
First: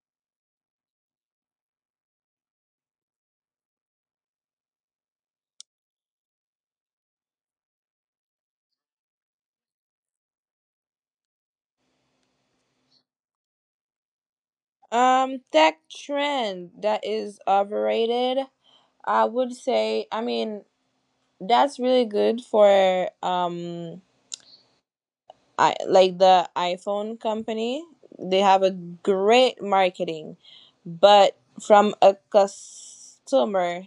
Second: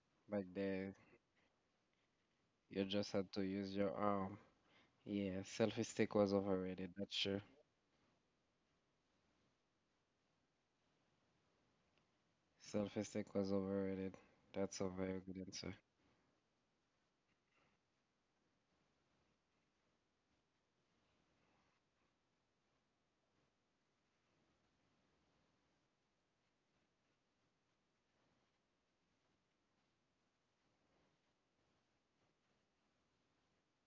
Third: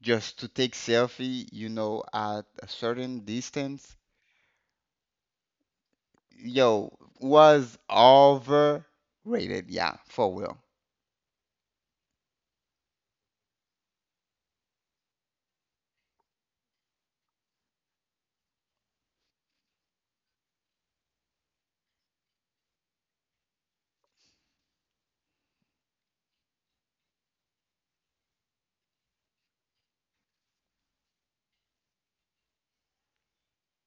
just
Back
to take
there,
selfie, you know, at a
you just
certain
had to use your
distance.
arm. Yeah, selfie stick was overrated.
Yo,
That's true.
was overrated. Yeah, for real.
Selfie stick was overrated. That's a very good answer.
That trend that is overrated. I would say. I mean, that's really good for. I like the iPhone company. They have a great marketing, but from a customer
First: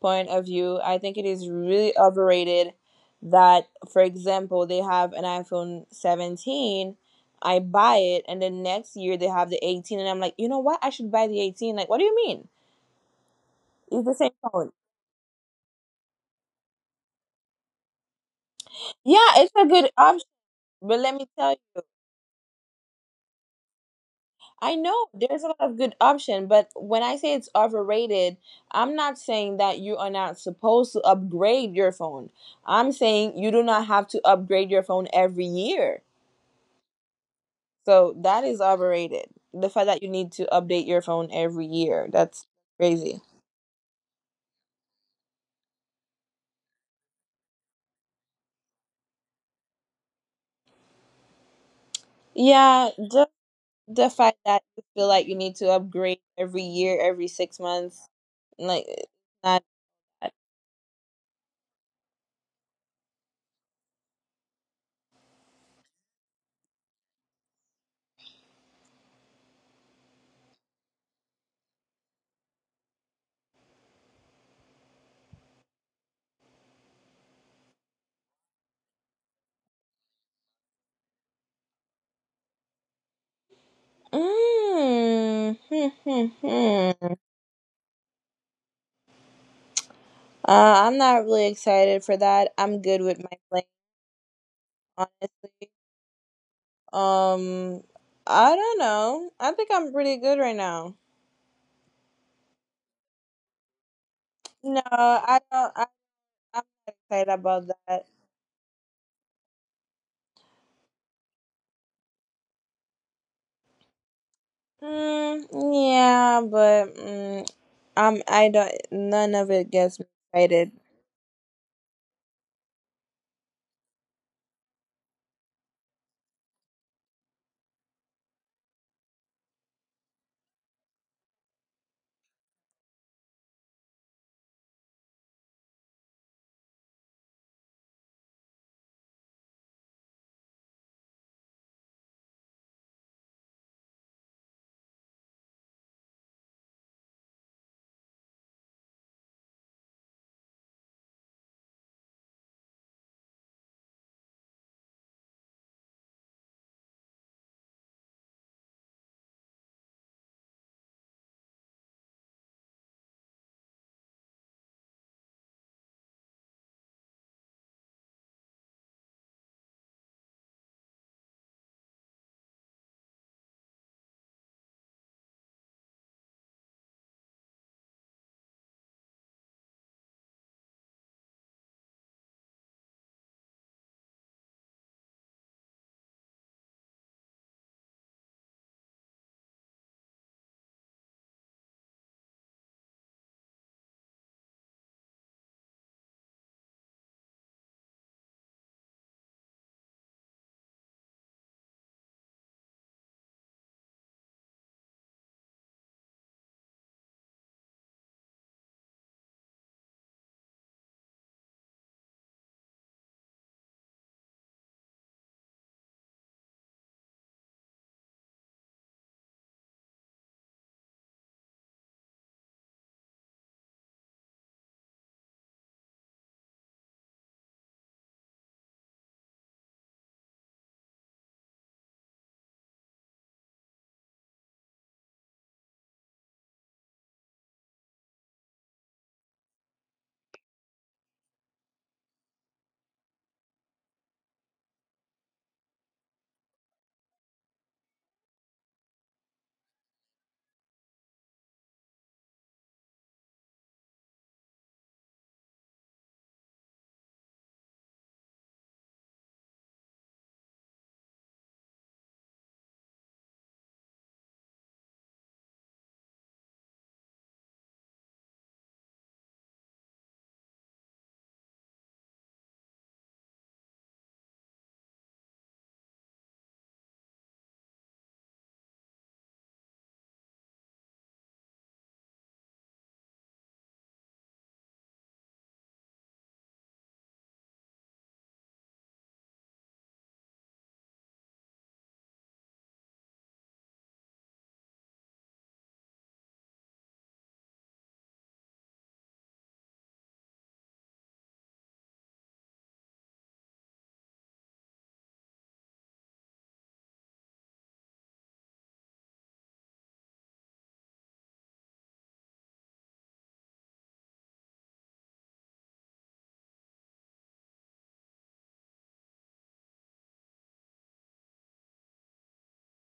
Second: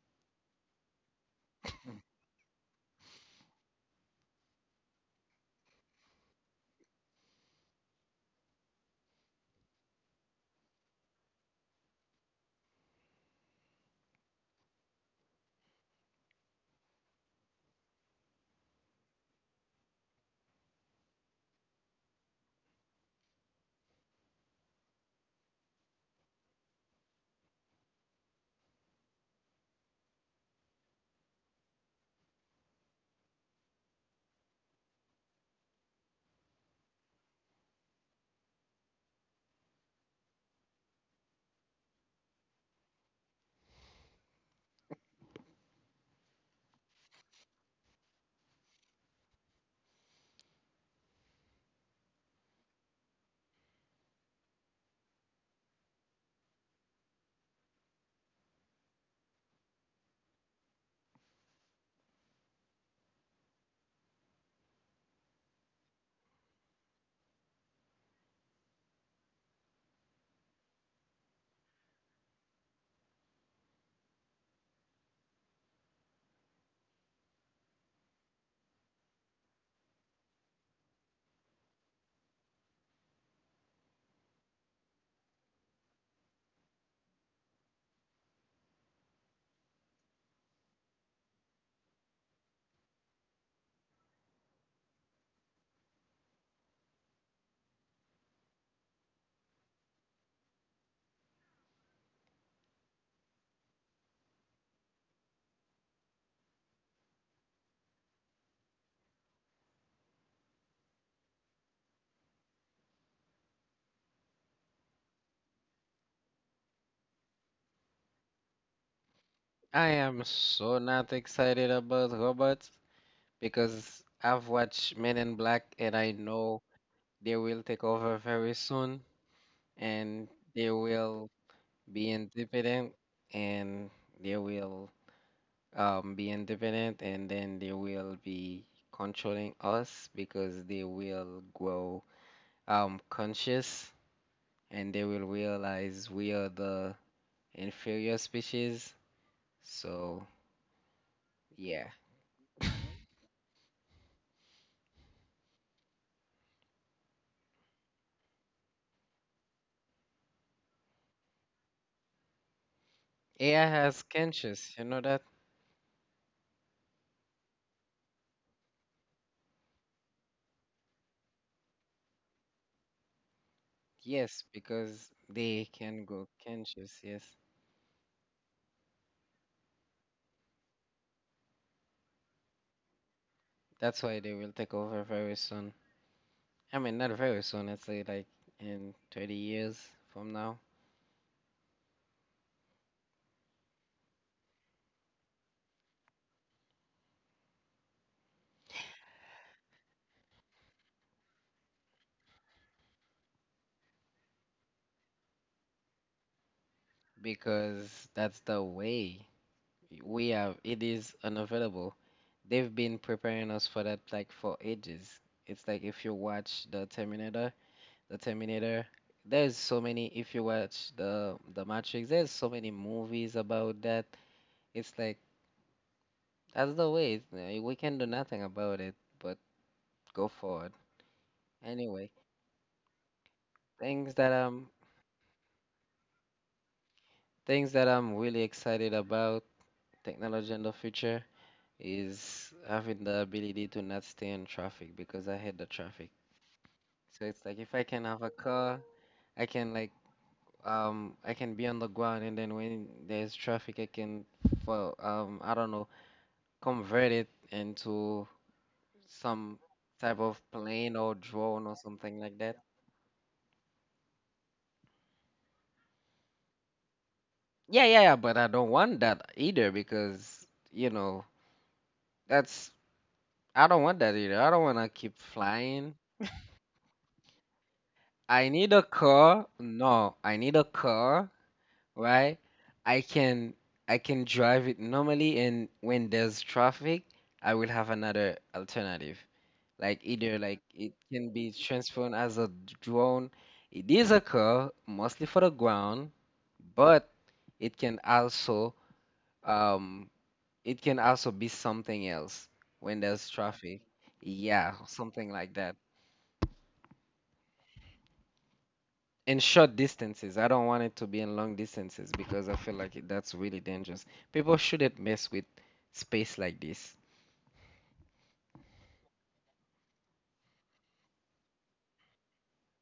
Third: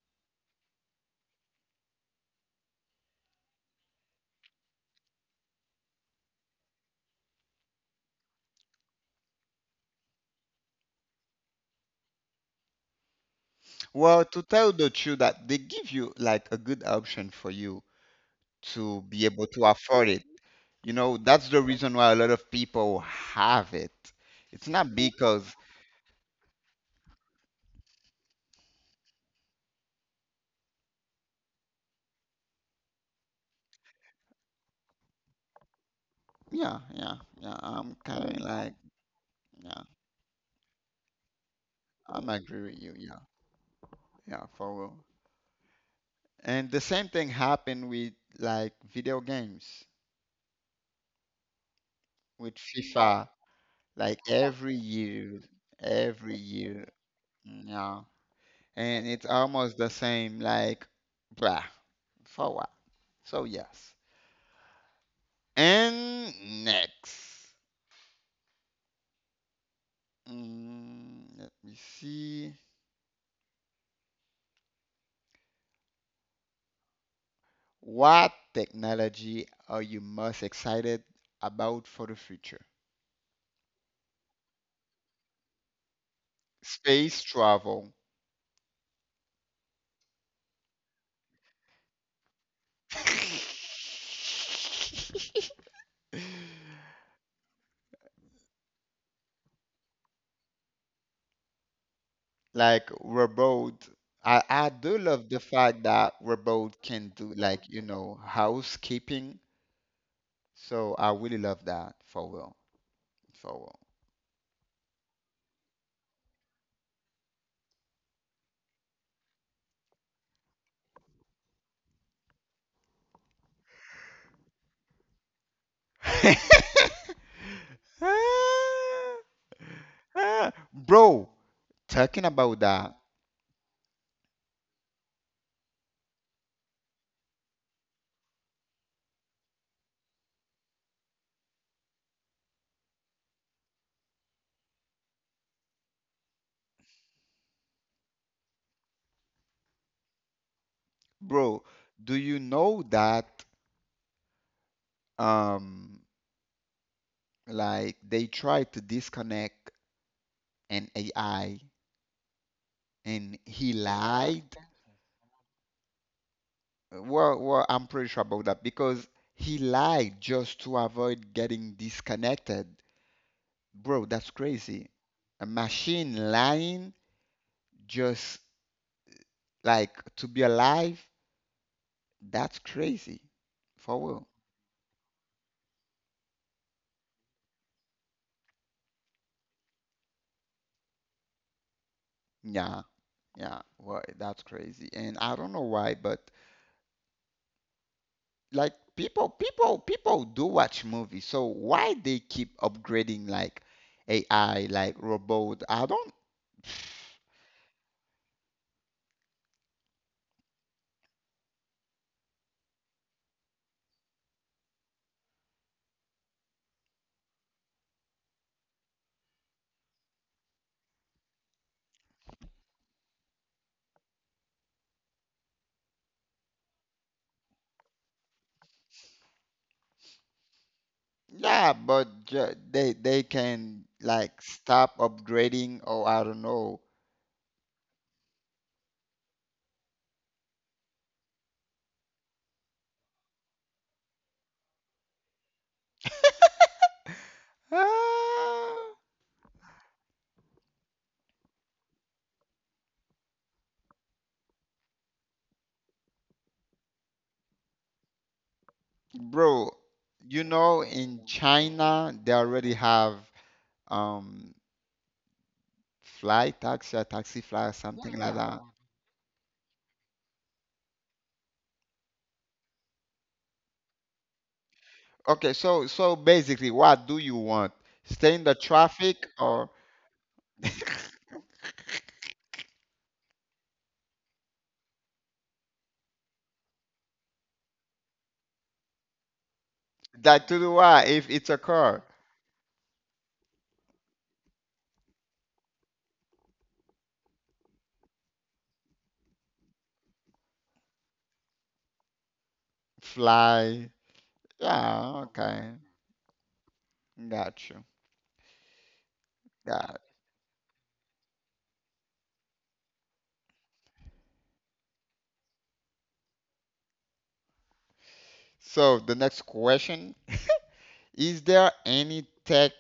point of view, I think it is really overrated that, for example, they have an iPhone 17, I buy it, and then next year they have the 18, and I'm like, you know what? I should buy the 18. Like, what do you mean? It's the
Well,
same
to
phone.
tell the truth, that they give you like a good option for you to be
Yeah,
able
it's
to
a good
afford it.
option,
You
but let
know,
me
that's
tell
the
you,
reason why a lot of people have it. It's
I
not
know there's
because,
a lot of good option, but when I say it's overrated, I'm not saying that you are not supposed to upgrade your phone. I'm saying you do not have to upgrade your phone every year.
yeah, yeah, yeah, I'm
So
kind of
that is
like,
overrated. The
yeah,
fact that you need to update your phone every year,
I'm
that's
agree with you, yeah,
crazy.
yeah, for real. And the same thing happened with like video games, with
Yeah,
FIFA,
just the
like
fact that you feel like you need to upgrade
every
every
year,
year, every six
yeah.
months, like
And
it's
it's
not.
almost the same like blah for what, so yes, and next, let me see, what technology are you most excited about for the future?
Mm, hmm, hmm, hmm.
Space travel.
I'm not really excited for that. I'm good with my plane,
[LAUGHS]
honestly. Um, I don't know. I think I'm pretty good right now.
Like robot, I
No,
do love
I
the
don't. I,
fact that
I'm not
robot can
excited
do
about
like you
that.
know housekeeping. So I really love that for real. For
Mm, yeah, but I don't. None of it
I
gets me
am
excited
so not excited about robots because I've watched Men in Black and I
real.
know they will take over very soon, and they
[LAUGHS]
will
Bro,
be
talking about
independent
that,
and they will be independent and then they will be controlling us because they will grow conscious and they will realize we are the inferior species. So,
bro,
yeah.
do you know that um like they tried to disconnect an AI and
AI [LAUGHS]
he
has
lied?
conscious, you know that?
Well, well, I'm pretty sure about that because he lied just to avoid getting disconnected. Bro, that's
Yes,
crazy.
because
A
they can
machine
grow
lying
conscious, yes.
just like to be alive, that's crazy. For
That's why
real.
they will take over very soon. I mean, not very soon, I'd say like in 30 years from now,
Yeah, yeah. Well, that's crazy. And I don't know why, but like people do watch movies. So why they keep upgrading like AI, like robot? I don't. [SIGHS]
because that's the way we have it is unavoidable. They've been preparing us for that like for ages. It's like if you watch the Terminator, there's so many if you watch the Matrix, there's so many movies about that. It's like that's the way. We can do nothing about it but go forward.
Yeah,
Anyway,
but ju- they can
things that
like
I'm
stop upgrading or I don't know.
things that I'm really excited about technology in the future is having the ability to not stay in traffic because I hate the traffic. So it's like if I can have a car,
Ah,
I can like I can be on the ground and then when there's traffic I can for I don't know, convert it into some
bro,
type of
you know
plane or
in
drone or something
China they
like that.
already have um fly taxi or taxi fly or yeah,
Yeah,
something like
but I
that.
don't want that either because you know that's I don't want that either. I don't want to keep
Okay, so
flying.
so
[LAUGHS]
basically, what do you want? Stay in
I
the
need a
traffic
car.
or
No, I need a
[LAUGHS]
car, right? I can I can drive it normally, and when there's traffic, I will have another alternative. Like either
that to
like
do
it
what if
can
it's
be
a car?
transformed as a drone. It is a car, mostly for the ground, but it can also um it can also be something else when there's traffic.
Fly.
Yeah,
Yeah,
something like
okay.
that.
Got you.
In short
Got it.
distances. I don't want it to be in long distances because I feel like that's really dangerous. People shouldn't mess with space like this.
So the next question, is there any tech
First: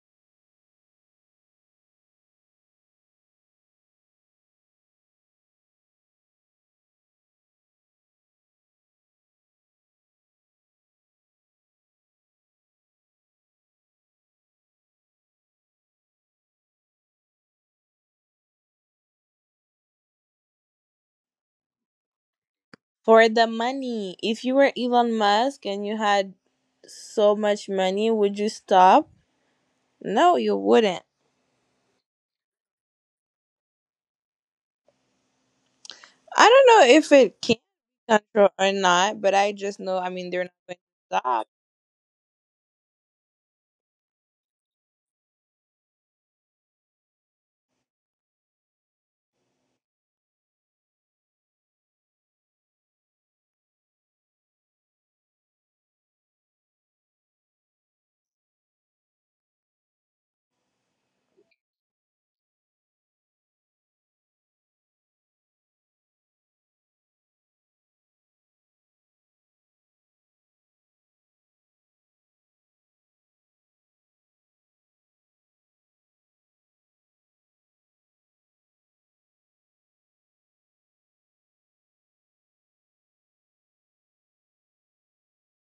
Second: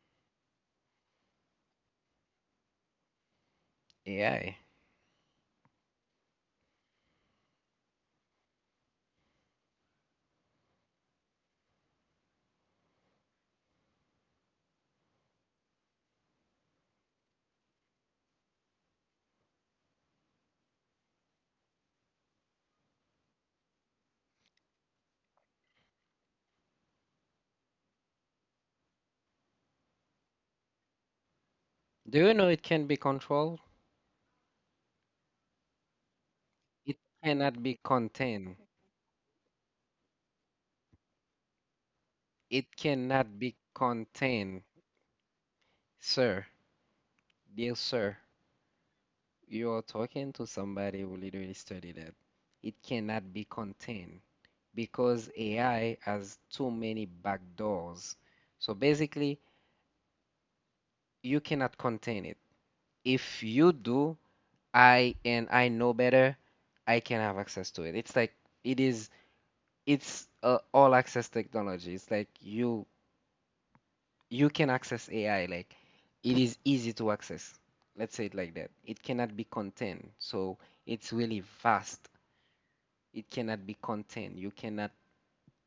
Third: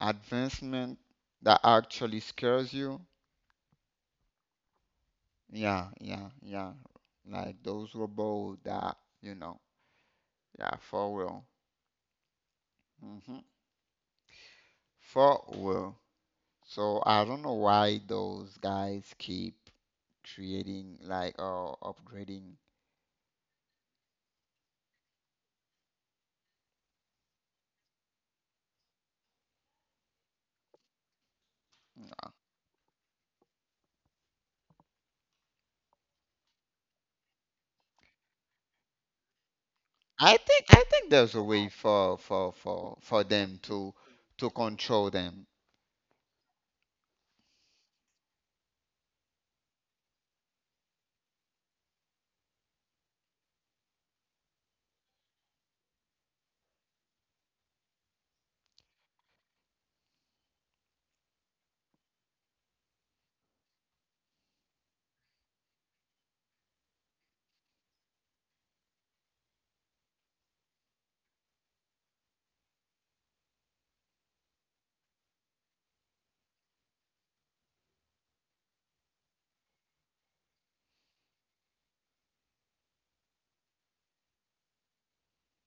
advancement that actually scares you?
AI.
Yeah, yeah, yeah. Like those robots that, you know, yeah, for real. Hmm. For real. So I don't know why those guys keep creating like or upgrading.
for the money. If you were Elon Musk and you had so much money, would you stop? No, you wouldn't.
Do you know it can be controlled?
I don't
It
know if it can
cannot be
be control
contained.
or not, but I just know. I mean, they're not going
I think
to
there's a
stop.
way for for
It
for for
cannot be
them to
contained,
control them.
sir. Dear sir, you're talking to somebody who literally studied that. It cannot be contained because AI has too many backdoors. So basically, you cannot contain it. If you do, I and I know better, I can have access to it. It's like it is it's all access technology. It's like you can access AI. Like it is easy to access. Let's say it like that. It cannot be contained. So it's really vast. It cannot be contained. You cannot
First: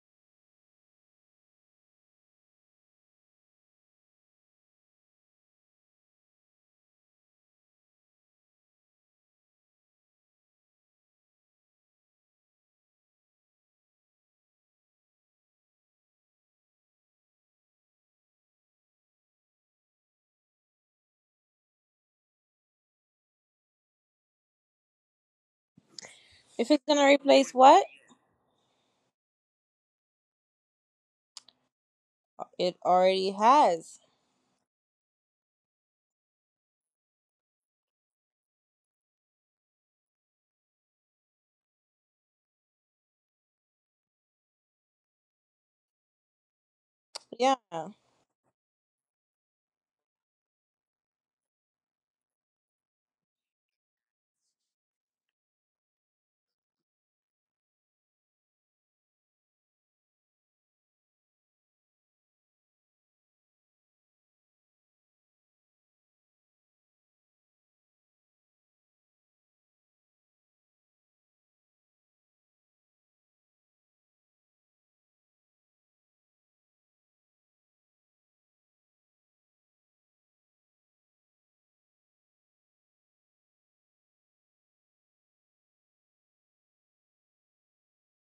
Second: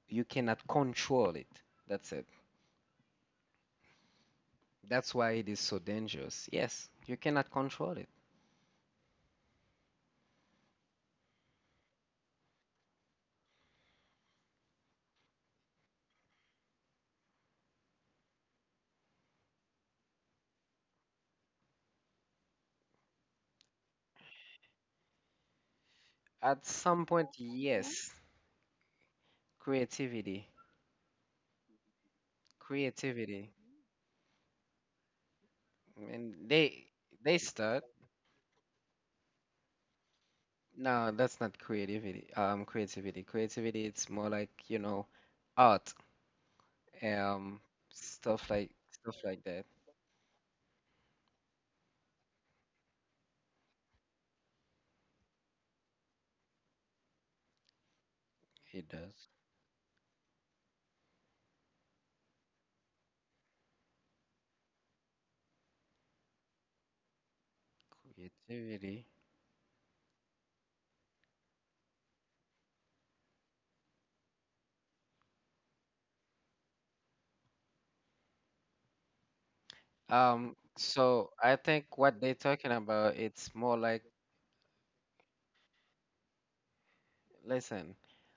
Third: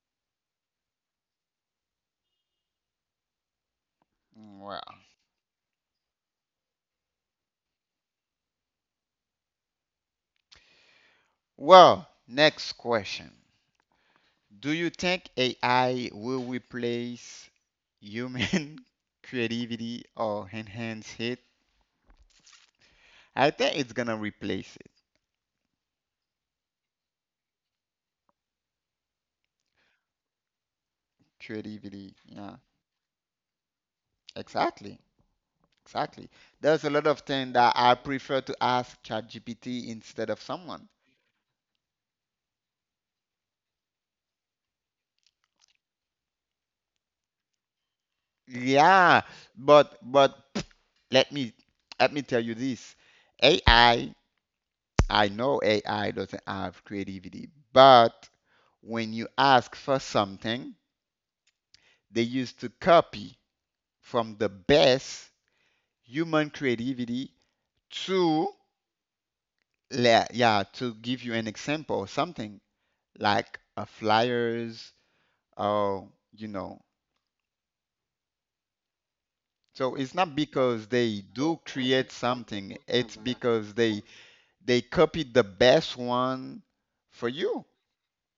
you cannot control it. That's it.
Well,
That's why it is so dangerous. Yes, you cannot control it.
well, next question. Do you think AI will replace human [LAUGHS] creativity or enhance it? I think it's gonna replace it.
At
If it's
some
gonna
point,
replace what
yes, creativity.
Creativity, yeah,
it already
Creativity.
has,
exactly.
And
Exactly.
they
There's a lot of
they
things that
start.
I prefer to ask ChatGPT instead of someone.
No, that's not creativity. Creativity. Creativity. It's more like art. Um,
yeah.
stuff
Yeah,
like that.
but [SNIFFS] [TSK] let me let me tell you this. AI, I know AI doesn't have creativity, but
It
when
does
you ask for something, they used to copy from the best human creativity to
creativity.
le- yeah, to give you an example, something like a flyers or you know. So it's not
Um,
because they
so I
do
think
create
what they're talking
something,
about,
it's
it's
because
more like
they copied the best one for you.
listen,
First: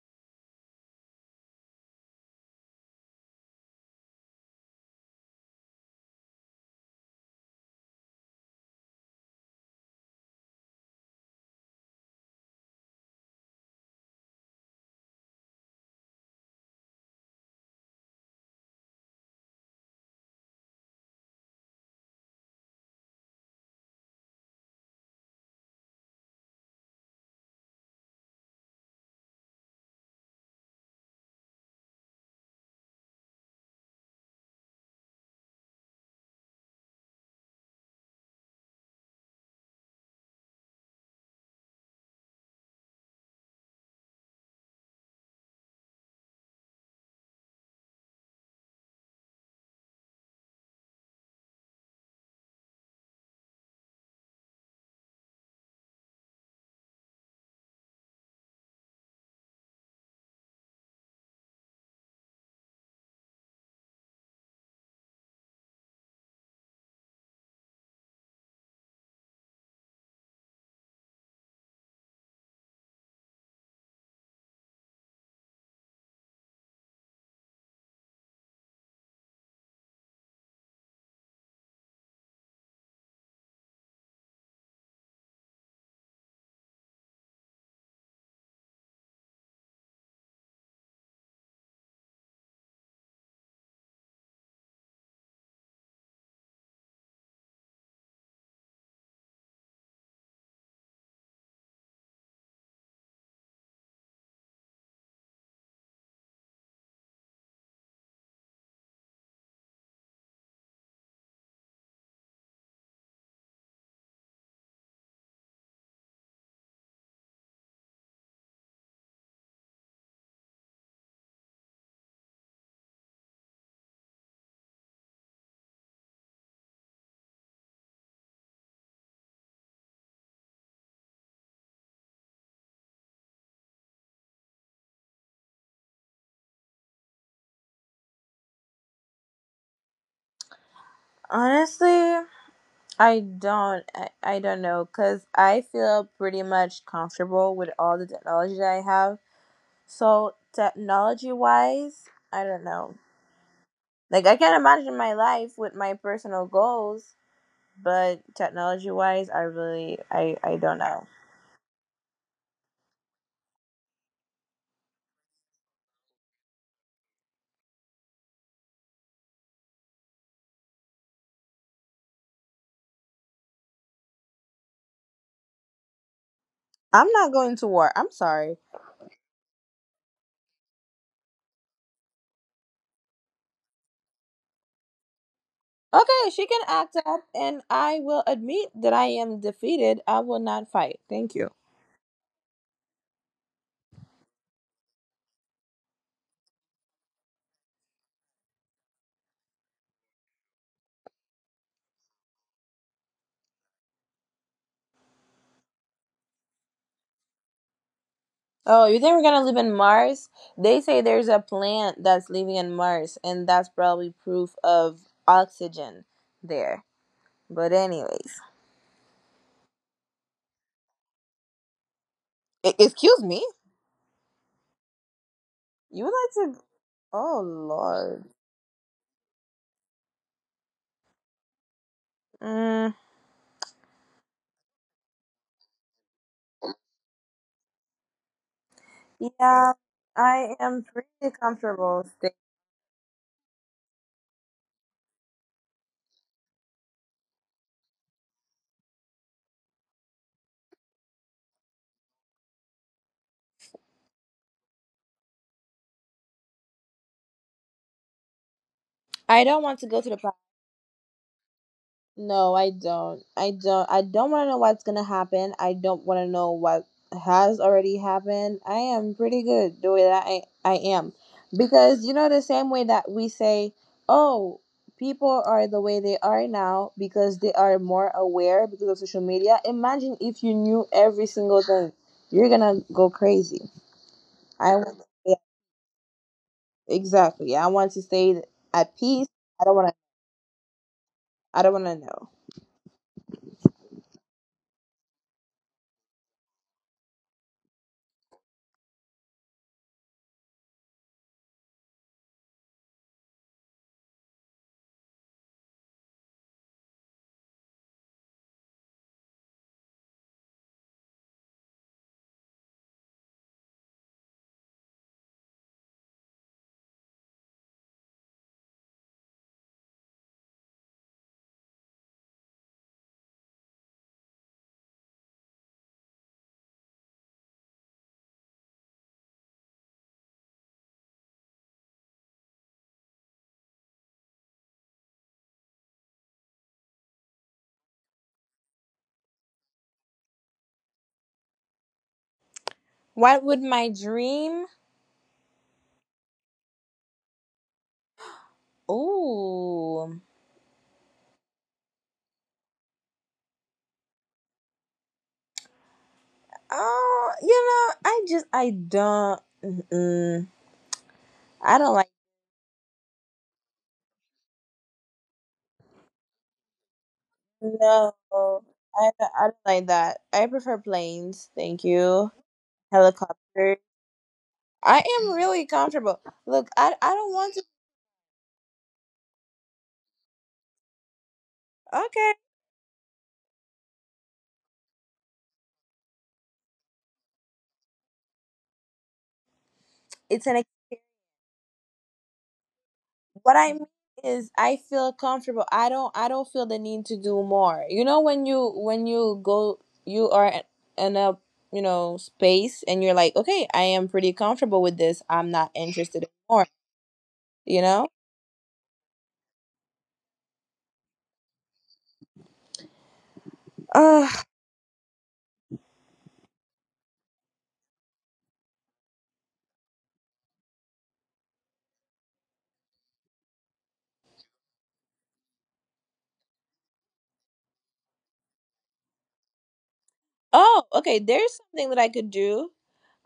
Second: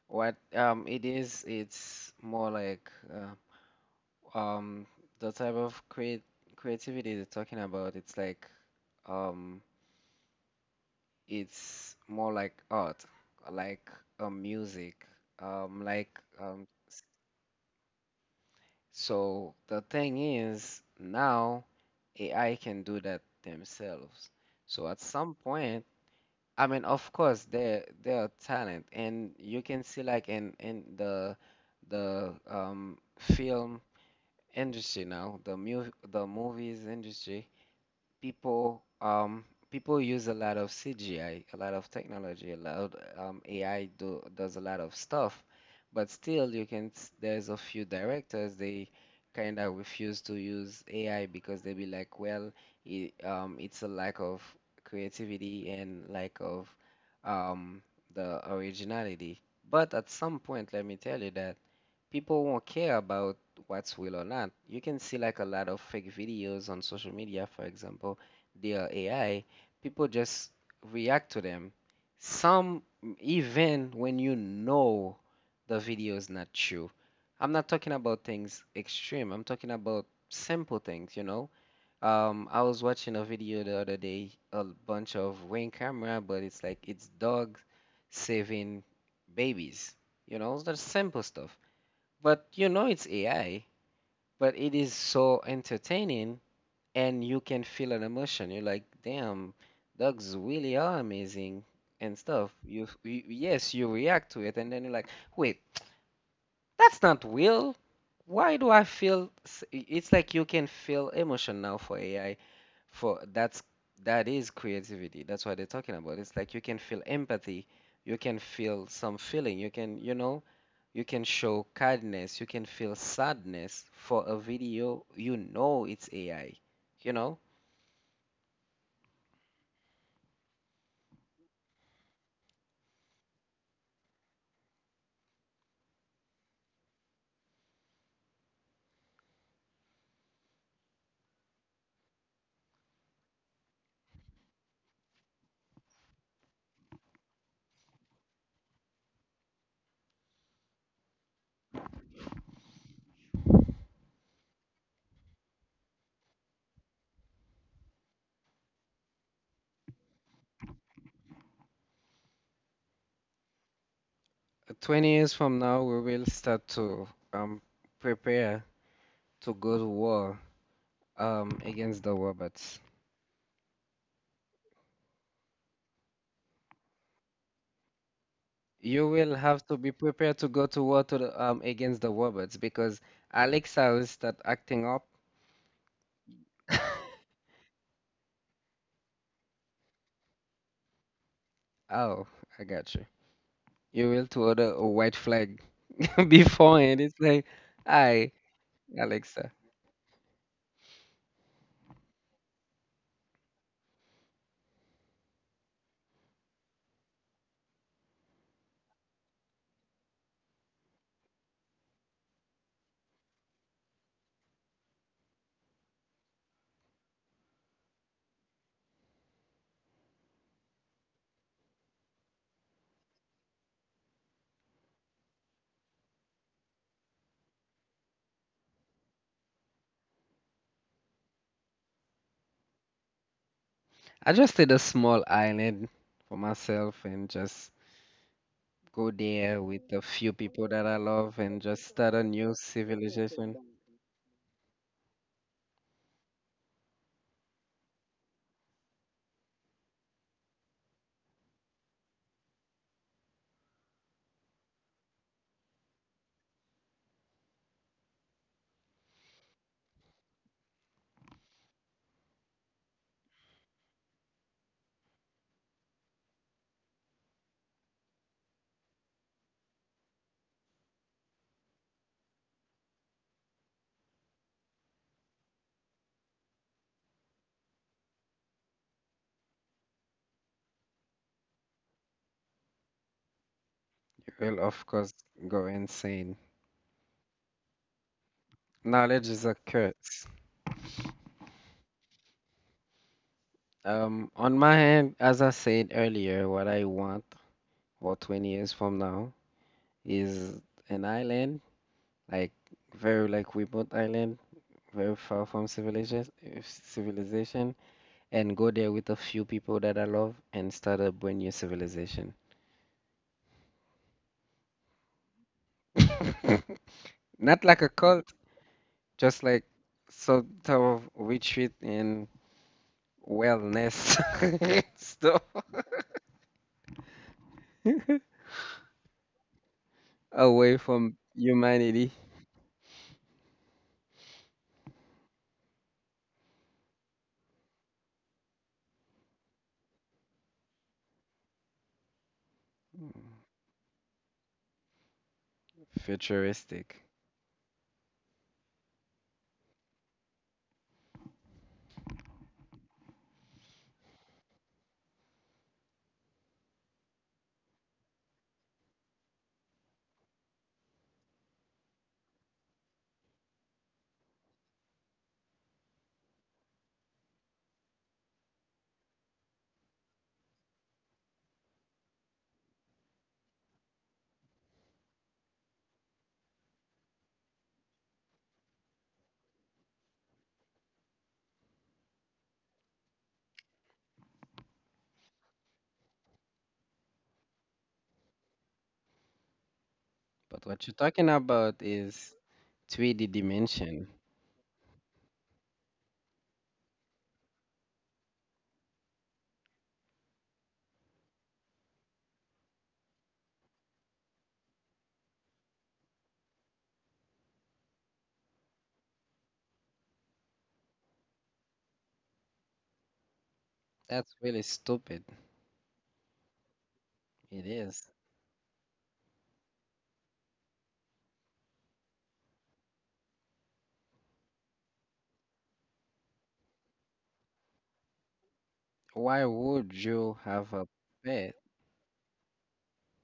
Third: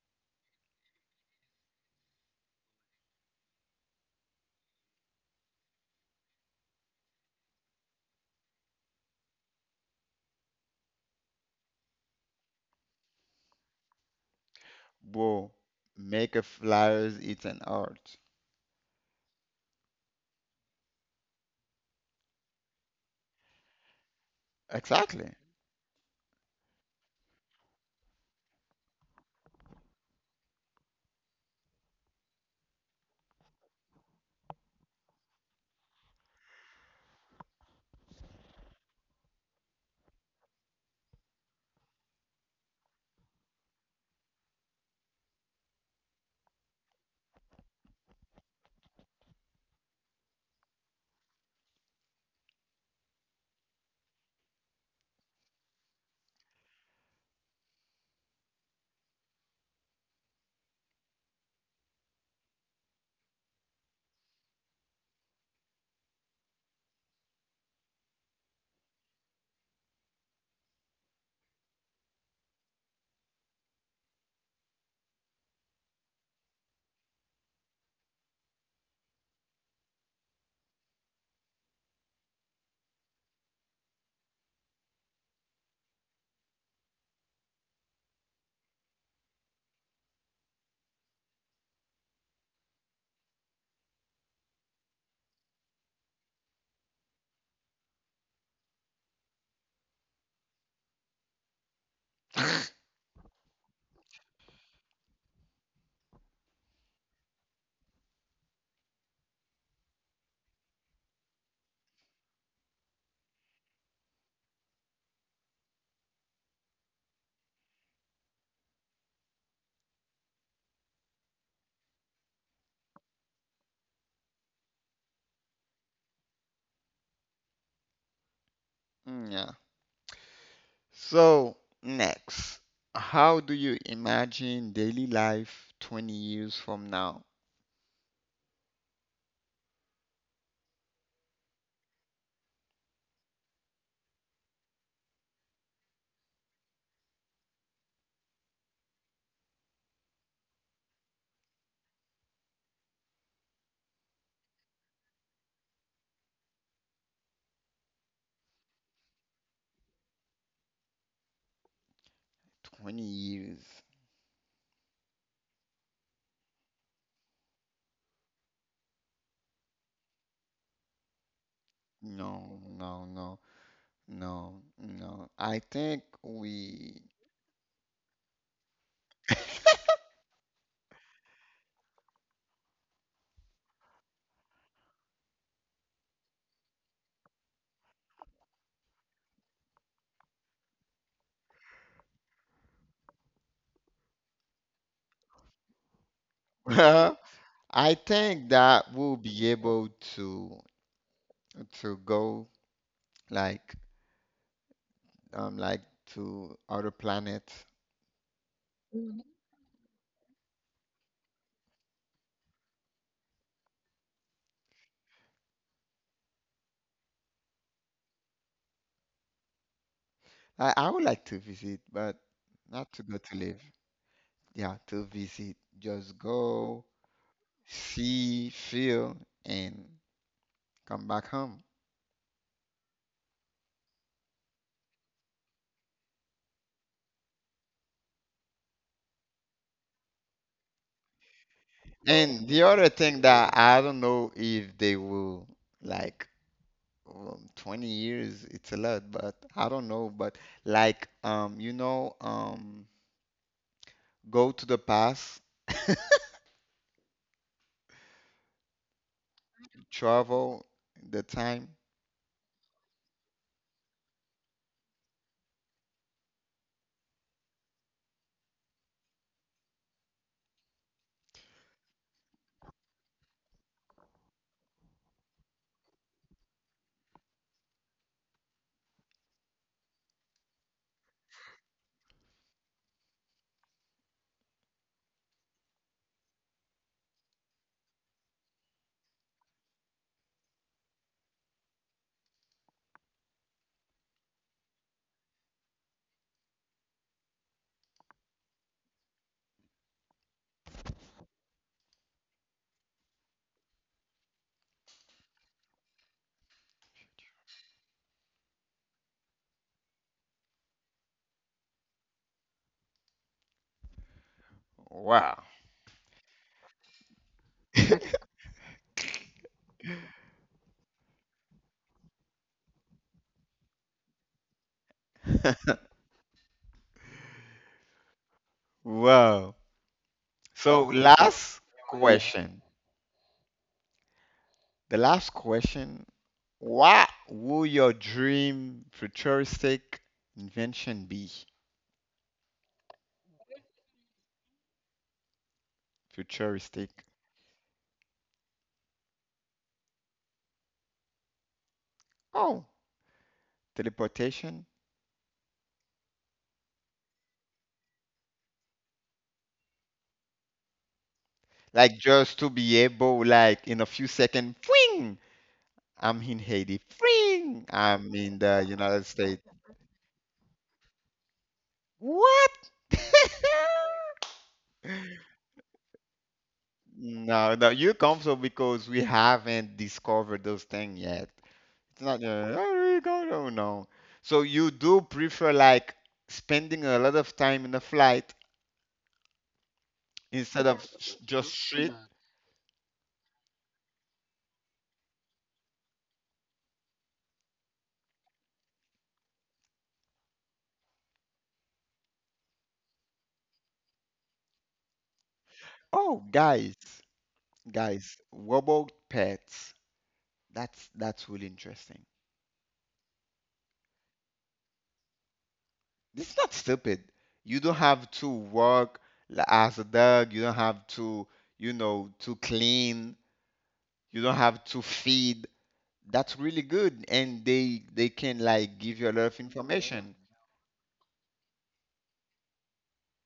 what it is. It's more like um the type of create creativity they're talking about. It's like um it's more like art, like music,
Well,
like
make a flyers, it's an art.
so. The thing is, now AI can do that themselves. So at
Exactly.
some point, I mean, of course, there are talent, and you can see like in the film industry now, the movies industry people people use a lot of CGI, a lot of technology, a lot AI do does a lot of stuff, but still you can there's a few directors they kind of refuse to use AI because they be like, well, it's a lack of creativity and lack of um, the originality. But at some point, let me tell you that people won't care about what's real or not. You can see like a lot of fake videos on social media, for example, they are AI. People just react to them. Some even when you know the video is not true. I'm not talking about things extreme. I'm talking about simple things, you know. I was watching a video the other day, a bunch of rain camera, but it's like it's dogs saving babies. You know, it's the simple stuff. But you know it's AI, but it is so entertaining and you can feel an emotion. You're like, damn, dogs really are amazing and stuff. You yes, you react to it and then you're like, wait, that's not real. Why do I feel it's like you can feel emotion now for AI for that's that is creativity, that's what they're talking about. It's like you can feel empathy, you can feel some feeling, you can you can show kindness, you can feel sadness for a video, you know it's AI, you know.
[LAUGHS] Yeah. So next, how do you imagine daily life 20 years from now?
Honestly. I don't know because I feel pretty much comfortable with all the technology that I have. So technology wise, I don't know. Like I can not imagine my life with my personal goals, but technology wise, I don't know.
20 years.
20 years from now we will start to um prepare to go to war against the
No,
robots.
no, no, no, no. I think we
I'm not going to war. I'm sorry.
You will have to be prepared to go to war to the, against the robots because Alexa will start acting up.
Okay, she can act up,
[LAUGHS]
and I will admit that I am defeated. I will not fight. Thank you.
Oh, I got you. You will to order a white flag [LAUGHS] beforehand. It's like,
[LAUGHS] I
hi,
think that we'll be
Alexa.
able to to go like like to other planets.
Oh, you think we're gonna live in Mars? They say there's a plant that's living in Mars, and that's probably proof of oxygen there. But anyways,
I would like to visit, but not to go
Excuse
to
me.
live. Yeah, to visit.
You would
Just
like to?
go,
Oh Lord.
see, feel, and come back home.
Mm,
I just did a small island for myself and just go there
yeah,
with a few
I
people
am
that I
pretty
love and just
comfortable.
start a
And
new
the other thing that
civilization.
I don't know if they will like 20 years, it's a lot, but I don't know. But like you know, go to the past
I don't want to go to the
travel, the time.
No, I don't. I don't. I don't want to know what's gonna happen. I don't want to know what has already happened. I am pretty good the way that I am, because you know the same way that we say, oh, people are the way they are now because they are more aware because of social media. Imagine if you knew every single thing, you're gonna go crazy.
You will,
I
of
want
course,
Yeah,
go insane.
exactly. I want to stay at peace.
Knowledge is a
I don't want to.
curse.
I don't want to know.
On my hand, as I said earlier, what I want for 20 years from now is an island, like very like remote island, very far from civilization, and go there with a few people that I love and start a brand new civilization.
Wow.
[LAUGHS] Not like a
[LAUGHS]
cult, just like some type of retreat and wellness [LAUGHS] stuff
Wow.
away
So, Wow.
from
Last. Yeah.
humanity.
Question. The last question, what will your dream futuristic invention be?
What would my dream
Futuristic.
Futuristic.
Ooh.
Oh, teleportation.
Oh, you know, I don't. Mm-mm. I don't
Like
like
just to be able, like in a few seconds, fling, I'm in Haiti. Fling,
no.
I'm in the United
I don't, I
States.
don't like that. I prefer planes. Thank you.
What?
Helicopter. I
[LAUGHS]
am really comfortable. Look, I don't want
No,
to.
no, you're comfortable because we haven't discovered those things yet. It's not,
Okay,
oh, we go, no, no. So you do prefer like spending a lot of time in a flight
it's an
But
instead of
what you're
s-
talking
just
about
street?
is 3D
what I mean
dimension.
is I feel comfortable. I don't feel the need to do more. You know when you go, you are in a, you know, space and you're like, okay, I am pretty comfortable with this. I'm not interested
Oh,
in more.
guys,
You know?
guys, what about pets? That's really interesting.
Uh,
That's really stupid.
It's not stupid. You
It
don't
is.
have to work li- as a dog. You don't have to, you know, to clean. You don't have to feed. That's really good, and they can like give you a lot of
Why would
information.
you have
oh,
a
okay. There's
pet?
something that I could do.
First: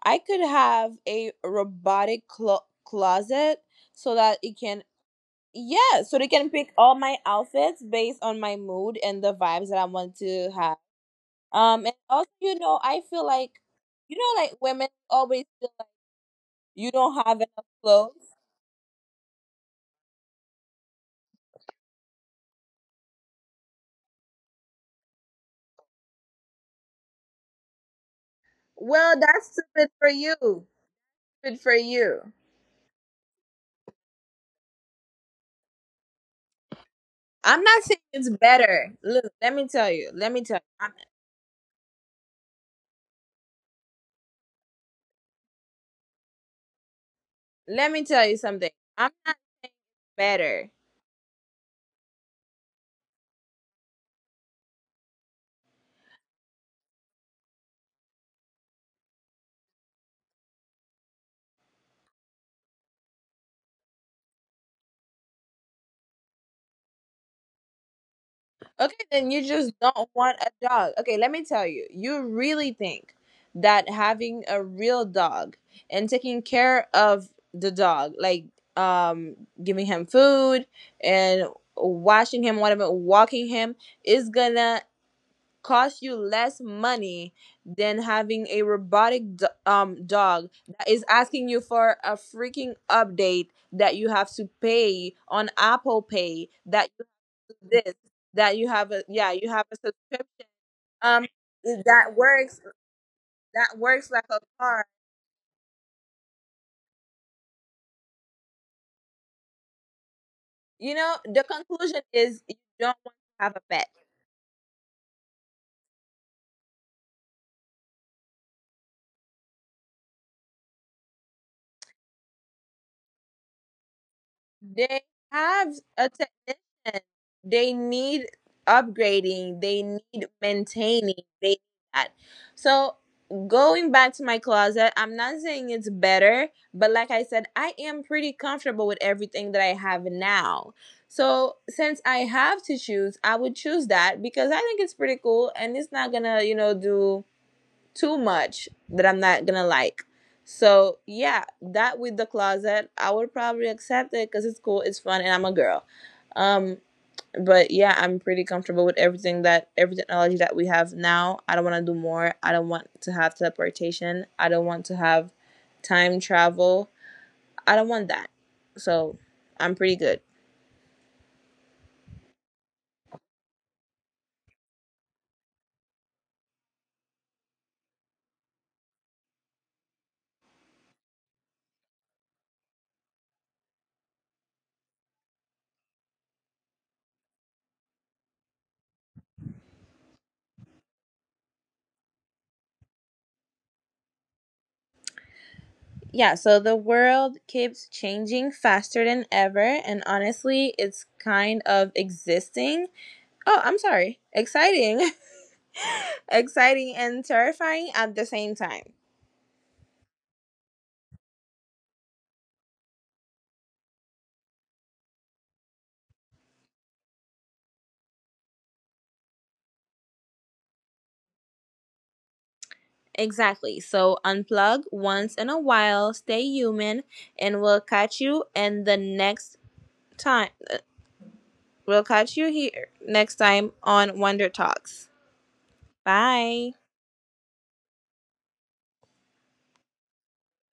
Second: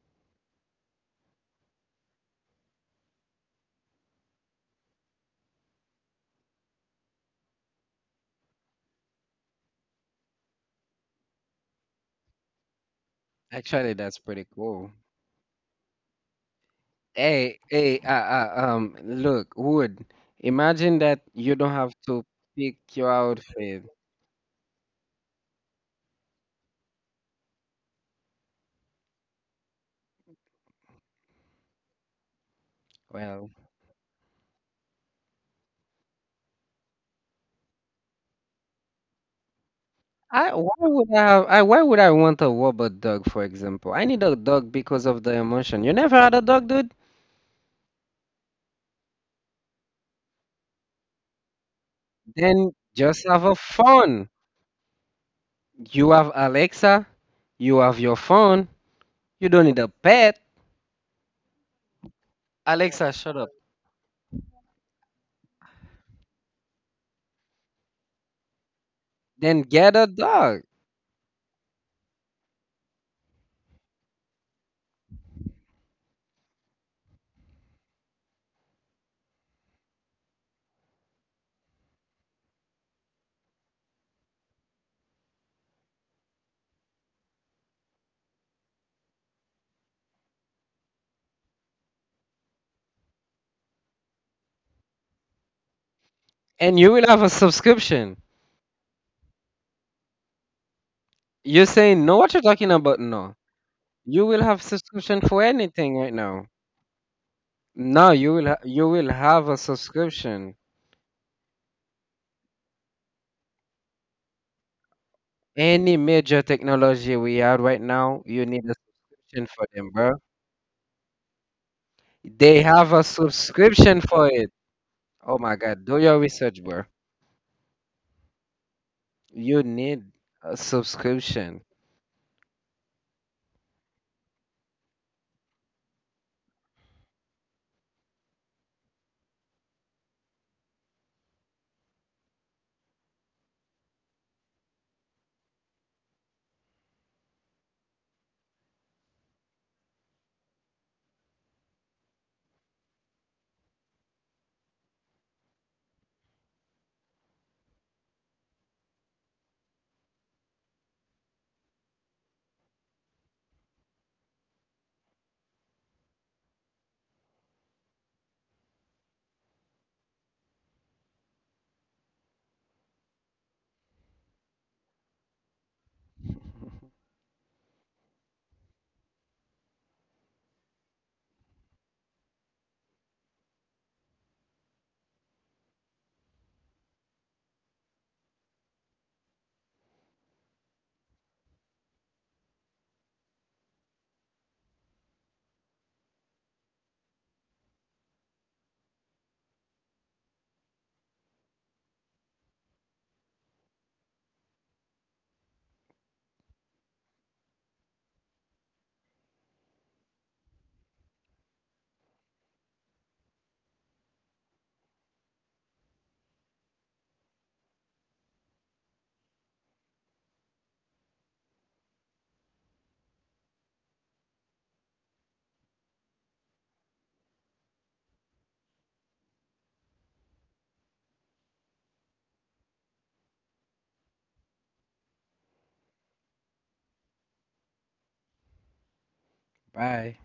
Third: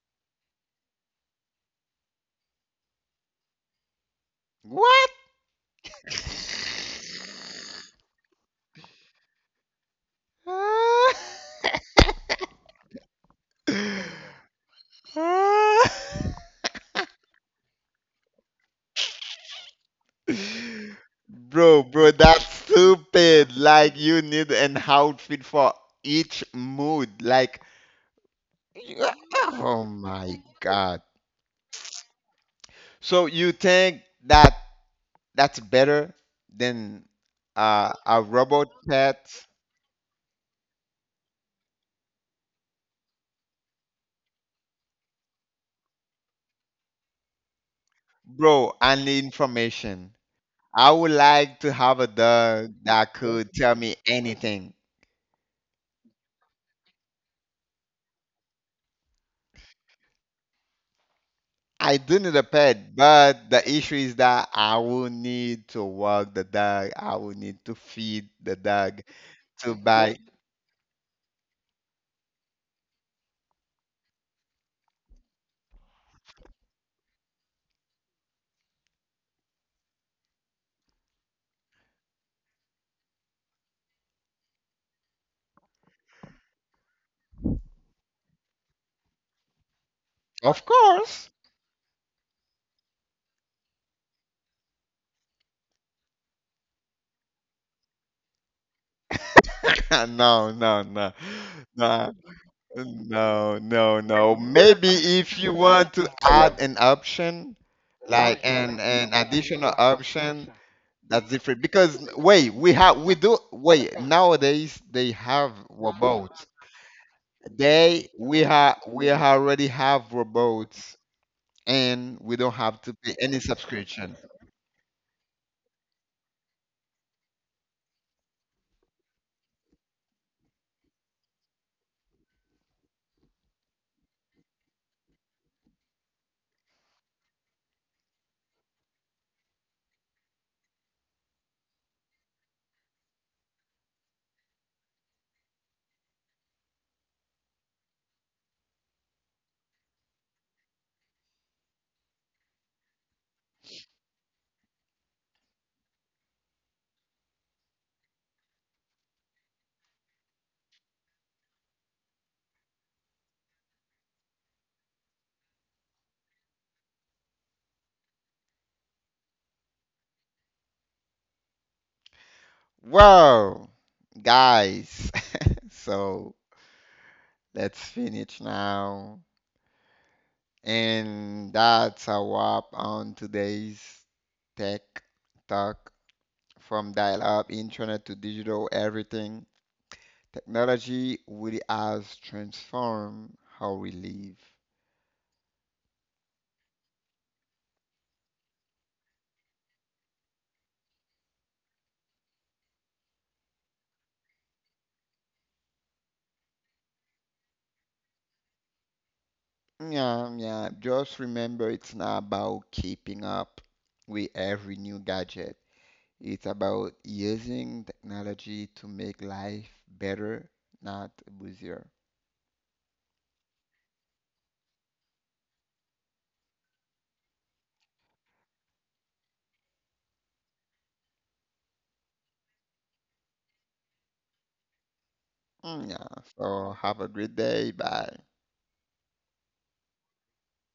I could have a robotic closet so that it can
What?
yeah, so they can pick all my
[LAUGHS]
outfits based on my mood and the vibes that I want to have. And also, you know, I feel like,
Actually, that's pretty
like women
cool.
always feel like you don't have
Hey,
enough
hey,
clothes.
look, Wood, imagine that you don't
Bro,
have
bro,
to
that's
pick your
stupid.
outfit.
Like you need an outfit for each mood. Like, [LAUGHS] you-
Well, that's
oh
stupid for
my
you.
God.
Stupid for you.
So
Well,
you think that that's better than
I'm not saying
a
it's
robot
better. Look,
pet?
let me tell you. Let me
I
tell
why
you.
would I have, I why would I want a robot dog, for example? I need a dog because of the emotion. You never had a dog, dude?
Let me tell you something.
Bro, I
I'm
need
not saying
information.
it's better.
I would like to have a
Then
dog that
just have
could
a
tell me
phone.
anything.
You have Alexa, you have your phone, you don't need a pet.
I do need a pet,
Alexa, shut up.
but the issue is that I will need to walk the dog. I will need to feed the
Okay,
dog
then you
Then
just
to
get a
don't
buy.
want a
dog,
dog. Okay, let me tell you. You really think that having a real dog and taking care of the dog, like um giving him food and washing him, whatever, walking him, is gonna cost you less money than having a robotic dog
Of
that is
course.
asking you for a freaking update, that you have to pay on Apple Pay,
and
that
you will
you
have a
have to do this,
subscription.
that you have a
[LAUGHS]
subscription,
No, no, no.
um
You're saying
No,
no,
that
what you're
works
talking about? No.
no,
that
no,
works like
You
no.
a
will have
car.
Maybe
subscription
if
for
you want
anything
to
right now.
add an option,
No,
like
you will
an
have a
additional option,
subscription.
You know
that's
the
different.
conclusion
Because
is
wait,
you
we
don't
have
want
we do
to have a pet.
wait nowadays they have
Any major
robots.
technology we have right
They
now,
We
you need
have
a
we
subscription
already
for them,
have
bro.
robots, and we don't have to
They
pay
have
any
a
subscription.
subscription for it.
They have
Oh my
a
God, do your
technician.
research, bro.
They need upgrading. They
You
need
need a
maintaining. They need that.
subscription.
So going back to my closet, I'm not saying it's better, but like I said, I am pretty comfortable with everything that I have now. So since I have to choose, I would choose that because I think it's pretty cool and it's not gonna, do too much that I'm not gonna like. So yeah, that with the closet, I would probably accept it because it's cool, it's fun, and I'm a girl. Um, but yeah, I'm pretty comfortable with every technology that we have now. I don't want to do more. I don't want to have teleportation. I don't want to have time travel. I don't want that. So I'm pretty good.
Wow, guys. [LAUGHS] So
[LAUGHS]
let's finish now. And that's a wrap on today's Tech Talk, from dial up internet to digital everything. Technology really has transformed how we live.
Yeah, so the world keeps changing faster than ever, and honestly, it's kind of existing. Oh, I'm sorry. Exciting. [LAUGHS] Exciting and terrifying at the same time.
Yeah, yeah. Just remember it's not about keeping up with every new gadget. It's about using technology to make life better, not busier.
Exactly. So unplug once in a while, stay human, and we'll catch you in the next time. We'll catch you here next time on Wonder Talks.
Mm. Yeah. So
Bye.
have a great day. Bye.
Bye.